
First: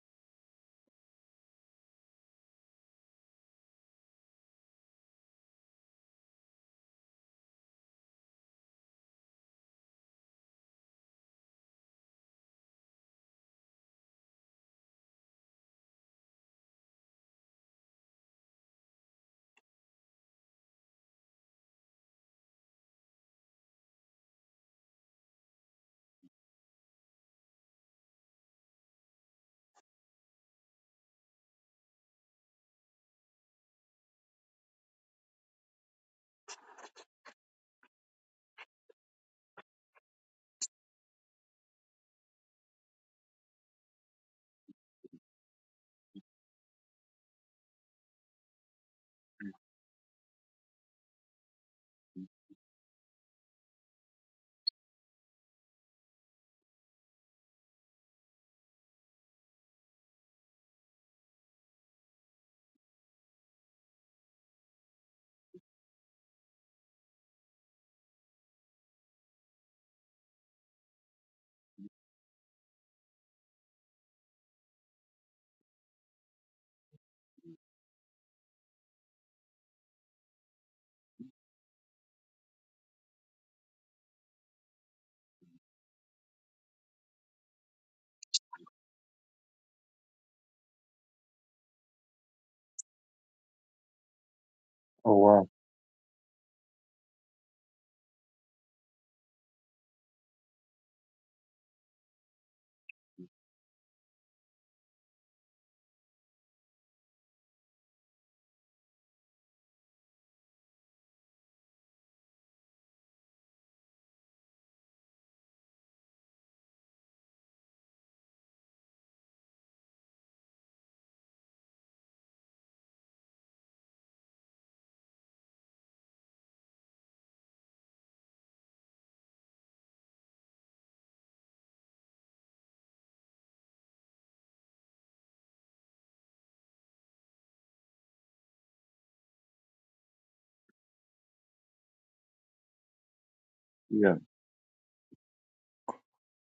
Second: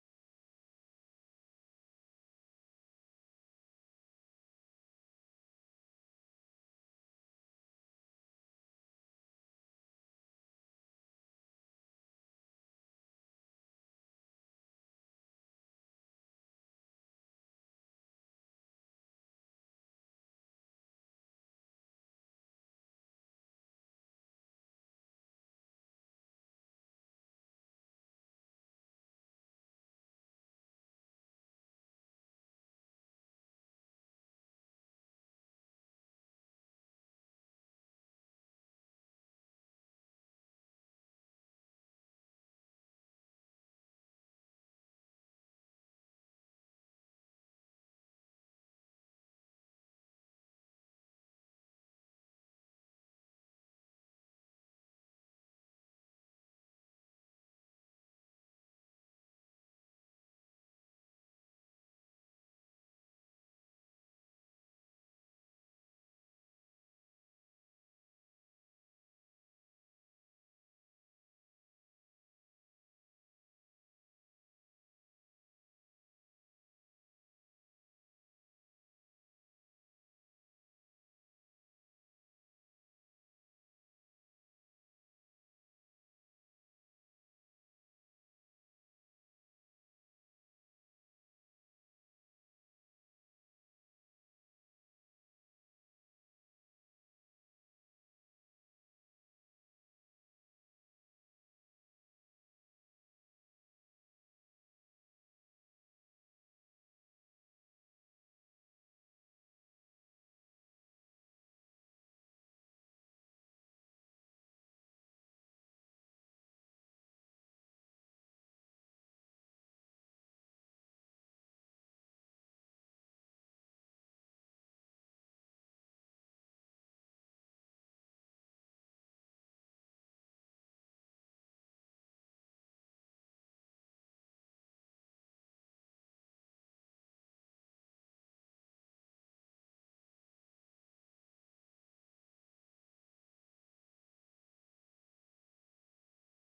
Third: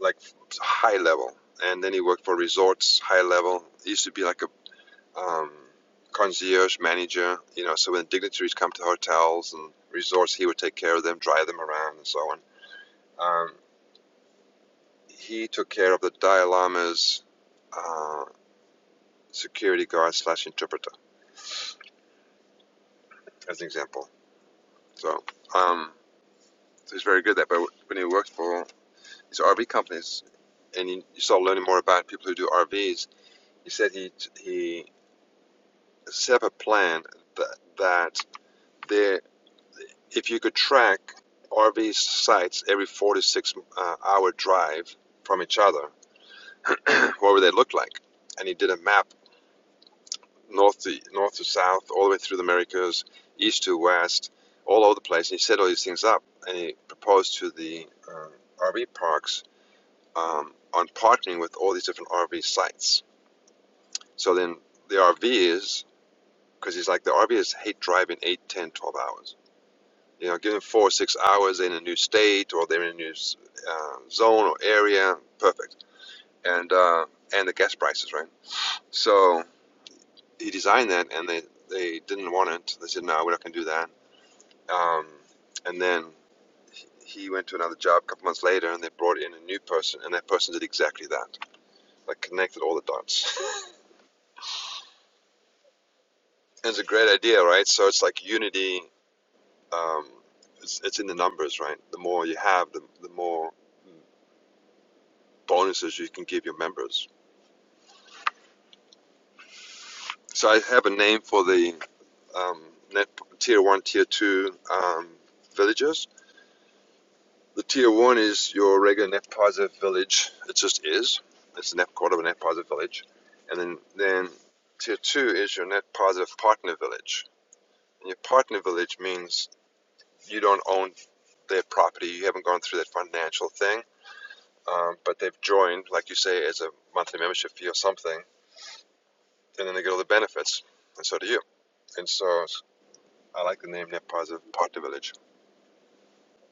S2: like high level. And then he worked for resorts high level. He used to be like a um, concierge manager, you know. So when dignitaries come to hotels and resorts, he would take care of them, drive them around, and so on. Um, he took care of the Dalai Lama's uh, security guard slash interpreter, as an example. So um, so he's very good at that. But when he worked for these RV companies, and you you start learning more about people who do RVs. He said he he set up a plan that that there, if you could track RV sites every four to six uh, hour drive from each other, what would they look like? And he did a map north to north to south, all the way through the Americas, east to west, all over the place. And he set all these things up, and he proposed to the uh, RV parks um, on partnering with all these different RV sites So then the RVs, because he's like, the RVs hate driving 8, 10, 12 hours. You know, give them four or six hours in a new state or they're in a new uh, zone or area, perfect. And uh, and the gas prices, right? So he designed that and they, they didn't want it. They said, no, we're not going to do that. Um, and then he he went to another job a couple months later and they brought in a new person and that person did exactly that like connected all the dots
S3: Oh, wow.
S2: And it's a great idea right so it's like unity Um, it's, it's in the numbers, right? The more you have, the, the more bonuses you can give your members. So I have a name for the um, net tier one, tier two um, villages. The tier one is your regular net positive village. It just is. It's a net quarter of a net positive village, and then then tier two is your net positive partner village. And your partner village means you don't own their property. You haven't gone through that financial thing um, but they've joined, like you say, as a monthly membership fee or something, and then they get all the benefits, and so do you. And so I like the name Net
S3: Yeah.
S2: Positive Partner Village.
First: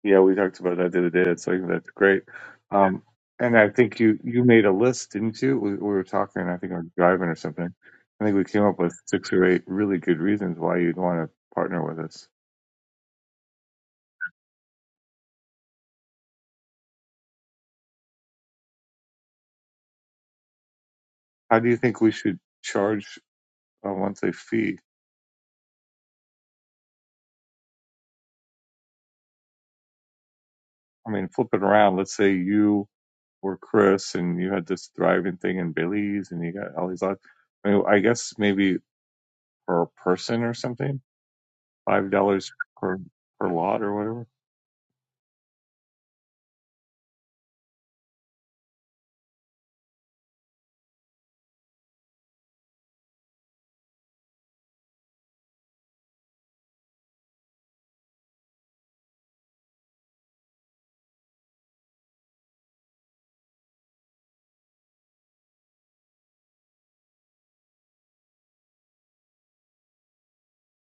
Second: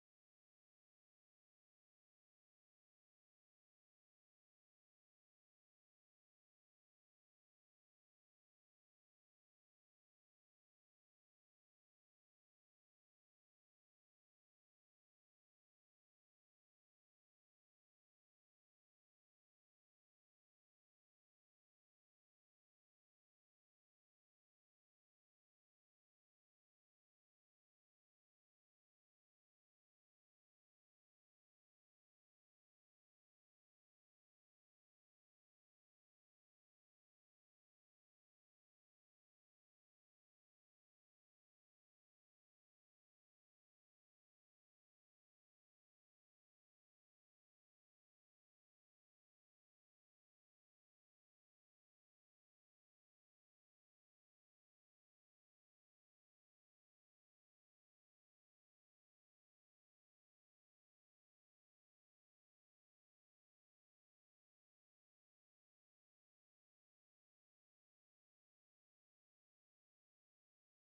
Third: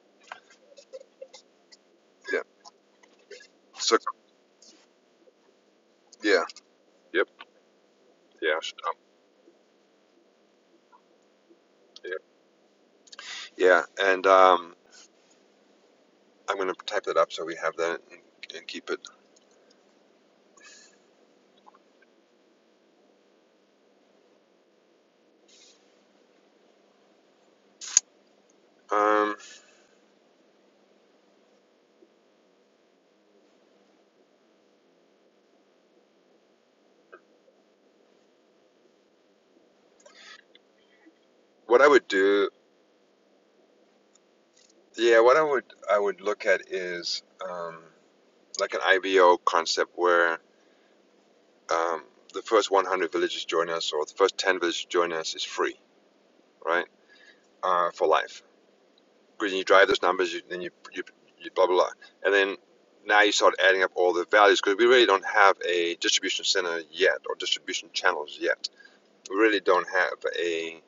S3: Yeah, we talked about that the other day. It's like that's great.
S2: Yeah.
S3: Um, and I
S2: So
S3: think you you made a list, didn't you? We, we were talking.
S2: yeah.
S3: I think we were
S2: Yep.
S3: driving or something. I think we
S2: Yeah.
S3: came up
S2: um,
S3: with six or eight really good reasons why you'd want to partner with
S2: yep.
S3: us.
S2: Yeah. And um, I'm going to type that up so we have that and, and keep it.
S3: How do you think we should charge a monthly fee?
S2: Um,
S3: I mean, flip it around. Let's say you were Chris and you had this thriving thing in Billy's and you got all these lots. I mean, I guess maybe per person or something,
S2: what I would
S3: five
S2: do,
S3: dollars per per lot or whatever.
S2: yeah, what I would I would look at is um, like an IVO concept where um, the first 100 villages join us or the first 10 villages join us is free, right? Uh, for life because you drive those numbers, you, then you, you, you blah, blah, blah. And then now you start adding up all the values because we really don't have a distribution center yet or distribution channels yet. We really don't have a,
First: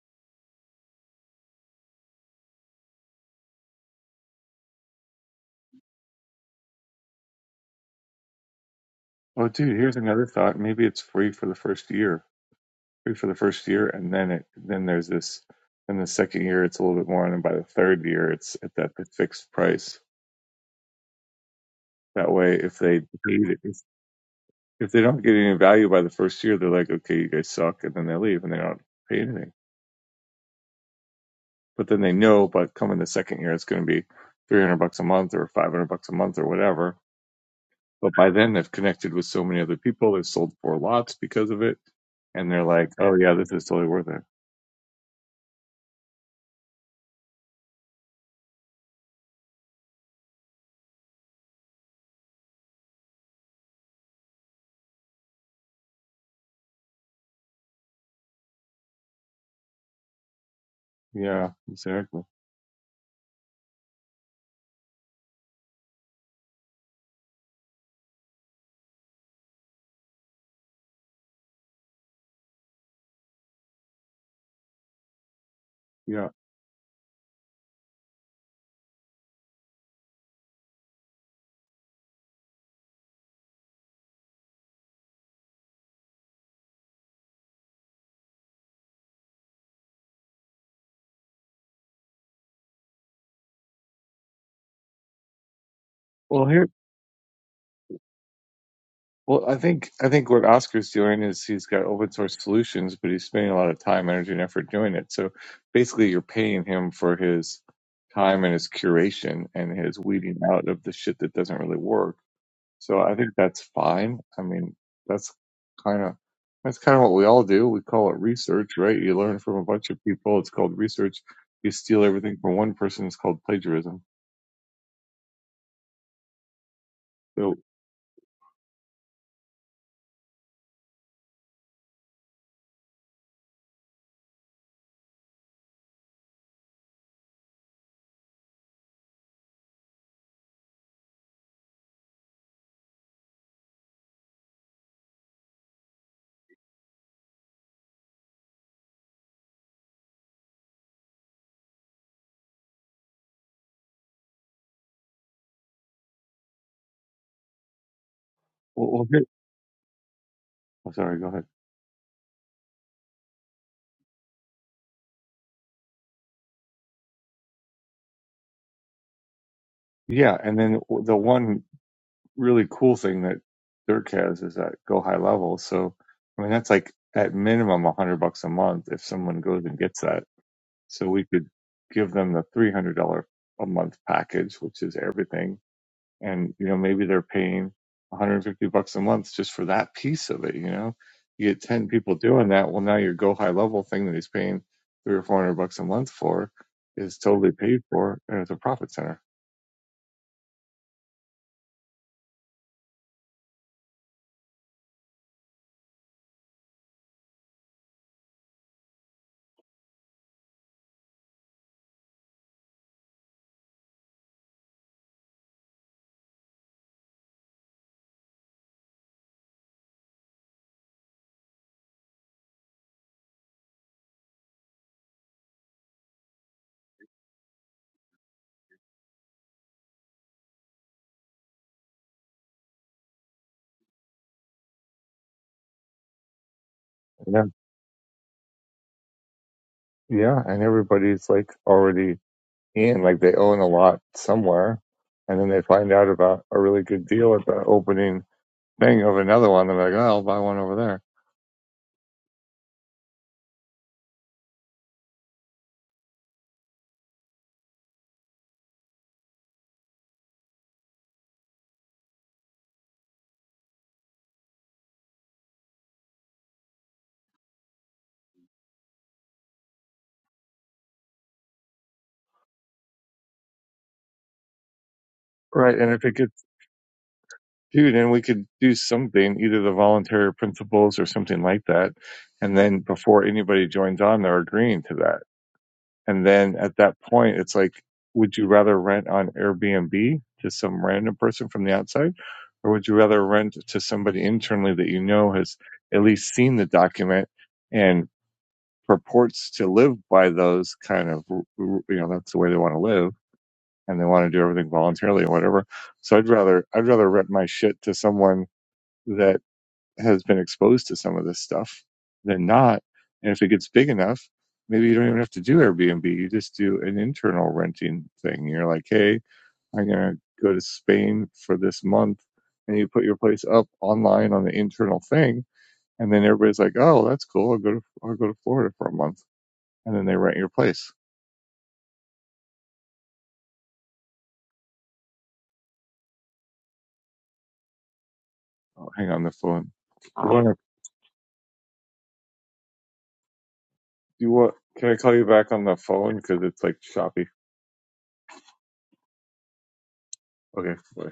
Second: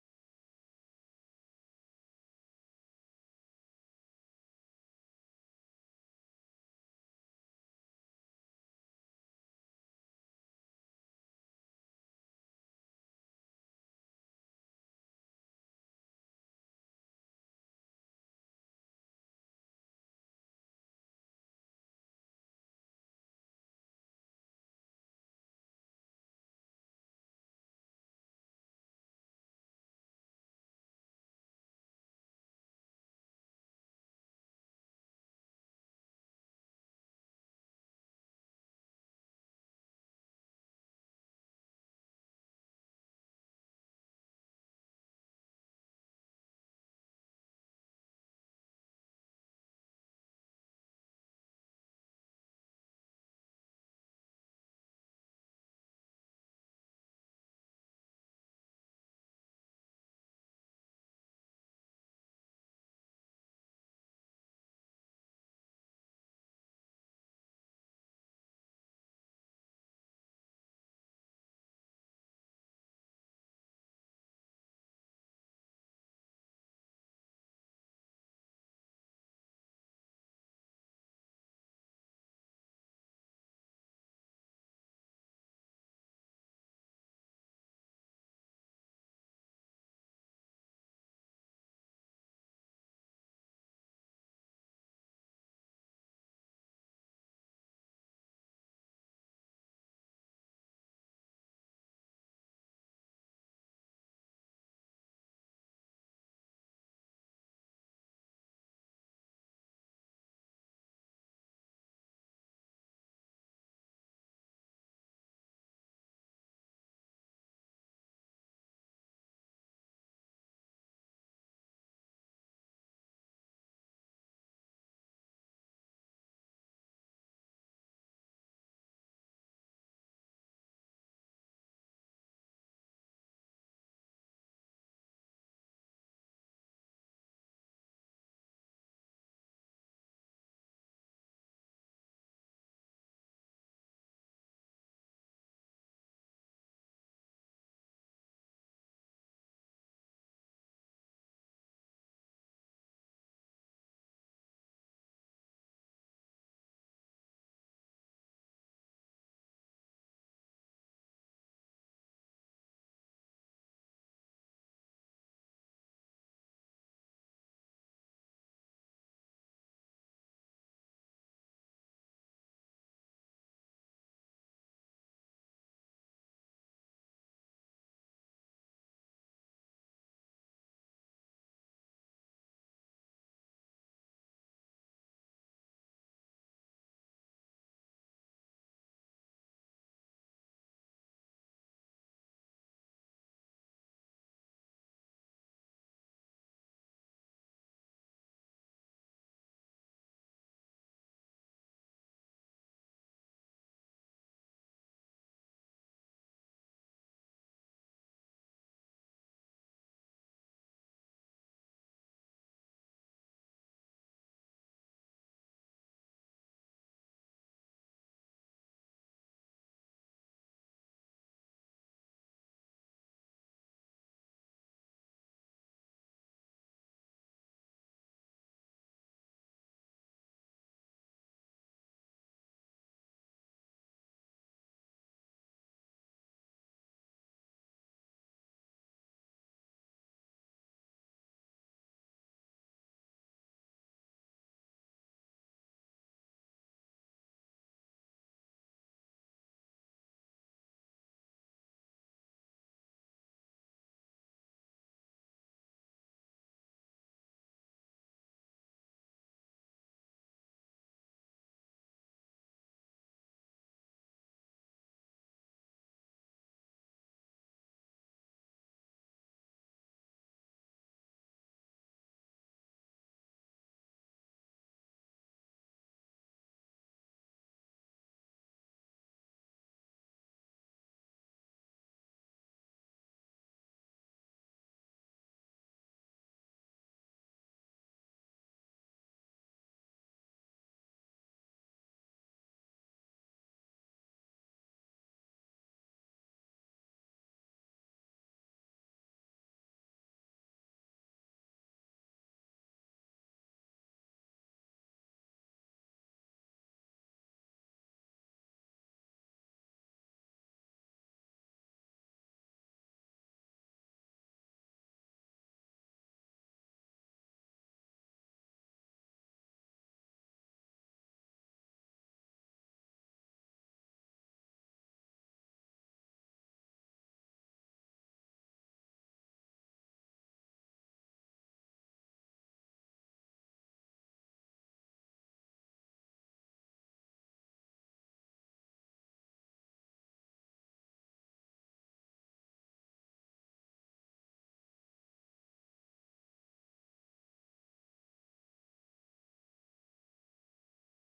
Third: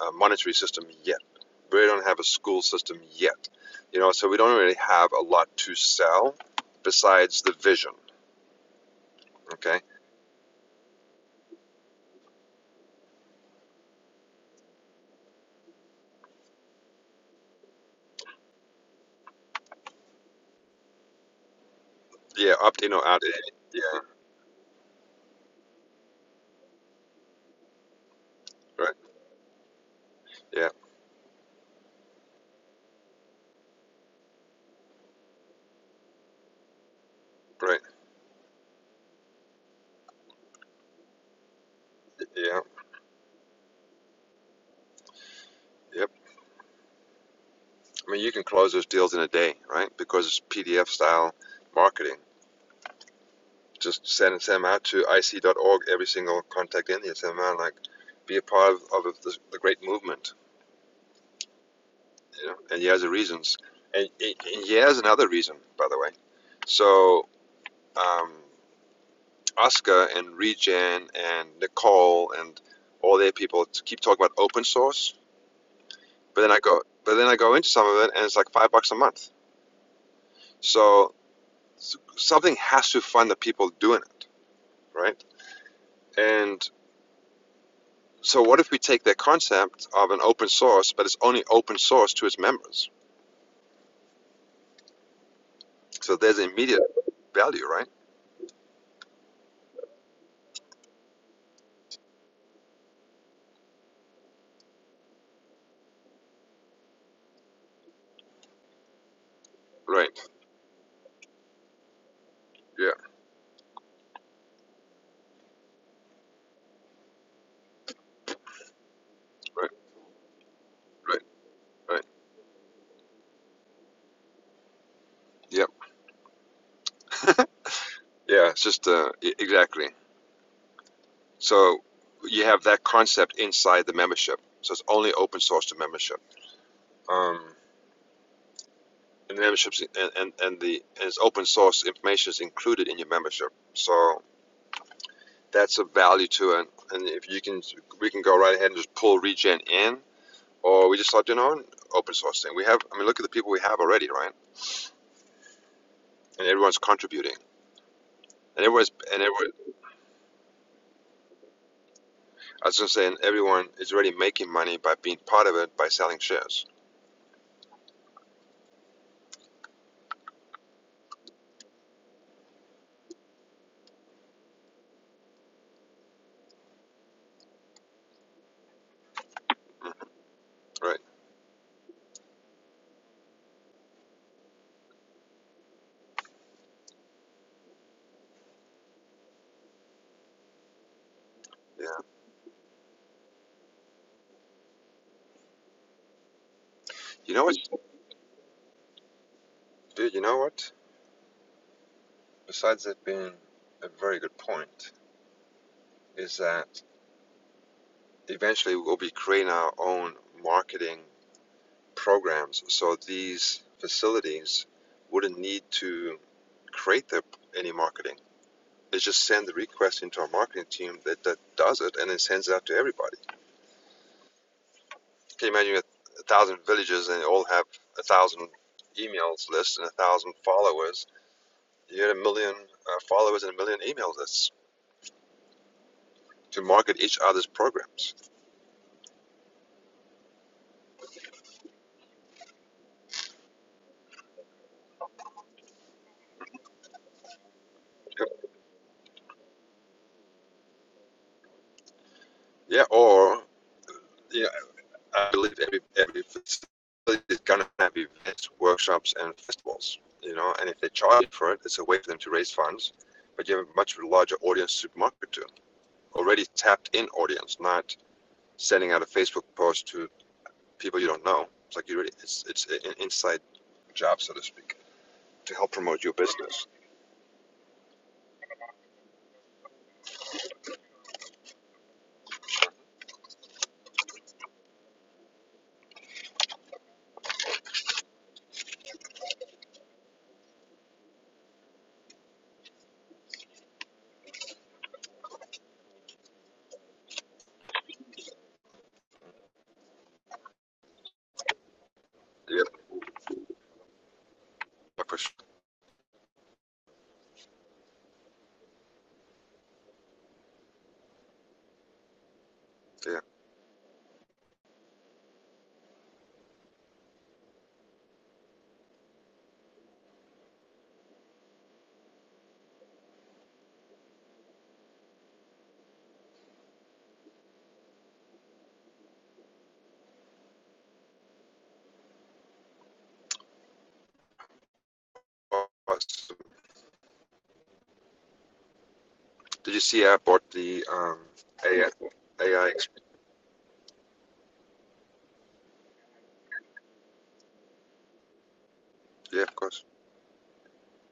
S2: uh monetary system yet. We really don't have a school system yet. You know, so we don't really have a lot to sell besides the vision.
S3: Oh, dude,
S2: Okay.
S3: here's another thought. Maybe it's free for the first year, free for the first year, and then it then there's this. Then the second year, it's a little bit more, and then by the third year, it's at that fixed price. That way,
S2: Yeah.
S3: if
S2: Opt in
S3: they
S2: or out. in.
S3: hate it- if,
S2: Yeah.
S3: if they don't get any value by the first year, they're like, okay, you guys suck, and then they leave and they don't
S2: Right.
S3: pay anything.
S2: Yeah.
S3: But then they know, but coming the second year, it's going to be three hundred bucks a month or five hundred bucks a month or whatever.
S2: Right.
S3: But by then, they've connected with so many other people. They've sold four lots because of it, and
S2: Yeah.
S3: they're like, oh yeah, this is totally worth it.
S2: Yep. I mean, you can close those deals in a day, right? Because it's PDF style marketing just send them out to ic.org, every single contact in here. Send them out, like, be a part of, of the, the great movement,
S3: Yeah, exactly.
S2: you know, and he has the reasons. And, and he has another reason, by the way. So, um, Oscar and Regen and Nicole and all their people t- keep talking about open source,
S3: Yeah.
S2: but then I go, but then I go into some of it and it's like five bucks a month. So, something has to fund the people doing it, right? And So what if we take that concept of an open source, but it's only open source to its members? So there's
S3: Well, here,
S2: immediate value, right?
S3: well, I think I think what Oscar's doing is he's got open source solutions, but he's spending a lot of time, energy, and effort doing it. So basically, you're paying him for his time and his curation and his
S2: Right.
S3: weeding out of the shit that doesn't really work.
S2: Yeah.
S3: So I think that's fine. I mean, that's kind of that's kind of what we all do. We call it research, right? You learn from a
S2: Right.
S3: bunch of people. It's called
S2: Right.
S3: research. You
S2: Right.
S3: steal everything from one person. It's called plagiarism.
S2: Yep.
S3: So,
S2: Yeah. It's just uh, e- exactly. So you have that concept inside the membership. So it's only open source to membership. Um, and the memberships and, and, and the and it's open source information is included in your membership. So that's a value to it. And if you can, we can go right ahead and just pull regen in or we just start doing our own open source thing. We have, I mean, look at the people we have already, right? And everyone's contributing, and everyone's,
S3: well, well
S2: and
S3: here,
S2: everyone,
S3: oh, sorry, go ahead.
S2: I was gonna say, and everyone is already making money by being part of it by selling shares,
S3: Yeah, and then the one really cool thing that Dirk has is that go high level. So, I mean, that's like at minimum a hundred bucks a month if someone goes and gets that.
S2: right?
S3: So we could give them the three hundred dollar a month package, which is everything, and you know maybe they're paying one hundred and fifty bucks a month just for that piece of it. You know, you get
S2: Yeah.
S3: ten people doing that. Well, now your go high level thing that he's paying three or four hundred bucks a month for is
S2: You know
S3: totally
S2: what,
S3: paid for, and it's a profit center.
S2: dude? You know what? Besides it being a very good point, is that eventually we'll be creating our own marketing programs, so these facilities wouldn't need to create their any marketing They just send the request into our marketing team that, that does it and then sends it out to everybody. Can you imagine a, a thousand villages and they all have a thousand emails lists and a thousand followers? You had a million uh, followers and a million email lists to market each other's programs.
S3: Yeah, and everybody's like already in, like they own a lot somewhere, and then they find out about a really good deal at the opening thing of another one. They're like, "Oh, I'll buy one over there."
S2: Yeah, or yeah, I believe every every facility is gonna have events, workshops, and festivals. You know, and if they charge for it, it's a way for them to raise funds. But you have a much larger audience to market to. Already tapped in audience, not sending out a Facebook post to people you don't know. It's like you really, it's it's an inside job, so to speak, to help
S3: Right, and
S2: promote
S3: if
S2: your
S3: it gets
S2: business.
S3: dude, and we could do something, either the voluntary principles or something like that, and then before anybody joins on, they're agreeing to that. And then at that point, it's like, would you rather rent on Airbnb to some random person from the outside? Or would you rather rent to somebody internally that you know has at least seen the document and purports to live by those kind of, you know, that's the way they
S2: Yeah,
S3: want to live and they want to do everything
S2: I
S3: voluntarily or
S2: push-
S3: whatever. So I'd rather, I'd rather rent my shit to someone that has been exposed to some of this stuff than not.
S2: yeah.
S3: And if it gets big enough, maybe you don't even have to do Airbnb. You just do an internal renting thing. You're like, hey, I'm going to go to Spain for this month. And you put your place up online on the internal thing. And then everybody's like, oh, that's cool. I'll go to, I'll go to Florida for a month. And then they rent your place.
S2: Awesome.
S3: Oh, hang on the phone.
S2: Did you see I
S3: You want
S2: bought
S3: to,
S2: the um, AI? AI,
S3: you want, can I call you back on the phone? Cause it's like choppy.
S2: yeah, of course.
S3: Okay. Bye.